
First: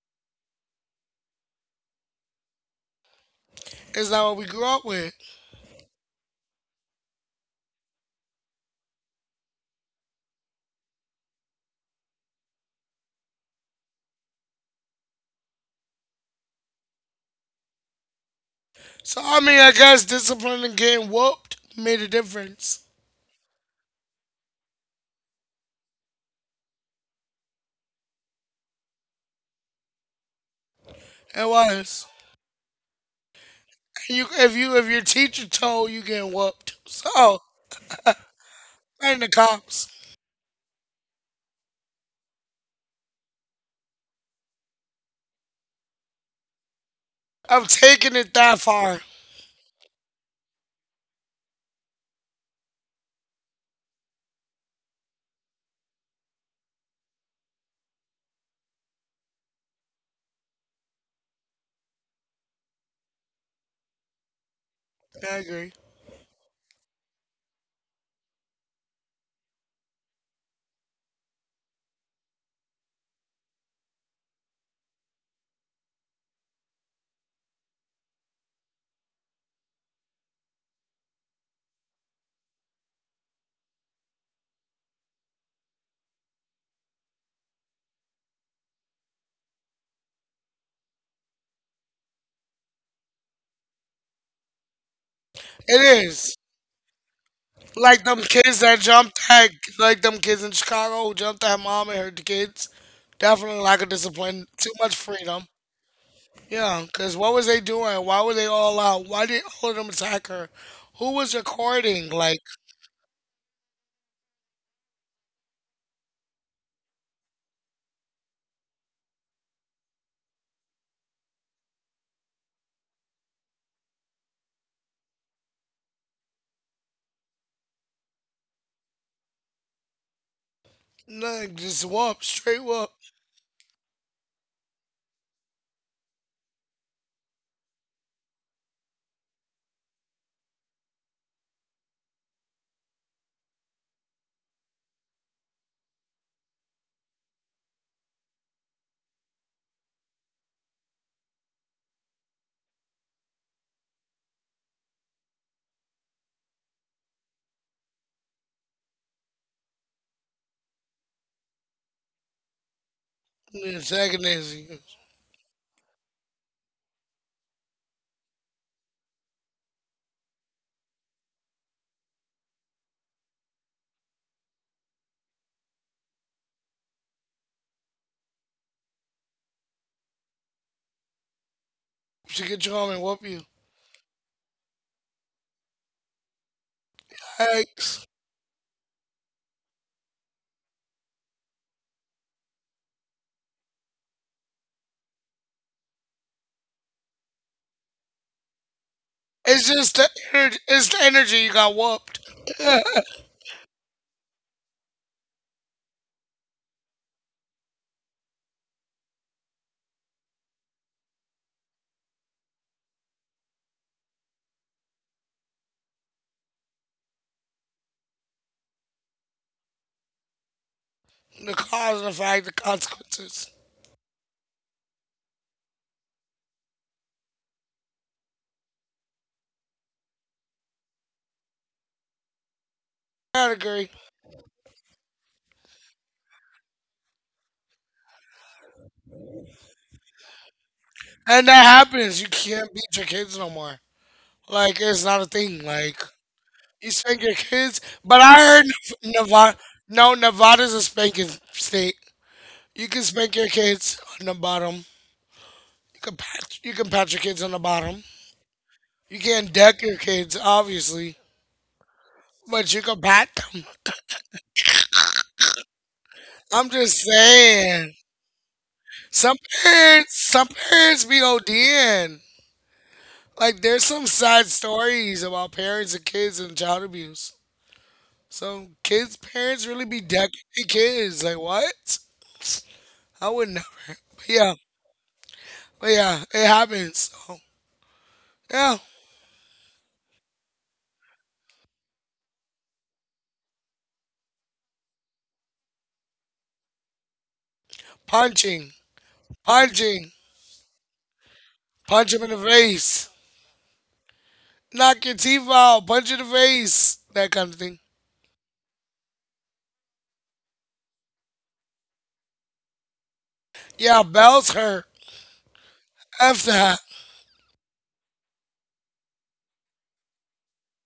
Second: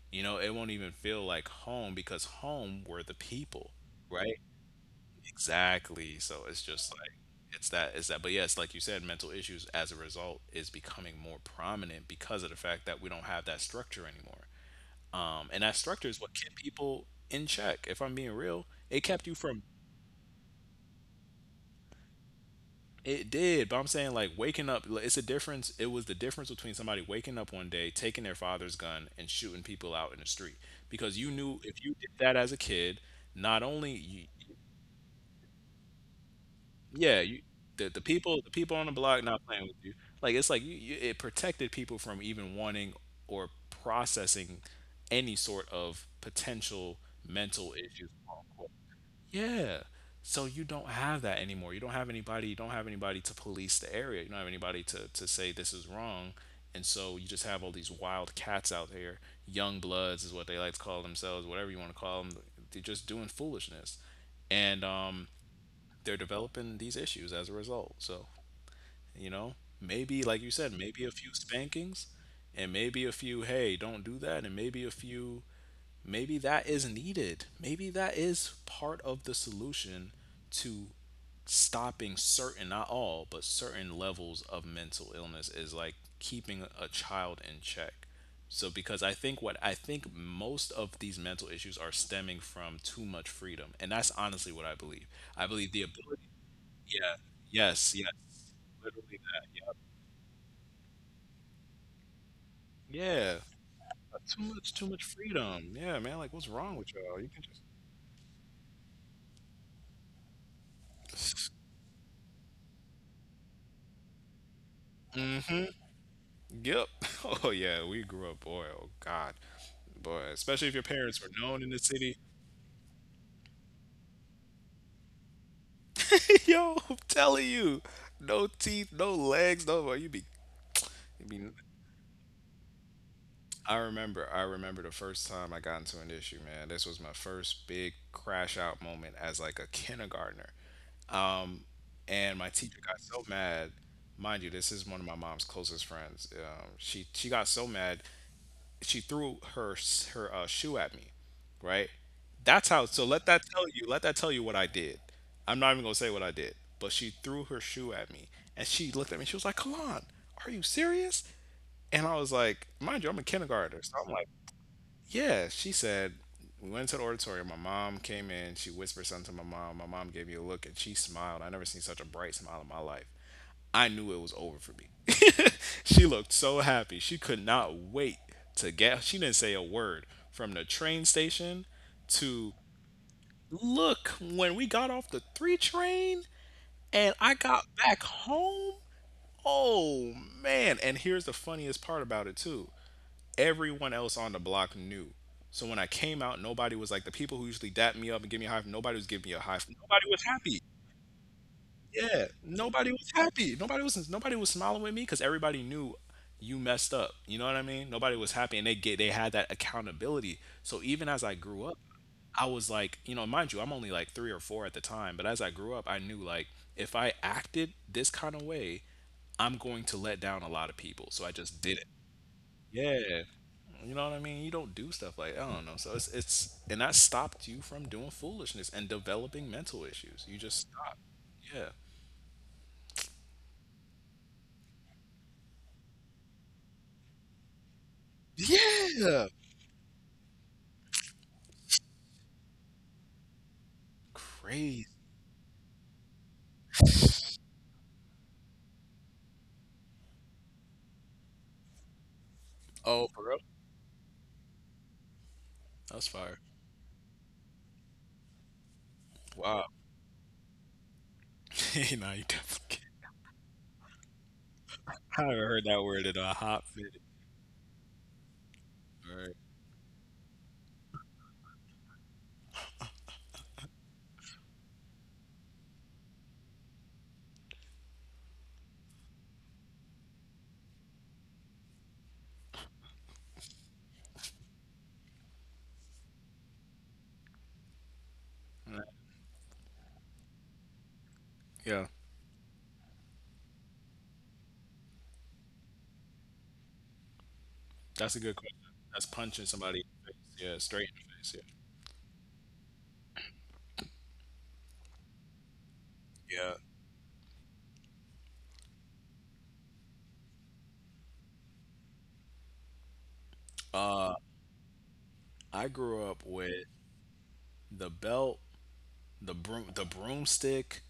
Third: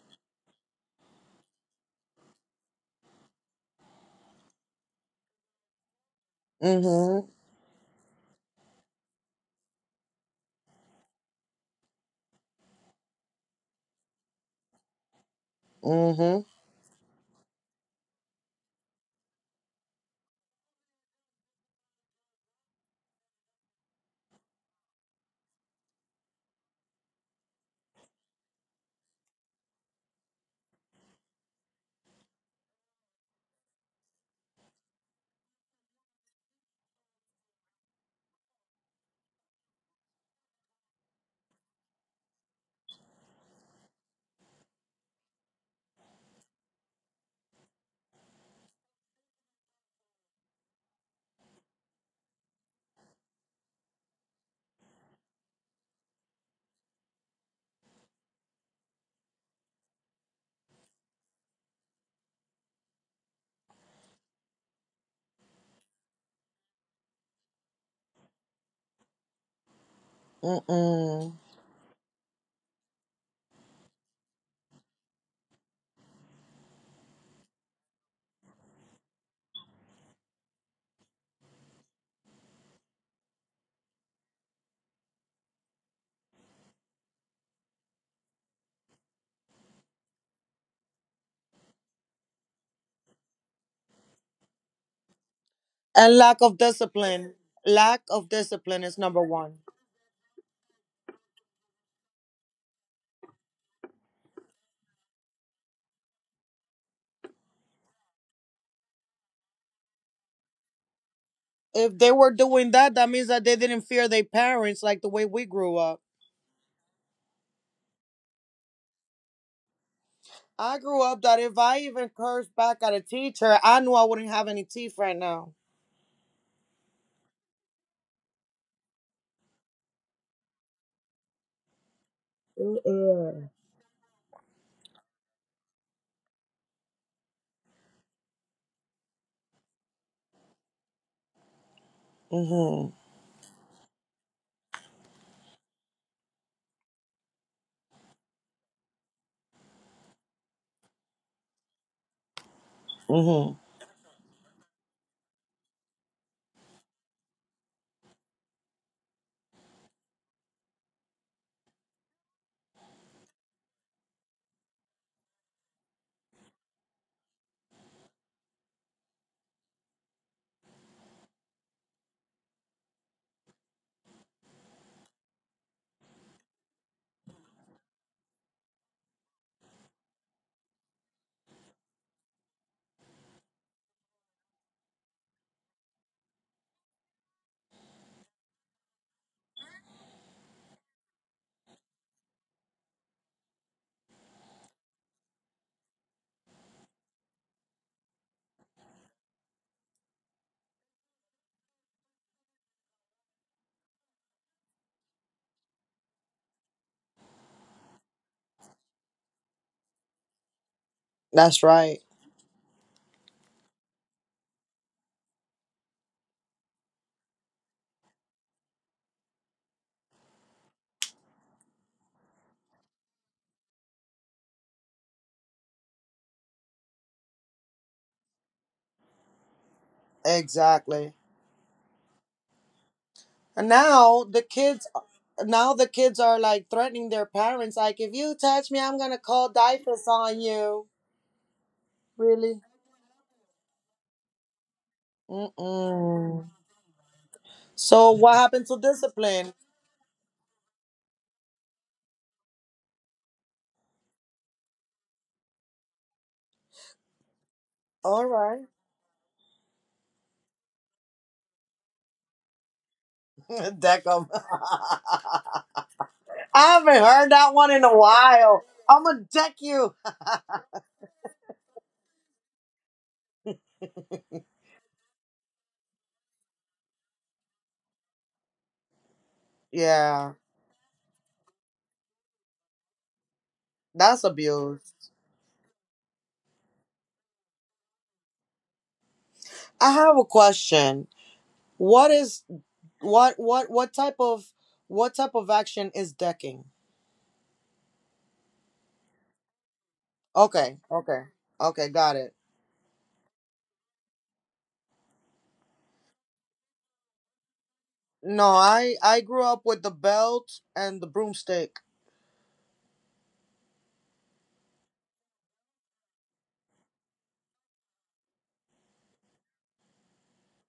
C: You know, it won't even feel like home because home were the people.
A: Is that what
C: Right?
A: we grew up with?
C: Exactly. So it's just like,
B: Mm-hmm.
C: it's that, but yes, like you said, mental issues as a result is becoming more prominent because of the fact that we don't have that structure anymore. And that structure is what
B: Mm-hmm.
C: kept people in check. If I'm being real, it
A: So
C: kept you
A: I mean,
C: from.
A: I guess discipline and getting whooped made a difference.
C: It did, but I'm saying like waking up like, it was the difference between somebody waking up one day, taking their father's gun and shooting people out in the street, because you
A: It
C: knew if you
A: was.
C: did that as a kid, not only you.
A: You, if you, if your teacher told you getting whooped,
C: Yeah, you
A: so
C: the people on the
A: and
C: block
A: the
C: not playing with
A: cops.
C: you. Like it's like you, it protected people from even wanting or processing any sort of potential
A: I'm
C: mental issues,
A: taking it
C: quote
A: that
C: unquote.
A: far.
C: Yeah. So you don't have that anymore. You don't have anybody, you don't have anybody to police the area. You don't have anybody to say this is wrong. And so you just have all these wild cats out there. Young bloods is what they like to call themselves, whatever you want to call them. They're just doing foolishness. And
A: I agree.
C: they're developing these issues as a result. So, you know, maybe like you said, maybe a
B: Mm-mm.
C: few spankings and maybe a few, hey, don't do that, and maybe a few, maybe that is needed. Maybe that is part of the solution to stopping certain, not all, but certain levels of mental illness, is like keeping a child in check. So because I think what I think most of these mental issues are stemming from too much freedom. And that's honestly what I believe. I believe
A: It
C: the ability,
B: And
A: is.
B: lack of
C: yeah.
B: discipline.
C: Yes,
A: Like
B: Lack
C: yes,
A: them
B: of
A: kids that
B: discipline
C: literally
B: is
A: jumped
B: number
A: at,
B: one.
C: that,
A: like them kids in Chicago who jumped at mom and her kids.
C: yep. Yeah.
A: Definitely lack of discipline.
C: Too much
A: Too
C: too
A: much
C: much
A: freedom.
C: freedom. Yeah, man, like, what's wrong
A: Yeah,
C: with
A: because
C: y'all? You
A: what
C: can
A: was they doing? Why were they all out? Why did all of them attack her? Who was
C: just.
B: If
A: recording?
B: they were
A: Like,
B: doing that, that means that they didn't fear their parents like the way we
C: Mhm.
B: grew up.
C: Yep. Oh, yeah, we grew up, boy, oh god. Boy, especially if your
B: I grew
C: parents were
B: up that
C: known
B: if
C: in the
B: I
C: city.
B: even cursed back at a teacher, I knew I wouldn't have any teeth right now.
C: Yo, I'm telling you, no teeth, no legs, no, boy, you be.
A: nah, just whoop, straight whoop.
B: Mm-mm.
C: I remember the first time I got into an issue, man. This was my first big crash out moment as like a kindergartner. Um, and my teacher got
B: Mhm.
C: so mad. Mind you, this is one of my mom's closest friends. She got so mad, she threw her shoe at me, right? That's how. So let that tell
B: Mhm.
C: you. Let that tell you what I did. I'm not even gonna say what I did, but she threw her shoe at me, and she looked at me. She was like, "Come on, are you serious?" And I was like, "Mind you, I'm a kindergartner, so I'm like,
A: Antagonizing you.
C: yeah," she said. We went to the auditorium. My mom came in. She whispered something to my mom. My mom gave me a look and she smiled. I never seen such a bright smile in my life. I knew it was over for me. She looked so happy. She could not wait to get. She didn't say a word from the train station
A: She
C: to
A: could you home and whoop you.
C: look when we got off the 3 train, and I got back
A: Yikes.
C: home. Oh, man. And here's the funniest part about it, too. Everyone else on the block knew. So when I came out, nobody was like the people who usually dap me up and give me a high five. Nobody was giving me a high
A: It's
C: five.
A: just
C: Nobody
A: the
C: was happy.
A: energy, it's the energy you got whooped.
C: Yeah,
A: Yeah.
C: nobody was happy. Nobody was smiling with me because everybody knew you messed up. You know what I mean? Nobody was happy, and they had that accountability. So even as I grew
B: That's
C: up,
B: right.
C: I was like, you know, mind you, I'm only like three or four at the time, but as I grew up, I knew like if I acted this kind of way, I'm going to let down a lot of people. So I
A: The
C: just did it.
A: cause and the fact, the
C: Yeah.
A: consequences.
C: You know what I mean? You don't do stuff like I don't know. So it's and that stopped you from doing foolishness and developing mental issues. You just stopped.
B: Exactly.
C: Yeah.
A: I
B: And
A: agree.
B: now the kids now the kids are like threatening their parents, like if you touch me, I'm going
C: Yeah.
B: to call diapers on you.
A: And that happens. You
B: Really?
A: can't beat your kids no more. Like
C: Crazy.
A: it's not a thing. Like
B: Mm-mm.
A: you spank your kids, but
B: So
A: I
B: what
A: heard
B: happened to
A: Nevada.
B: discipline?
A: No, Nevada's a spanking state. You can
C: Oh, for
A: spank
C: real?
A: your kids on the bottom. You
C: That's
A: can
C: fire.
A: pat. You can pat your kids on the bottom.
B: All right.
A: You can't
C: Wow.
A: deck your kids, obviously,
C: Nah, you definitely
A: but
C: can't.
A: you can pat them.
B: Deckham.
C: I haven't heard that word in a hot
A: I'm
B: I
A: just
C: minute.
B: haven't heard that one
A: saying.
B: in a while. I'm
C: Right.
A: Some
B: gonna deck you.
A: some parents be ODing. Like there's some sad stories about parents and kids and child abuse. So kids, parents really be decking
B: Yeah,
A: their kids. Like what? I would never. But
B: that's
A: yeah,
B: abuse.
A: but yeah, it happens. So yeah,
C: Right.
B: I have a question.
C: Yeah.
B: What is what type of action is decking?
C: That's a good question.
A: punching,
C: That's punching somebody in the
A: punching,
C: face. Yeah, straight in
B: Okay,
C: the face.
B: okay, okay,
A: punch him in
B: got
A: the
B: it.
A: face, knock your teeth out, punch in the
C: Yeah.
A: face, that kind of thing.
B: No, I grew up with the belt and the broomstick.
C: Yeah.
A: Yeah, bells hurt.
C: I grew up
A: F
C: with
A: that.
C: the belt, the broom, the broomstick,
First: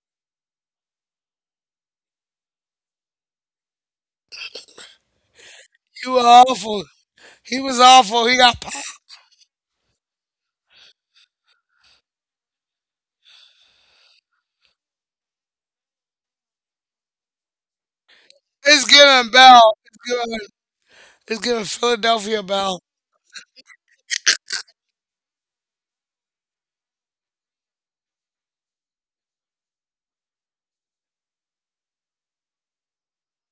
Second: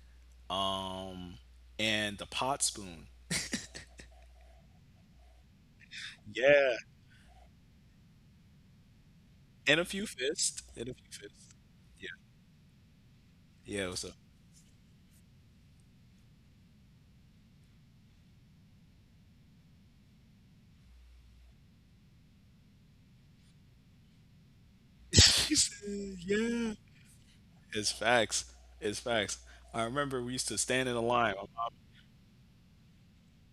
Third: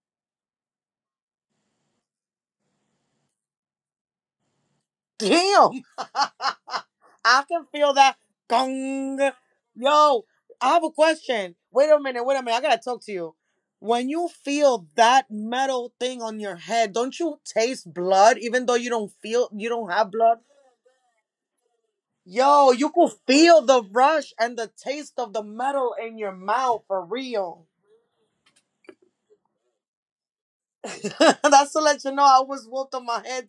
C: um, and the pot spoon.
B: Damn.
A: You were
C: Yeah,
A: awful.
B: I
A: He
B: can
A: was
B: feel that
A: awful. He got popped.
B: gong.
C: and a few
B: Yo,
C: fists,
B: I have
C: and
B: a
C: a few fists.
B: question. Wait a
C: Yeah,
B: minute, wait a minute. I gotta talk to you.
C: yeah. What's
B: When
C: up?
B: you feel that metal thing on your head, don't you taste blood even though
A: It's giving
B: you
A: bell.
B: don't
A: It's
B: have
A: giving.
B: blood?
A: It's giving Philadelphia
B: Yo,
A: bell.
B: you could feel the rush and the taste of the
C: He
B: metal
C: said,
B: in your
C: yeah,
B: mouth for real.
C: it's facts. It's facts. I remember we used to stand in a line. My mom,
B: That's to let you know I was whooped on my head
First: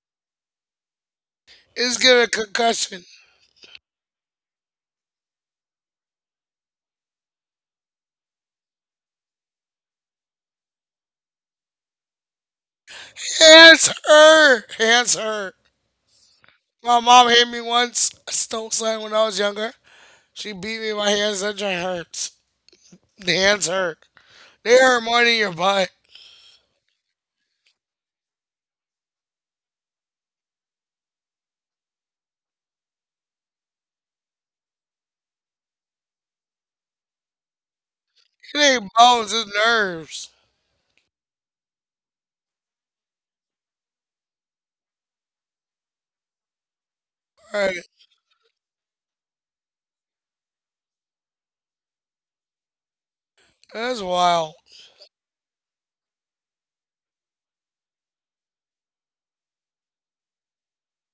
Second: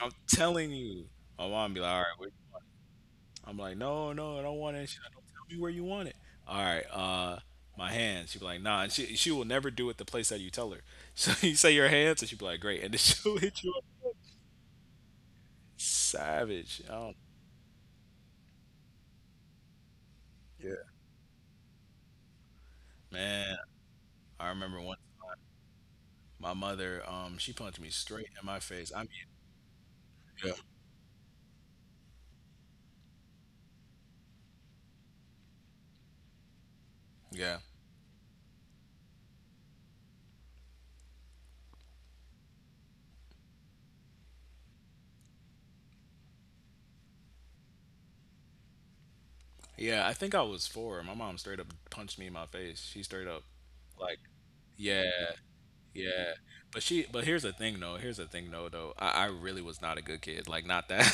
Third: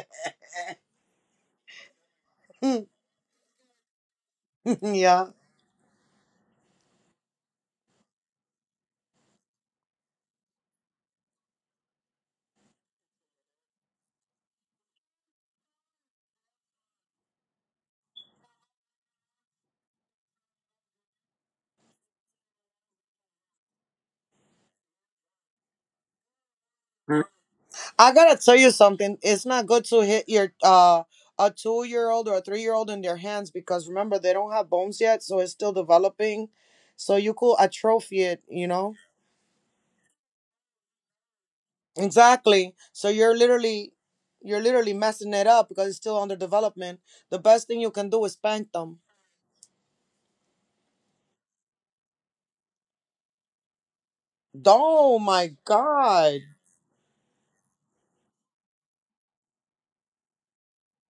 C: I'm telling you, my mom be like, "All
A: It's
C: right, what
A: giving
C: do you want?"
B: too.
A: concussion.
C: I'm like, "No, no, I don't want it." She like, "Don't
B: Yeah.
C: tell me where you want it." All right, my hands. She be like, "Nah," and she will never do it the place that you tell her. So you say your hands, and she be like, "Great," and then she'll hit you.
A: Hands
C: Up.
A: hurt. Hands hurt.
C: Savage. I
A: My
C: don't.
A: mom hit me once. I stole something when I was younger. She
C: Yeah,
A: beat me. My hands. That joint hurts. The
C: man.
A: hands hurt.
C: I
A: They
C: remember one.
A: hurt more than your butt.
C: My mother, she punched me
B: I
C: straight in
B: gotta
C: my
B: tell you
C: face. I mean,
B: something. It's not good to hit
C: yeah,
B: your a 2-year old or a 3-year old in their hands, because remember they don't have bones yet, so it's still developing. So you
C: yeah,
B: could atrophy it,
A: It
B: you
A: ain't
B: know?
A: bones, it's nerves.
B: Exactly. So you're literally messing it up because it's still under development. The best
A: Right.
B: thing you can do is spank them.
C: yeah. I think I was four. My mom straight up punched me in my face. She straight up,
A: That's
C: like,
A: wild.
C: yeah,
B: Oh my
C: yeah.
B: god.
C: But here's the thing, though. Here's the thing, though. Though I really was not a good kid. Like, not that.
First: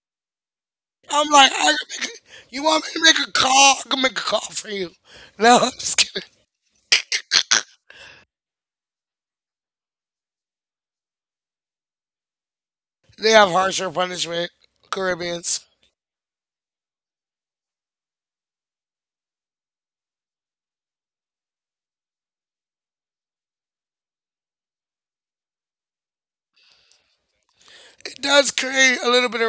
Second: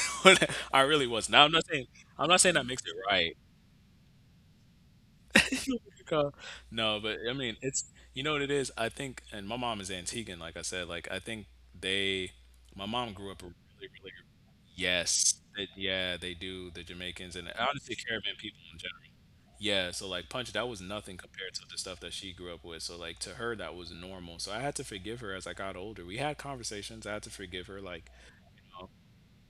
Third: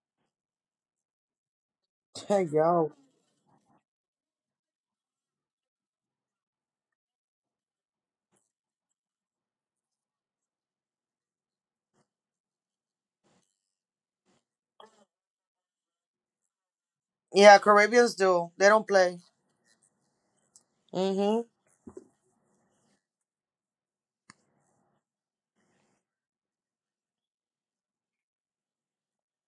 C: I really
A: I'm
C: was. Now I'm
A: like, I
C: not
A: can
C: saying,
A: make a,
C: I'm not saying
A: you
C: that makes
A: want me
B: Yo.
C: it
A: to make a
C: right.
A: call? I can make a call for you. No, I'm just kidding.
C: No, but I mean, it's you know what it is. I think, and my mom is Antiguan, like I said. Like I think they, my mom grew
A: They
C: up
A: have
C: really,
A: harsher
C: really.
A: punishment,
C: Yes.
A: Caribbeans.
C: Yeah, they do. The Jamaicans and
B: Yeah,
C: honestly
B: Caribbeans
C: Caribbean
B: do.
C: people
B: They
C: in
B: don't
C: general.
B: play.
C: Yeah, so like Punch, that was nothing
B: Mm-hmm.
C: compared to the stuff that she grew up with. So like to her that was normal. So I had to forgive her as I got older. We had conversations. I had to forgive her. Like,
A: It does
C: you know,
A: create a little bit of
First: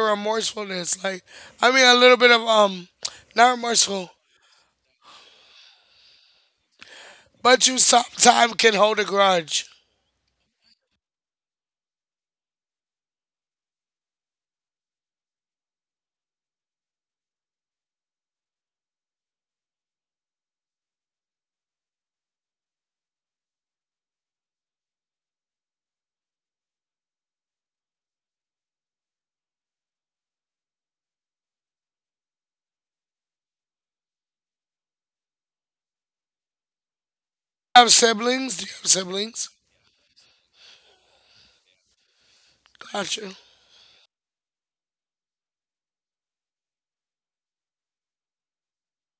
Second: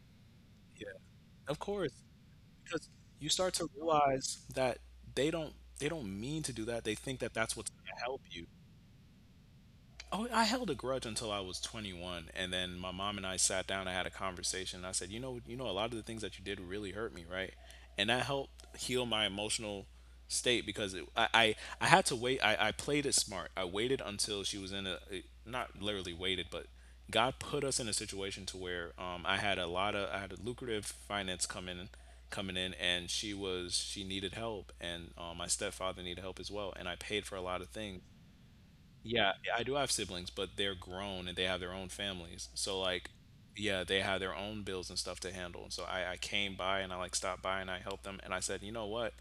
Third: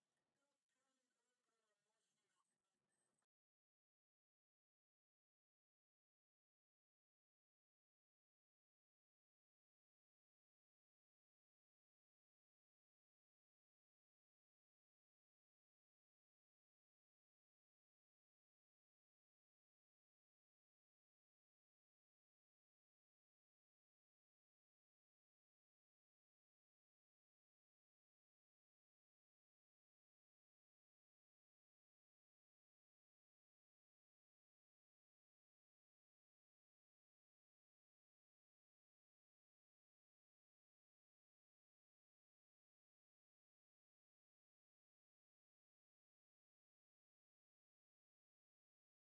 C: yeah,
A: remorsefulness. Like,
C: of
A: I mean,
C: course,
A: a little bit of,
C: because you
A: not
C: start to
A: remorseful,
C: realize that they don't mean to do that. They think that that's
A: but
C: what's
A: you
C: going to help you.
A: sometimes can hold a grudge.
C: Oh, I held a grudge until I was 21, and then my mom and I sat down. I had a conversation. And I said, you know, a lot of the things that you did really hurt me, right?" And that helped heal my emotional state because it, I had to wait. I played it smart. I waited until she was in a not literally waited, but God put us in a situation to where I had a lucrative finance coming in, and she needed help, and my stepfather needed help as well, and I paid for a lot of
A: Have
C: things.
A: siblings? Do you have
C: Yeah,
A: siblings?
C: I do have siblings, but they're grown and they have their own families. So like,
A: Gotcha.
C: yeah, they have their own bills and stuff to handle. And so I came by and I like stopped by and I helped them and I said, you know what?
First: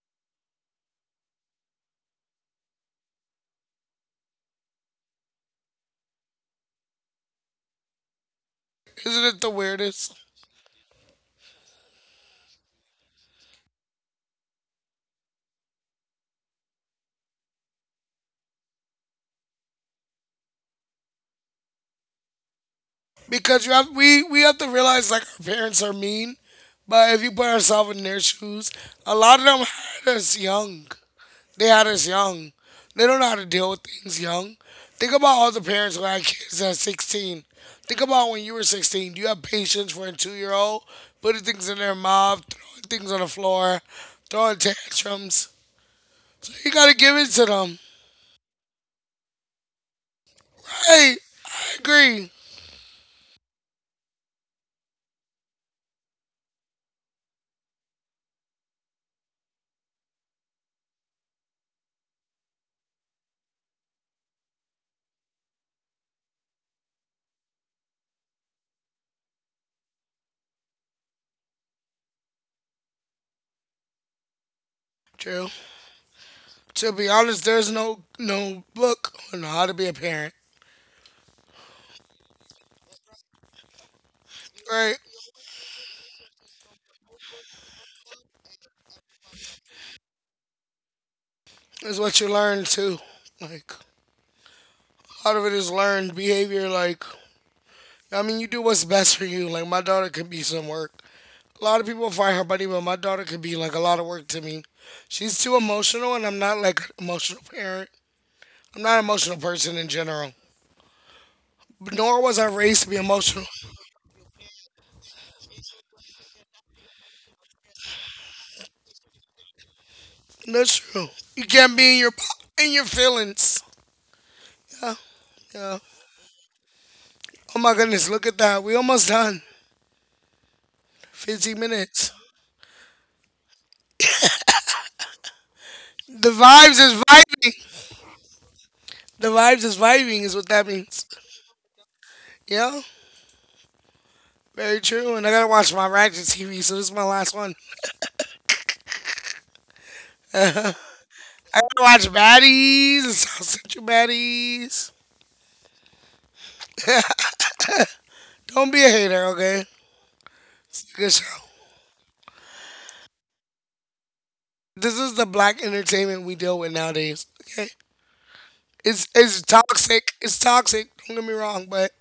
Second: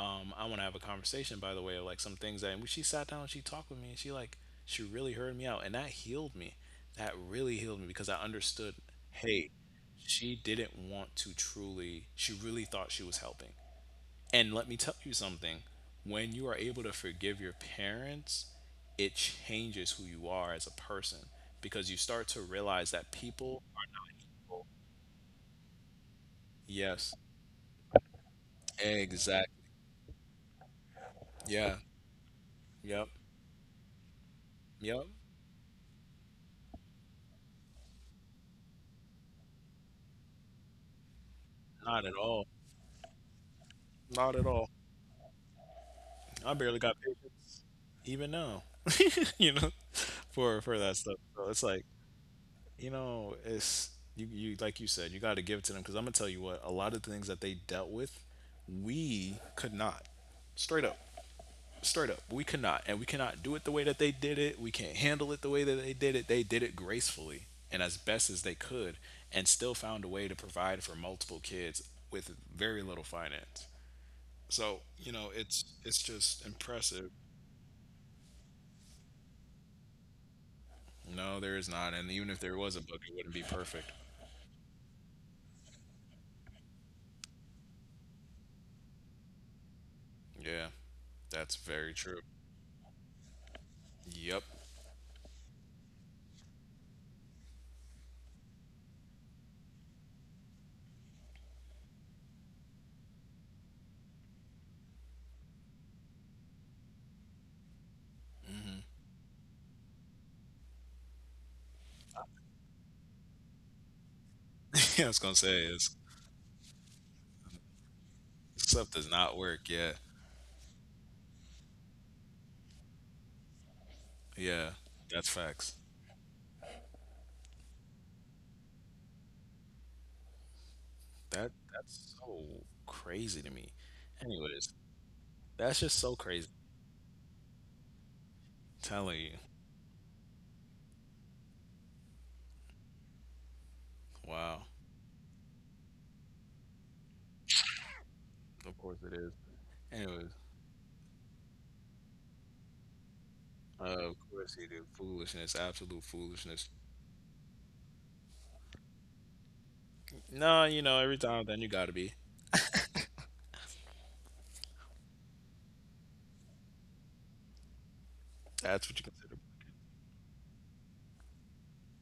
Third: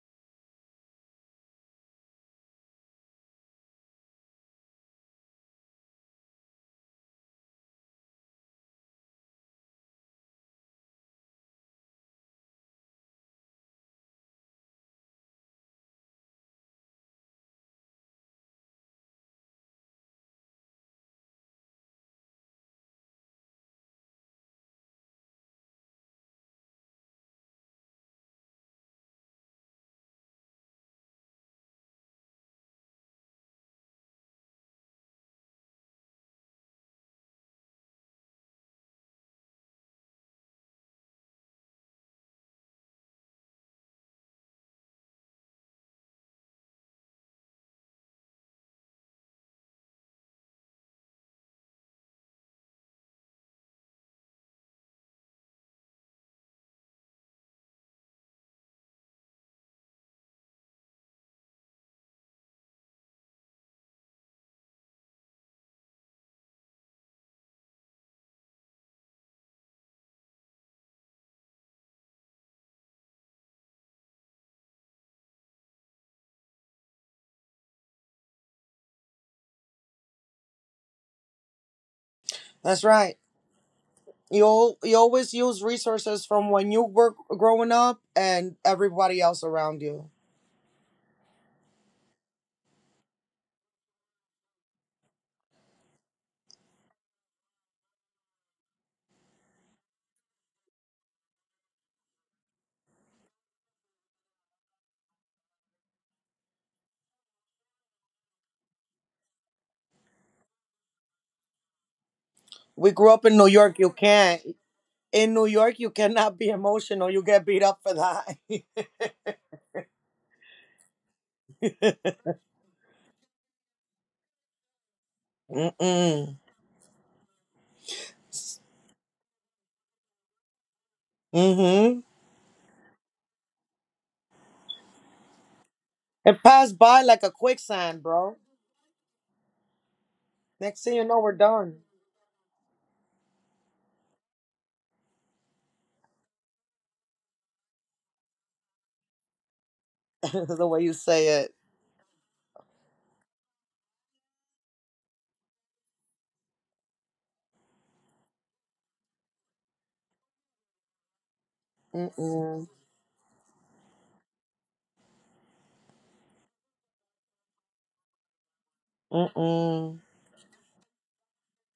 C: I want to have a conversation by the way of like some things that and she sat down and she talked with me and she really heard me out, and that healed me. That really healed me because I understood,
A: Isn't it the
C: hey,
A: weirdest?
C: she didn't want to, truly she really thought she was helping, and let me tell you something: when you are able to forgive your parents, it changes who you are as a person because you start to realize that people,
A: Because you have we have to realize like our parents are mean, but
C: yes,
A: if you put ourselves in their shoes, a lot of
C: exactly.
A: them had us young. They
C: Yeah,
A: had us young. They
C: yep,
A: don't know how to deal with things young.
C: yep.
A: Think about all the parents who had kids at 16. Think about when you were 16. Do you have patience for a 2 year old putting things in their
C: Not at
A: mouth,
C: all.
A: throwing things on the floor,
C: Not at
A: throwing
C: all.
A: tantrums?
C: I
A: You
C: barely
A: gotta
C: got
A: give it to
C: patience
A: them.
C: even now, you know, for that
A: Hey,
C: stuff. So it's
A: I
C: like,
A: agree.
C: you know, it's you like you said, you got to give it to them because I'm gonna tell you what, a lot of things that they dealt with, we could not, straight up. Straight up, we could not, and we cannot do it the way that they did it. We can't handle it the way that they did it. They did it gracefully and as best as they could, and still found a way to provide for multiple kids with very little finance. So you know,
A: True.
C: it's just
A: To be
C: impressive.
A: honest, there's no no book on how to be a parent.
C: No, there is not, and even if there was a
B: That's
C: book, it
B: right.
C: wouldn't be perfect.
B: you al-
A: Right?
B: you always use resources from when you were growing up and everybody else around you.
C: Yeah, that's very
A: It's what
C: true.
A: you learn too. Like
C: Yep.
A: a lot of it is learned behavior. Like I mean, you do what's best for you. Like my daughter could be some work. A lot of people find her buddy, but my daughter could be like a lot of work to me. She's too emotional, and I'm not like an emotional parent. I'm not an emotional person in general. Nor was I raised to be
B: We grew up
A: emotional.
B: in New York. You can't
C: I was gonna
B: in New
C: say is
B: York. You cannot be emotional. You get beat up for that.
C: stuff does not work. Yeah,
A: That's true. You can't be in your feelings.
C: yeah, that's facts.
A: Yeah.
B: Mm-mm.
A: Oh my goodness, look at that. We almost done.
C: That
A: 15 minutes.
C: that's
B: Mm-hmm.
C: so crazy to me. Anyways, that's just so
A: The
C: crazy.
B: It
A: vibes is
B: passed by like a
A: vibing.
B: quicksand, bro.
C: Telling you.
A: The vibes is vibing is what that
B: Next
A: means.
B: thing you know, we're done.
A: Yeah,
C: Wow.
A: very true. And I gotta watch my Ratchet TV, so this is my last one.
C: Of course it is. Anyways,
B: The way you say
A: I
B: it.
A: gotta watch Baddies and South Central
C: of course he did.
A: Baddies.
C: Foolishness, absolute foolishness.
A: Don't be a hater, okay?
C: No, you
A: It's
C: know,
A: a good
C: every
A: show.
C: time then you gotta be.
B: Mm-mm.
A: This is the black entertainment we deal with nowadays. Okay,
C: That's what you consider.
A: it's toxic.
B: Mm-mm.
A: It's toxic. Don't get me wrong, but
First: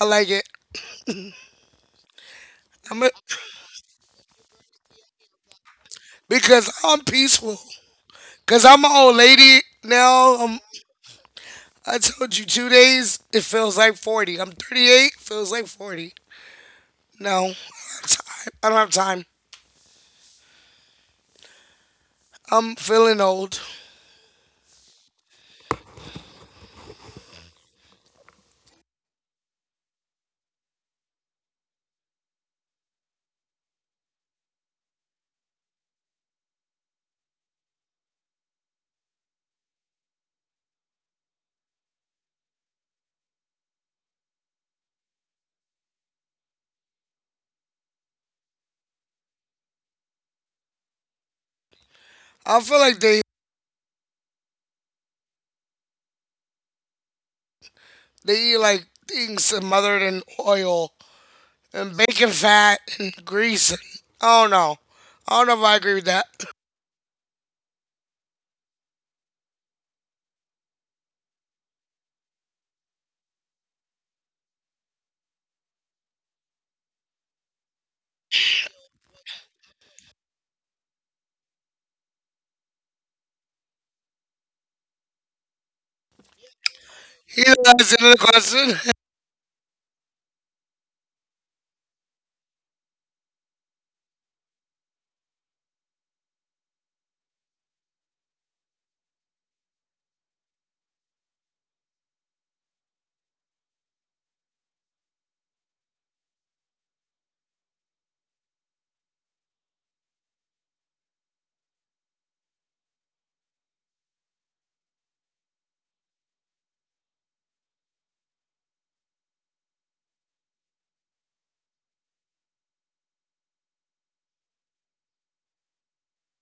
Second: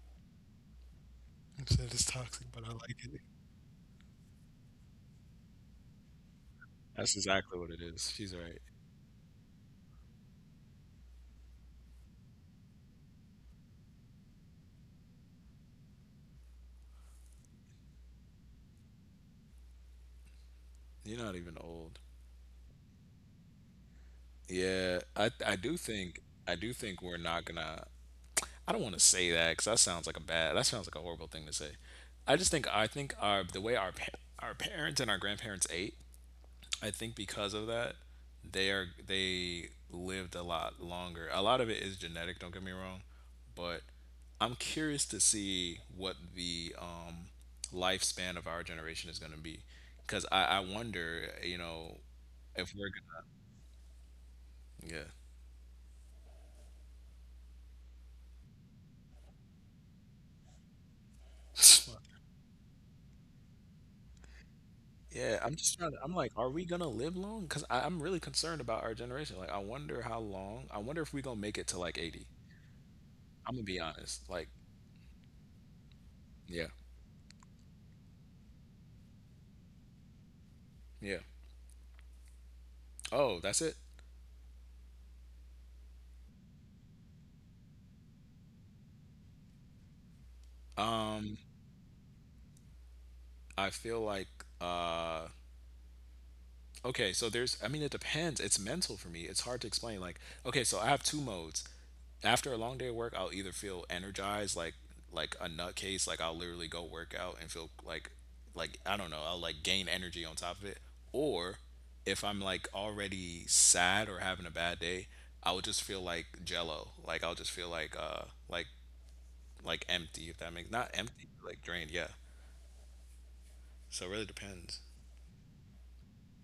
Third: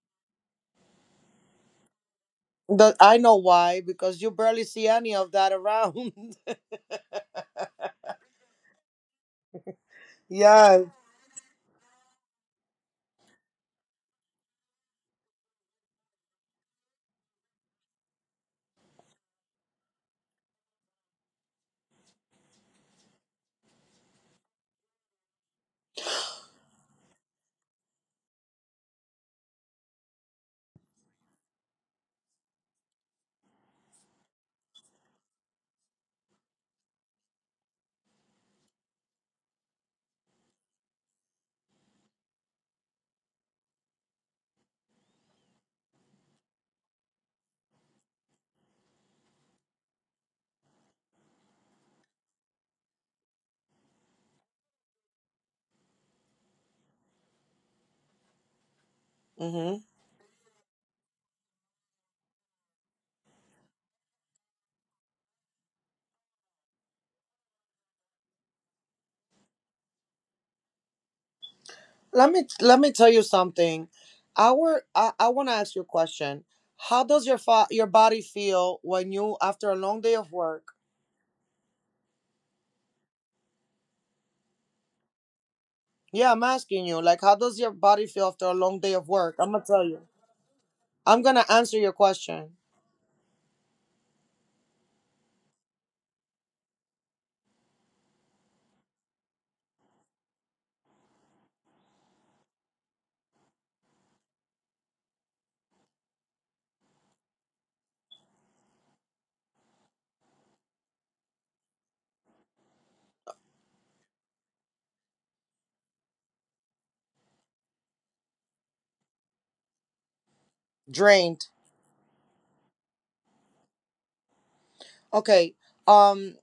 A: I like it.
C: You said it's toxic, but I
A: I'm
C: like
A: a,
B: I
C: it.
B: know why, because you barely see any of that around.
A: because I'm
C: That's exactly
A: peaceful.
C: what it is. She's right.
A: Cause I'm an old lady now. I'm,
B: Yeah.
A: I told you 2 days. It feels like 40. I'm 38. Feels like 40. No, I don't have time. I don't have time.
C: You're not even old.
A: I'm feeling old.
C: Yeah, I do think I do think we're not gonna. I don't want to say that because that sounds like a bad. That sounds like a horrible thing to say. I just think, I think our the way our pa- our parents and our grandparents ate. I think because of that, they lived a lot longer. A lot of it is genetic, don't get me wrong, but I'm curious to see what the lifespan of our generation is going to be, because I wonder, you know,
A: I
C: if
A: feel
C: we're
A: like they
C: gonna
A: they eat like things
B: Hmm.
A: smothered in oil
C: yeah.
A: and bacon fat and grease. I don't know.
C: Yeah,
A: I don't
C: I'm
A: know if
C: just
A: I
C: trying
A: agree
C: to,
A: with
C: I'm
A: that.
C: like, are we gonna live long? Because I'm really concerned about our generation. Like, I wonder how long, I wonder if we gonna make it to like 80.
B: Let me tell you
C: I'm gonna be
B: something.
C: honest. Like,
B: I want to ask you a question.
C: yeah,
B: How does your body feel when you after a long day of work?
C: yeah. Oh, that's it?
B: Yeah, I'm asking you. Like, how
A: He's
B: does your
A: asking
B: body
A: another
B: feel after a long day
A: question.
B: of work? I'm gonna tell you. I'm gonna answer your question.
C: I feel like uh okay, so there's I mean it depends. It's mental for me. It's hard to explain. Like, okay, so I have two modes. After a long day of work, I'll either feel energized like a nutcase, like I'll literally go work out and feel like I don't know, I'll like gain energy on top of it. Or if I'm like already sad or having a bad day, I would just feel like jello. Like I'll just feel like empty if that makes not empty,
B: Drained.
C: like drained, yeah. So it really depends.
B: Okay. Um.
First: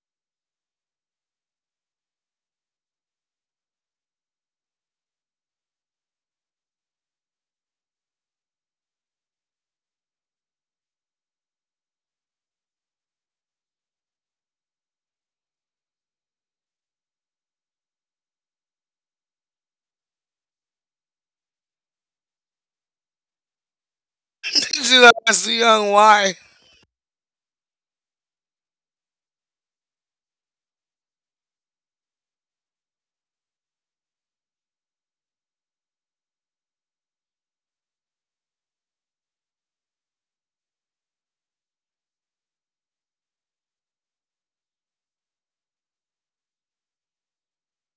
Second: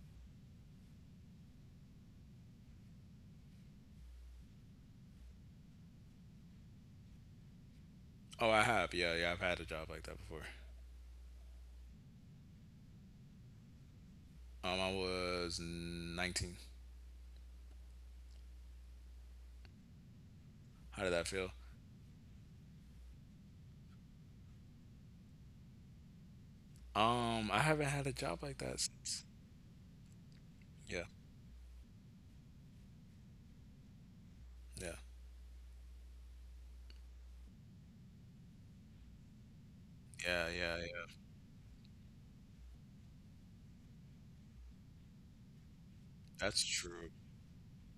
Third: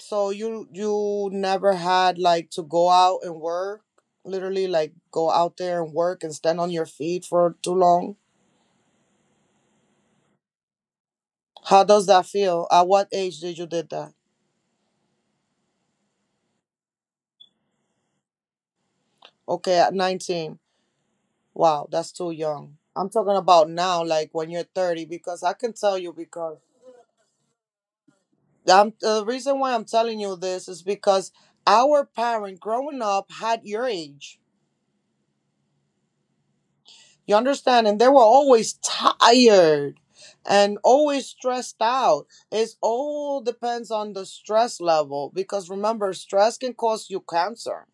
B: So you never had like to go out and work, literally like go out there and work and stand on your feet for too long.
C: Oh, I have. Yeah, yeah, I've had a job like that before.
B: How does that feel? At what age did you did that?
C: I was 19.
B: Okay, at 19.
C: How did that feel?
B: Wow, that's too young. I'm talking about now, like when you're
A: She's
B: 30, because I
A: asking
B: can
A: young
B: tell you
A: why.
B: because
C: I haven't had a job like that since.
B: the reason why I'm telling you this is
C: Yeah,
B: because our parent growing up had your age.
C: yeah,
B: You understand? And they were always tired
C: yeah, yeah,
B: and
C: yeah.
B: always stressed out. It all depends on the stress level because, remember, stress
C: That's
B: can
C: true.
B: cause you cancer.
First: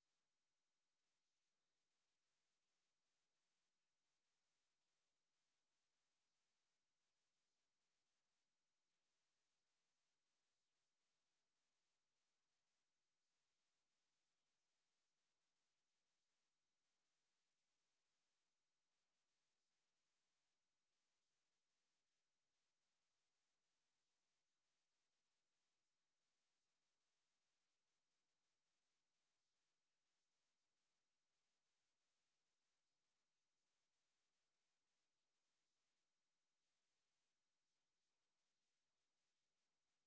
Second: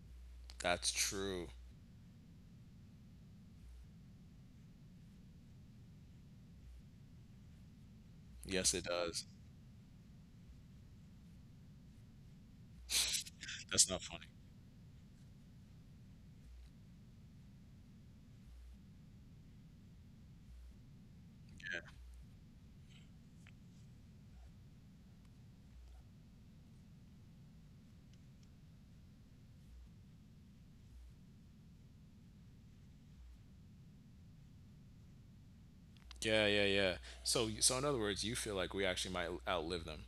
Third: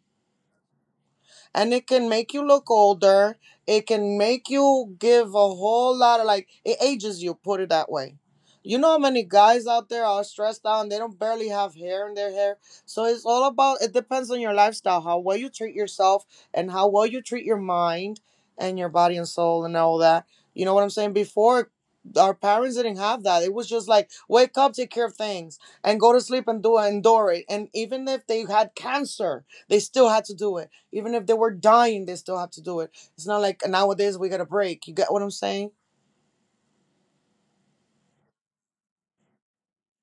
C: That's true.
B: And it can make you look older. It can make you give a whole lot of, like, it ages you, put it that way.
C: Yes,
B: You
C: it
B: know how many
C: does.
B: guys out there are stressed out and they don't barely have hair in their hair. So it's all about,
C: That's
B: it
C: not funny.
B: depends on your lifestyle, how well you treat yourself and how well you treat your mind and your body and soul and all that. You know what I'm saying? Before, our parents didn't have that. It was just like wake up, take care of things, and go to sleep and do endure it. And even if they had cancer, they still had to do it. Even if they were dying, they still have to do it. It's not like nowadays we get a break. You get what I'm saying?
C: Yeah, yeah, yeah. So in other words, you feel like we actually might outlive them.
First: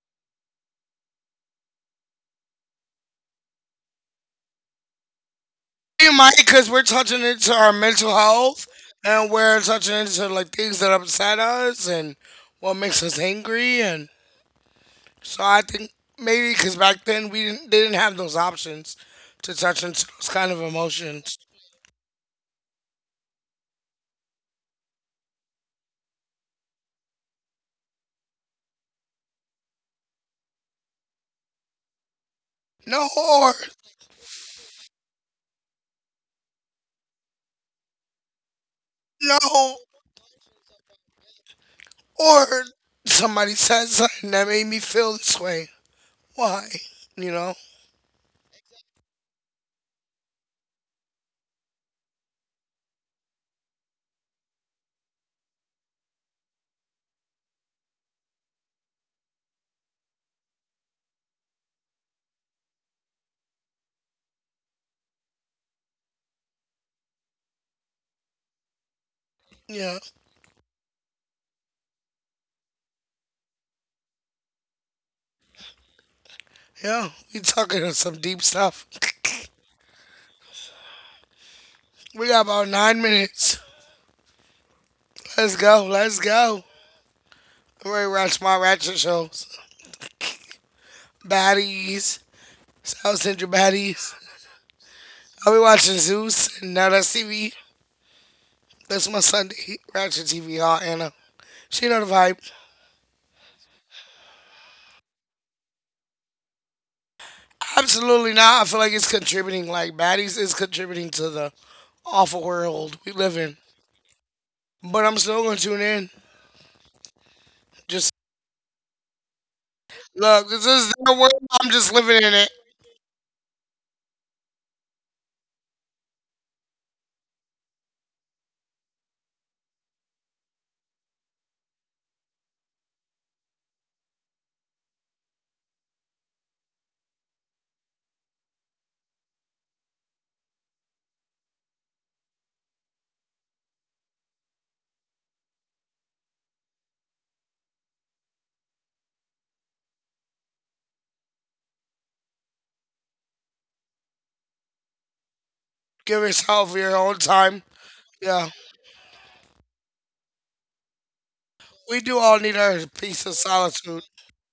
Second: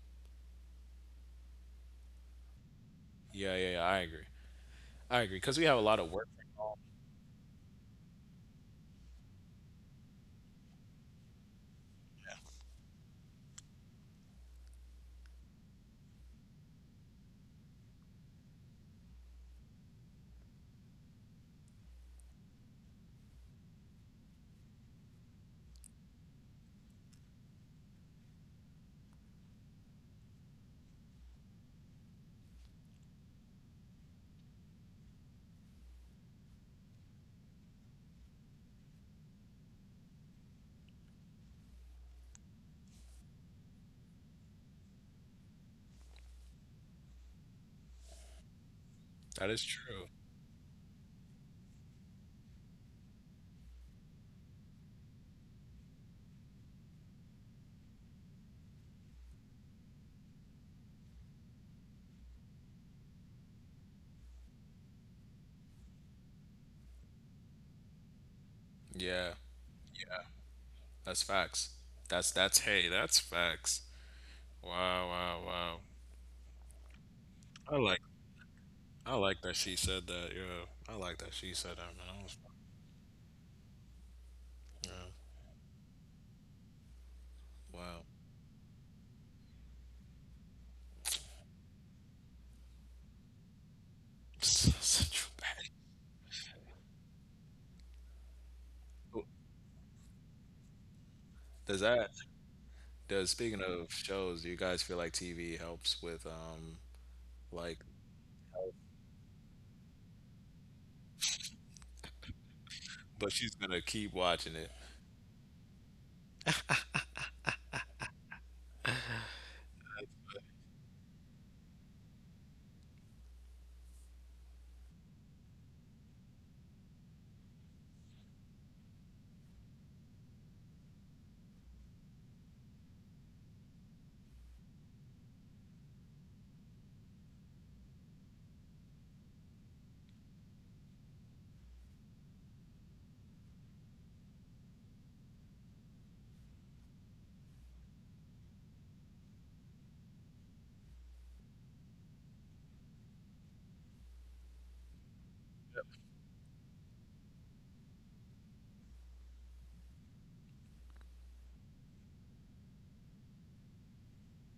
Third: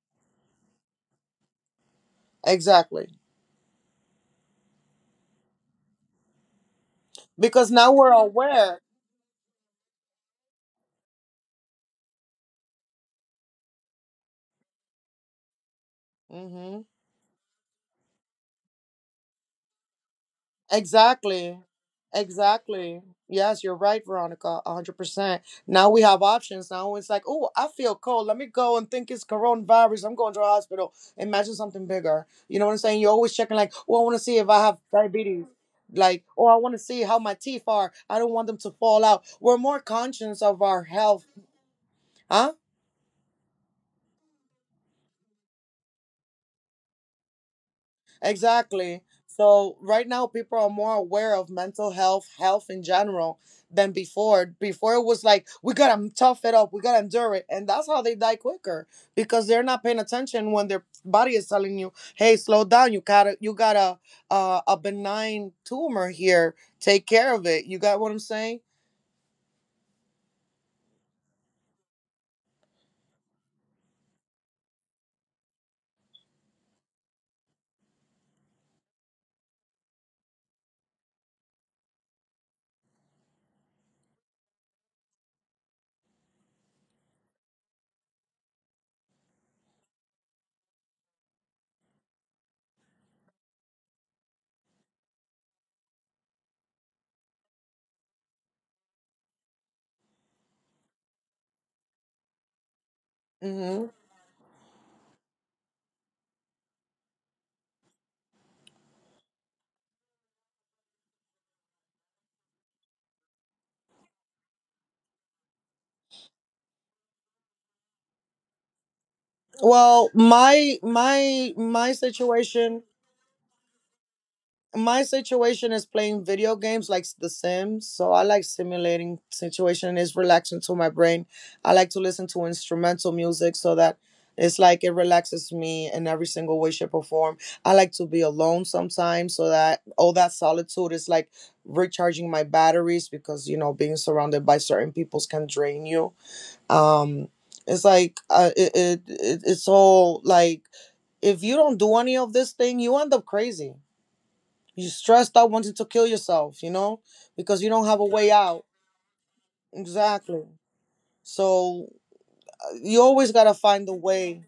B: Exactly.
C: Yeah, yeah, yeah. I agree. I agree because we have a lot
A: We
C: of work
A: might
C: from
A: because
C: home.
A: we're touching into our
B: Because now we're
A: mental health
B: aware.
A: and we're touching into like things that upset us and
C: Yeah,
A: what makes us angry and so I think maybe because
B: Hmm.
A: back then we didn't they didn't have those options to touch into those kind of emotions.
B: Exactly. Exactly. Yes, you're right, Veronica. 100%. Now we have options. Now it's like, oh, I feel cold. Let me go and think it's coronavirus. I'm going to the hospital. Imagine something bigger. You know what I'm saying?
A: No,
B: You're always
A: or
B: checking, like, oh, I want to see if I have diabetes. Like, oh, I want to see how my teeth are. I don't want them to fall out. We're
A: no,
B: more conscious of our health.
A: or
B: Huh?
A: somebody said something that made me feel this way. Why? You know?
B: Exactly.
C: that is
B: So
C: true.
B: right now people are more aware of mental health, health in general, than before. Before it was like we gotta tough it up, we gotta endure it, and that's how they die quicker, because they're not paying attention when their body is telling you, "Hey, slow down. You got a benign tumor here. Take care of it." You got what I'm saying?
C: Yeah,
A: Yeah.
C: yeah. That's facts. That's hey, that's facts. Wow, wow, wow.
A: Yeah. We
C: I
A: talking on
C: like
A: some deep stuff.
C: I like that she said that. Yeah, I like that she said that. Man, I
A: We
C: was,
A: got about 9 minutes.
C: man,
A: Let's go. Let's go. I'm
C: wow,
A: ready to watch my ratchet shows. Baddies. South Central Baddies.
C: such a
A: I'll be
C: bad.
A: watching Zeus and Now That's TV. That's my Sunday ratchet TV. Y'all, Anna.
C: Does
A: She know
C: that?
A: the vibe.
C: Does speaking of
B: hmm
C: shows, do you guys feel like TV helps with like?
A: Absolutely not. I feel like it's contributing. Like baddies is contributing to the awful world we
C: But
A: live
C: she's
A: in.
C: gonna keep watching it,
A: But I'm still gonna tune in. Just
B: Well,
A: look, this
B: my
A: is their world.
B: my
A: I'm just
B: my
A: living in it.
B: situation my situation is playing video games like The Sims. So I like simulating situation. It's relaxing to my brain. I like to listen to instrumental music so that it's like it relaxes me in every single way, shape, or form. I like to be alone sometimes so that all that solitude is like recharging my batteries, because being surrounded by certain peoples can drain you. Um, it's like it's all like, if you don't do any of this thing, you end up crazy. You're stressed out wanting to kill
A: Give
B: yourself,
A: yourself your own time.
B: because you don't have a way
A: Yeah,
B: out. Exactly. So
A: we do all need our
B: you
A: piece of
B: always got to find a
A: solitude.
B: way.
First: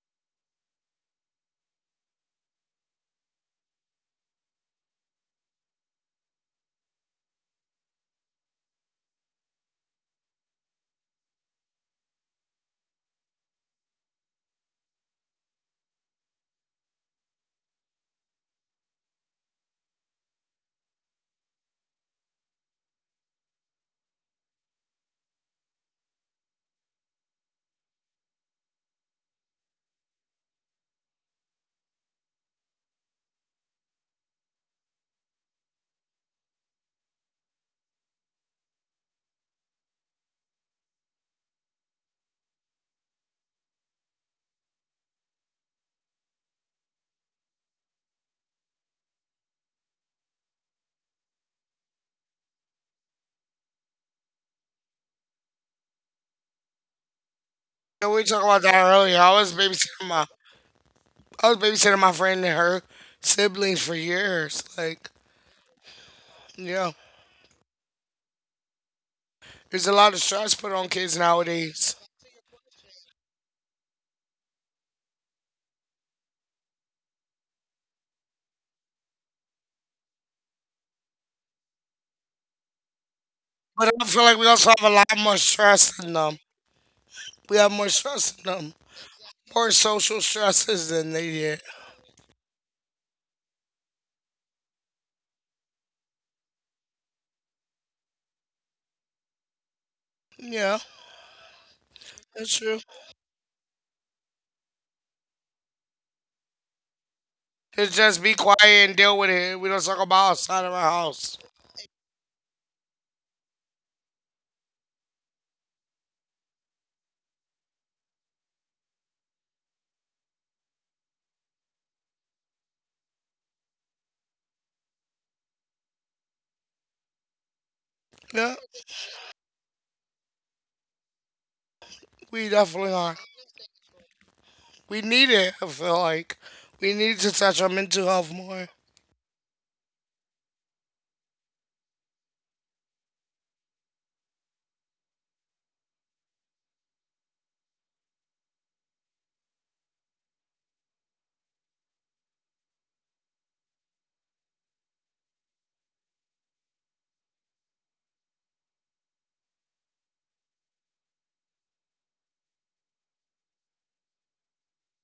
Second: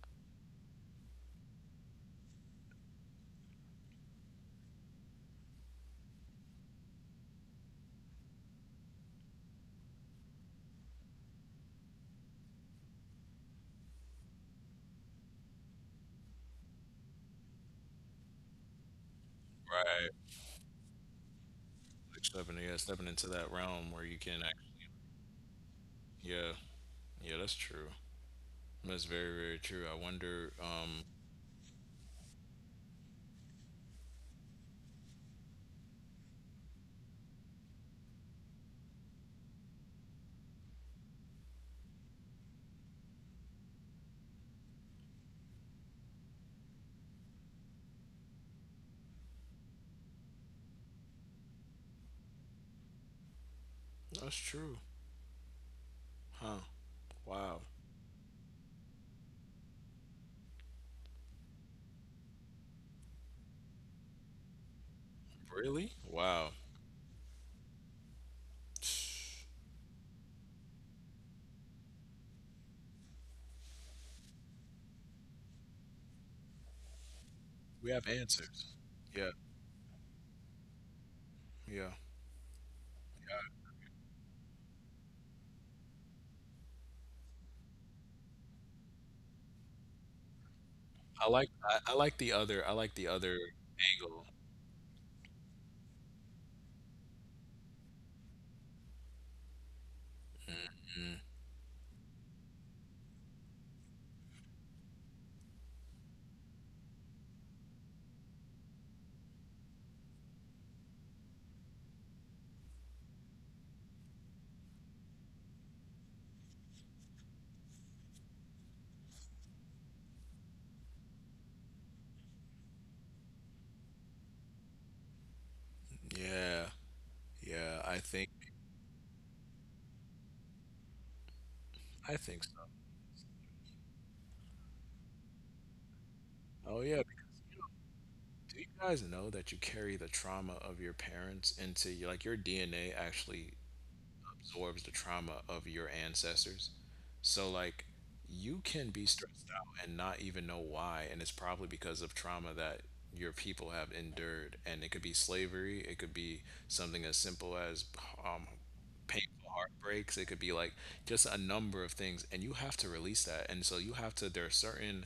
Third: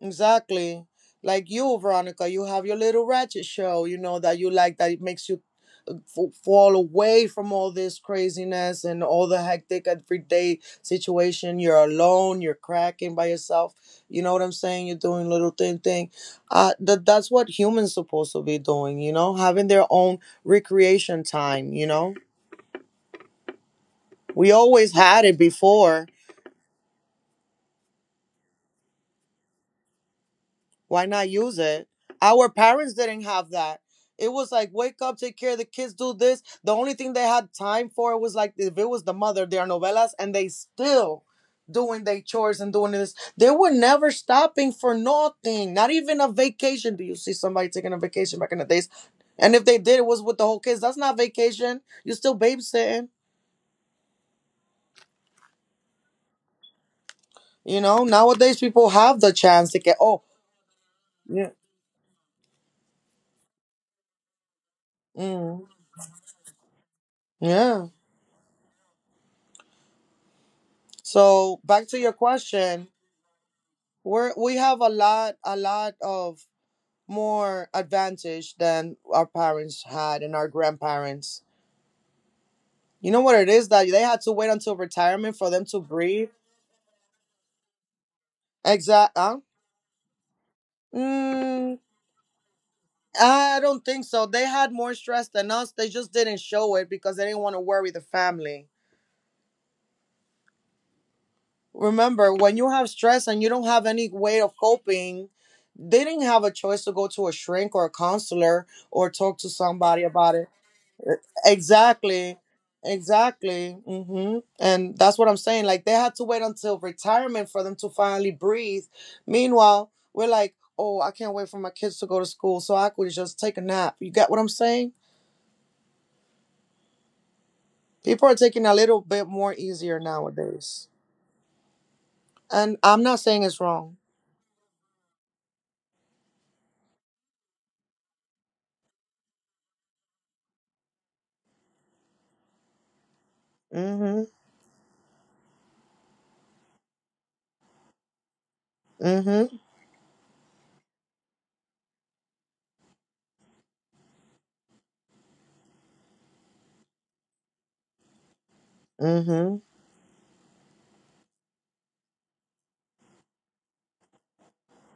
B: Exactly. Like you, Veronica, you have your little ratchet show, that you like, that it makes you fall away from all this craziness and all the hectic everyday situation. You're alone. You're cracking by yourself. You know what I'm saying? You're doing little thing thing. That's what humans supposed to be doing. You know, having their
C: right?
B: own recreation time. You know,
C: Like stepping Yeah, stepping into that realm where you can.
B: we
C: Act,
B: always had it before.
C: yeah, yeah, that's true. That's very very true. I wonder. Um,
B: Why not use it? Our parents didn't have that. It was like wake up, take care of the kids, do this. The only thing they had time for was like if it was the mother, their novelas, and they still doing their chores and doing this. They were never stopping for nothing. Not even a vacation. Do you see somebody taking a vacation back in the days? And if they did, it was with the whole kids. That's not vacation. You're still babysitting.
C: that's true, huh? Wow,
B: You know,
A: And we talked
B: nowadays
A: about that
B: people
A: earlier.
B: have the chance to get. Oh,
A: I
B: yeah.
A: was babysitting my friend and her siblings for years. Like,
B: Mm,
C: really? Wow,
A: yeah,
B: yeah.
A: there's a lot of stress put on kids
B: So back
A: nowadays.
B: to your question. We have a lot of more
C: we have
B: advantage
C: answers.
B: than our
C: Yeah,
B: parents had and our grandparents.
C: yeah.
B: You know what it is,
A: But
B: that
A: I
B: they
A: feel
B: had to
A: like we
B: wait
A: also
B: until
A: have a lot more
B: retirement for them to
A: stress than
B: breathe.
A: them. We have more stress than them.
B: Exact. Huh?
A: More social stresses than
C: I
A: they
C: like
A: did.
B: Mm,
C: I, I like the other I like the other
B: I don't think
C: angle.
B: so. They had more stress than us. They just didn't show it because they didn't want to worry the family.
A: Yeah,
B: Remember,
A: that's
B: when you
A: true.
B: have stress and you don't have any way of coping, they didn't have a choice to go to a shrink or
A: It's
B: a
A: just be quiet
B: counselor
A: and
B: or
A: deal with
B: talk to
A: it. We don't talk
B: somebody
A: about
B: about it.
A: outside of our house.
B: Exactly. Exactly. And that's what I'm saying. Like they had to wait until retirement for them to finally breathe. Meanwhile, we're like, oh, I can't wait for my kids to go to school so I could just take a nap. You get what I'm saying?
C: Yeah, yeah, I think
B: People are
A: Yeah,
B: taking a little bit more easier nowadays.
C: I think
A: we
C: so.
B: And
A: definitely
B: I'm
A: are.
B: not saying it's wrong.
A: We need it, I feel like.
C: Oh
A: We
C: yeah,
A: need
C: because
A: to touch on mental health
C: do you
A: more.
C: guys know that you carry the trauma of your parents into like your DNA actually
B: Mm-hmm.
C: absorbs the trauma of your ancestors. So like you can be stressed
B: Mm-hmm.
C: out and not even know why, and it's probably because of trauma that your people have endured, and it could be slavery, it could be something as simple as um painful
B: Mm-hmm.
C: heartbreaks, it could be like just a number of things, and you have to release that. And so you have to there are certain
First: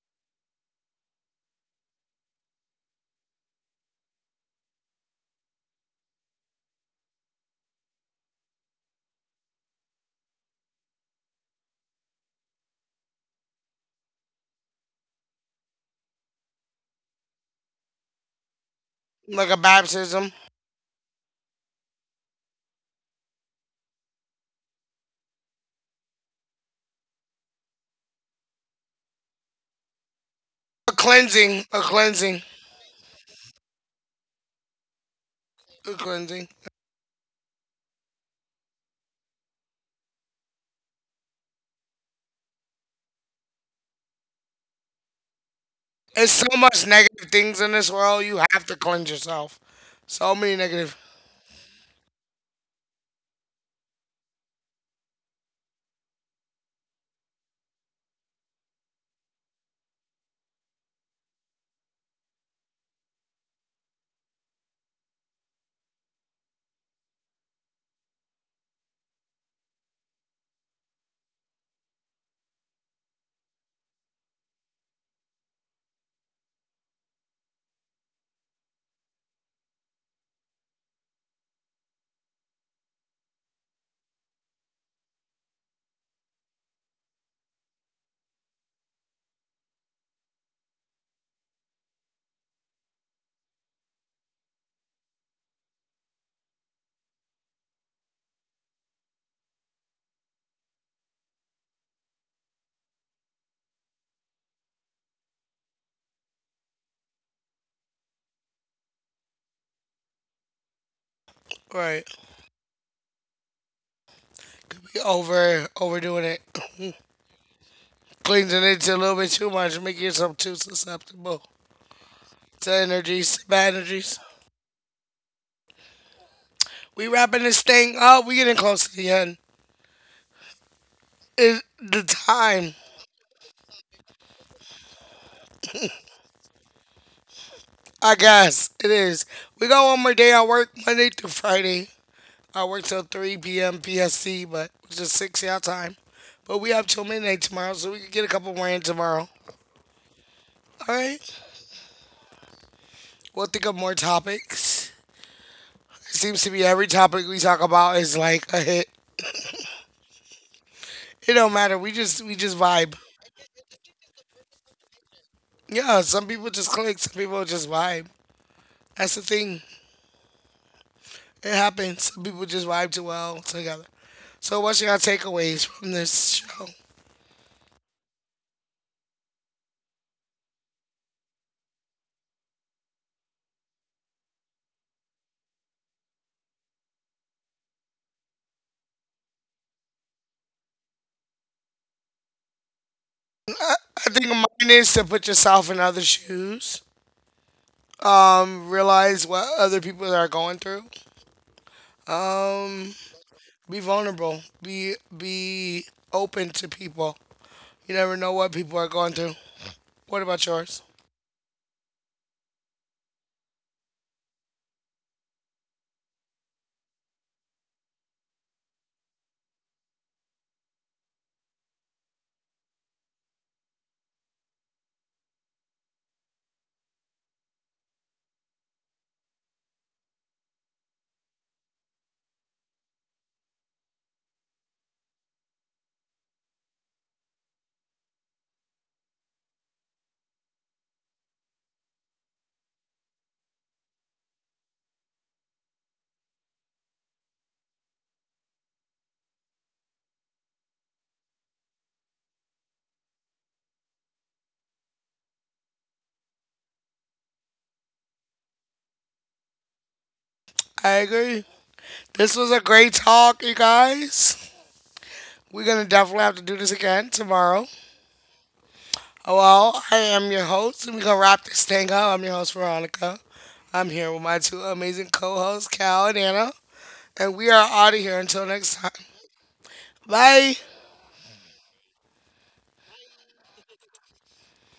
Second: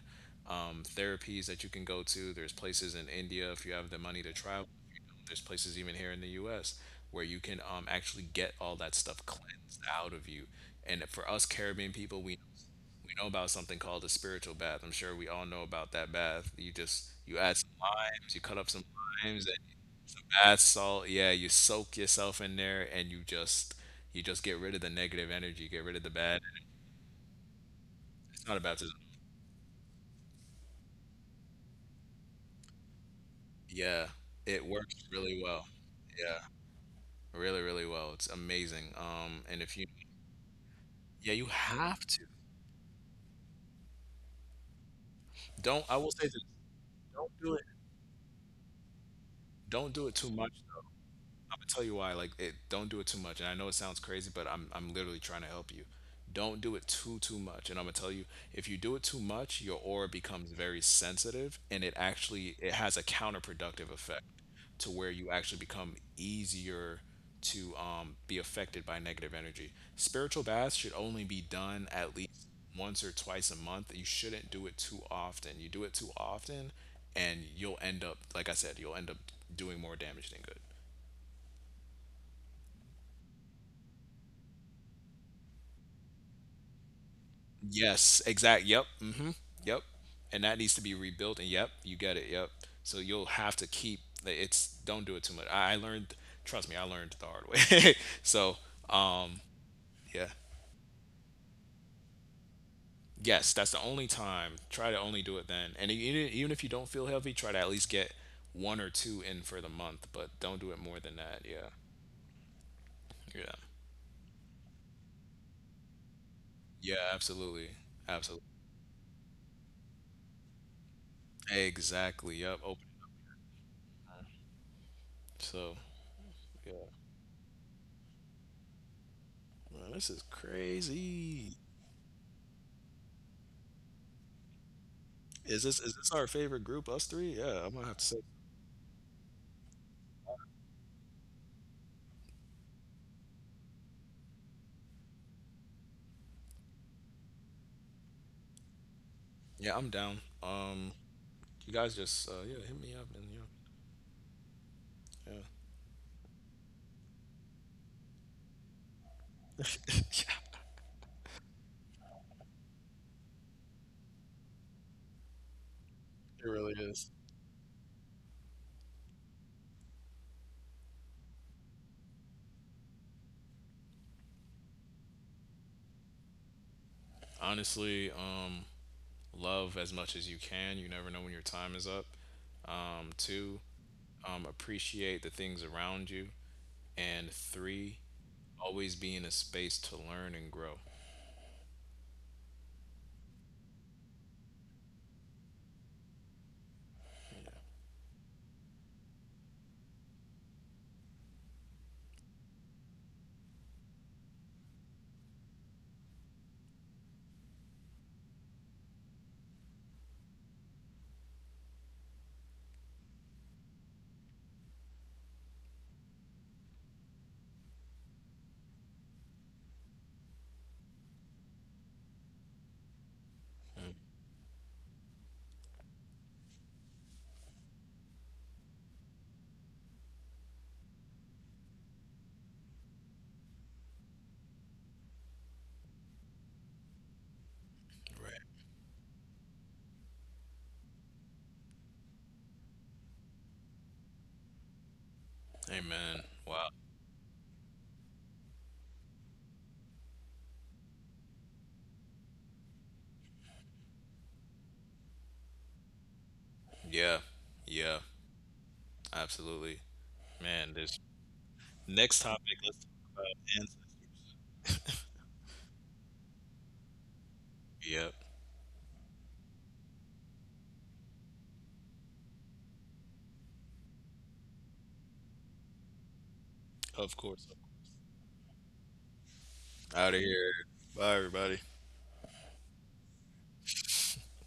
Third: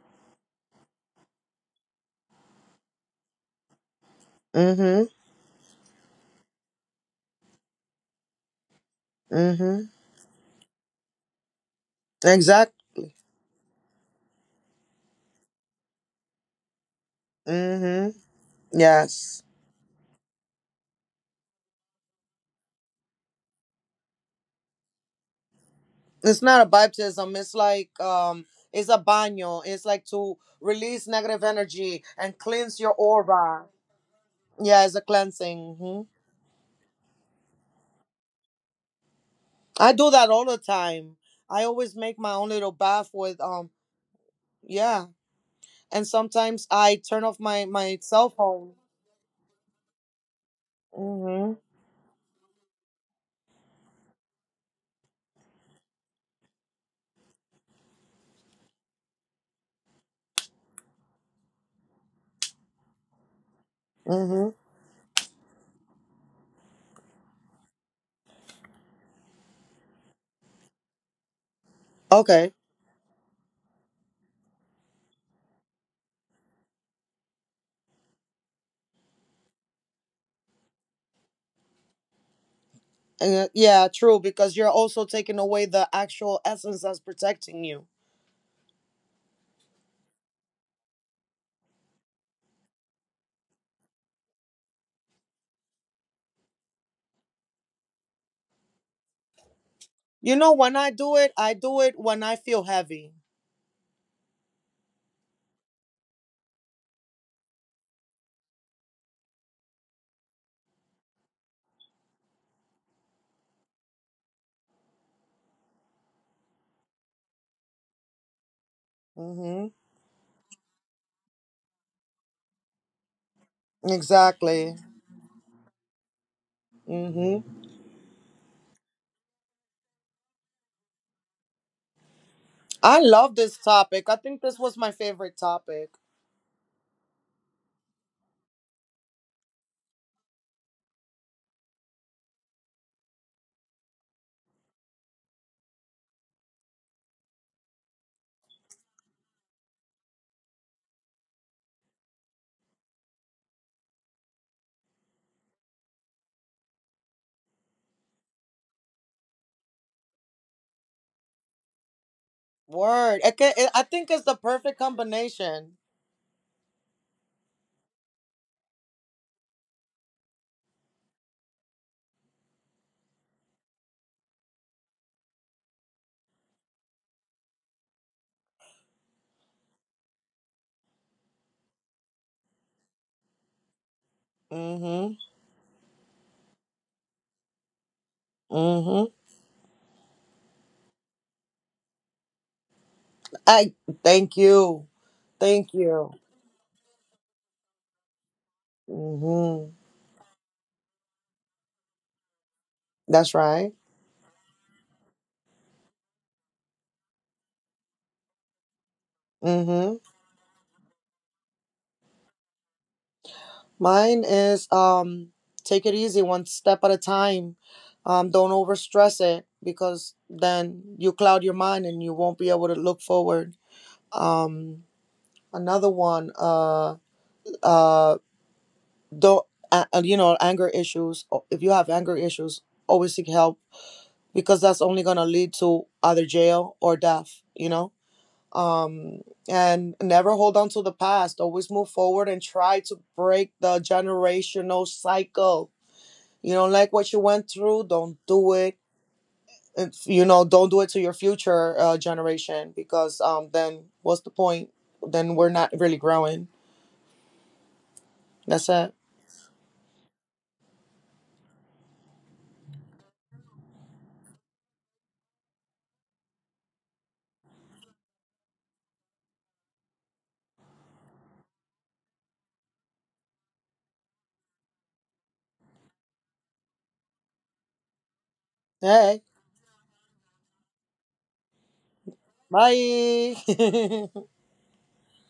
C: therapies that you can go to. There's places in India if you have the money to travel.
B: Mm-hmm.
C: There's places even here in the U.S. where you can actually get all that stuff cleansed
B: Mm-hmm.
C: out of you. And for us Caribbean people, we
B: Exact.
C: we know about something called a spiritual bath. I'm sure we all know about that bath. You add some
B: Mm-hmm.
C: limes, you cut up some
B: Yes.
C: limes
A: Like a
C: and some
A: baptism.
C: bath salt. Yeah, you soak yourself in there and you just get rid of the negative energy, get rid of the bad.
B: It's not a baptism, it's like
C: It's not a
B: it's a
C: baptism.
B: baño, it's like to
A: A
B: release negative
A: cleansing. A
B: energy and
A: cleansing.
B: cleanse your aura.
C: Yeah, it
B: Yeah, it's
C: works
B: a
C: really well.
B: cleansing.
A: A
B: Hmm.
C: Yeah.
A: cleansing.
C: Really, really well. It's amazing. And if you,
B: I do that all the time.
C: yeah, you
B: I always
C: have
B: make
C: to.
B: my own little bath with yeah.
C: Don't. I
B: And
C: will say
A: There's
C: this.
A: so
B: sometimes
A: much
B: I turn
C: Don't
A: negative
B: off
C: do it.
A: things
B: my
A: in this
B: my
A: world,
B: cell
A: you have
B: phone.
A: to cleanse yourself.
C: Don't do it too
A: So
C: much.
A: many negative
B: Hmm.
C: I'm gonna tell you why. Like, it, don't do it too much. And I know it sounds crazy, but I'm literally trying to help you. Don't do it too much. And I'm gonna tell you, if you do it too much, your aura becomes very sensitive, and it has a counterproductive effect
B: Hmm.
C: to where you actually become easier to be affected by negative energy. Spiritual baths should only be done at least
B: Okay.
C: once or twice a month. You shouldn't do it too often. You do it too often, and you'll end up, like I said, you'll end up doing more damage than good.
B: Yeah, true, because you're also taking away the actual essence that's protecting you.
C: Yes, exact. Yep. Hmm. Yep. And that needs to be rebuilt. And yep, you get it. Yep. So you'll have to keep like, it's don't do it too much. I learned, trust me, I learned the hard way. So, um, yeah.
B: You know when I do it I do it when I feel heavy.
C: Yes, that's the only time. Try to only do it then. And even if you don't feel healthy, try to at least get one or two in for the month, but don't do it more than that. Yeah.
A: right.
C: Yeah.
A: We over overdoing it.
C: Yeah, absolutely. Absolutely.
A: Cleansing it to a little bit too
B: Hmm.
A: much, making yourself too susceptible
C: Exactly. Yep.
A: to
C: Open.
A: energies, bad energies.
B: Exactly.
C: So, yeah.
A: We wrapping
B: hmm
A: this thing up, we getting close to the end.
C: Man, this is crazy.
A: It, the time.
B: I love this topic. I think this was my favorite
C: Is this
B: topic.
C: is this our favorite group, us three? Yeah, I'm gonna have to
A: I
C: say.
A: guess it is. We got one more day. I work Monday through Friday. I work till 3 p.m. PST, but it's just 6-hour time. But we have till midnight tomorrow, so we can get a couple more in tomorrow.
C: Yeah, I'm down. Um,
A: All right.
C: you guys just yeah, hit me up and yeah,
A: We'll think of more topics.
C: yeah.
A: It seems to be every topic we talk about is like a hit. It don't matter. We just vibe.
B: Word. I think it's the perfect combination.
A: Yeah, some
C: It
A: people just
C: really
A: click.
C: is.
A: Some people just vibe. That's the thing. It happens. Some people just vibe too well together. So what's your takeaways from this show?
C: Honestly, love as much as you can. You never know when your time is up. Two,
B: Mm-hmm.
C: appreciate the things around you, and three, always
B: Mm-hmm.
C: be in a space to learn and grow.
B: I
A: I, I think
B: thank
A: mine
B: you.
A: is to put yourself
B: Thank
A: in other
B: you.
A: shoes. Realize what
B: Mm-hmm.
A: other people are going through. Um,
B: That's right.
A: be vulnerable. Be open to people. You never know what people are going through.
B: Mm-hmm.
A: What about yours?
B: Mine is take it easy, one step at a time. Don't overstress it because then you cloud your mind and you won't be able to look forward.
C: Mm.
B: Um, another one, uh though, anger issues, if you have anger issues, always seek help, because that's only going to lead to either jail or death. you know
C: Right.
B: um and never hold on to the past. Always move forward and try to break the generational cycle.
C: Amen.
B: You
C: Wow.
B: don't like what you went through, don't do it. Don't do it to your future generation, because then what's the point? Then we're not really growing.
C: Yeah. Yeah.
B: That's it.
C: Absolutely. Man,
A: I
C: this
A: agree.
C: next
A: This
C: topic.
A: was a
C: Let's talk
A: great
C: about
A: talk, you
C: ancestors.
A: guys. We're gonna definitely have to do this again tomorrow.
C: Yep.
A: Oh, well, I am your host, and we're gonna wrap this thing up. I'm your host, Veronica. I'm here with my two amazing co-hosts, Cal and Anna,
C: Of
A: and
C: course.
A: we are out of here until next time.
B: Hey.
C: Out of here.
A: Bye.
C: Bye, everybody.
B: Bye.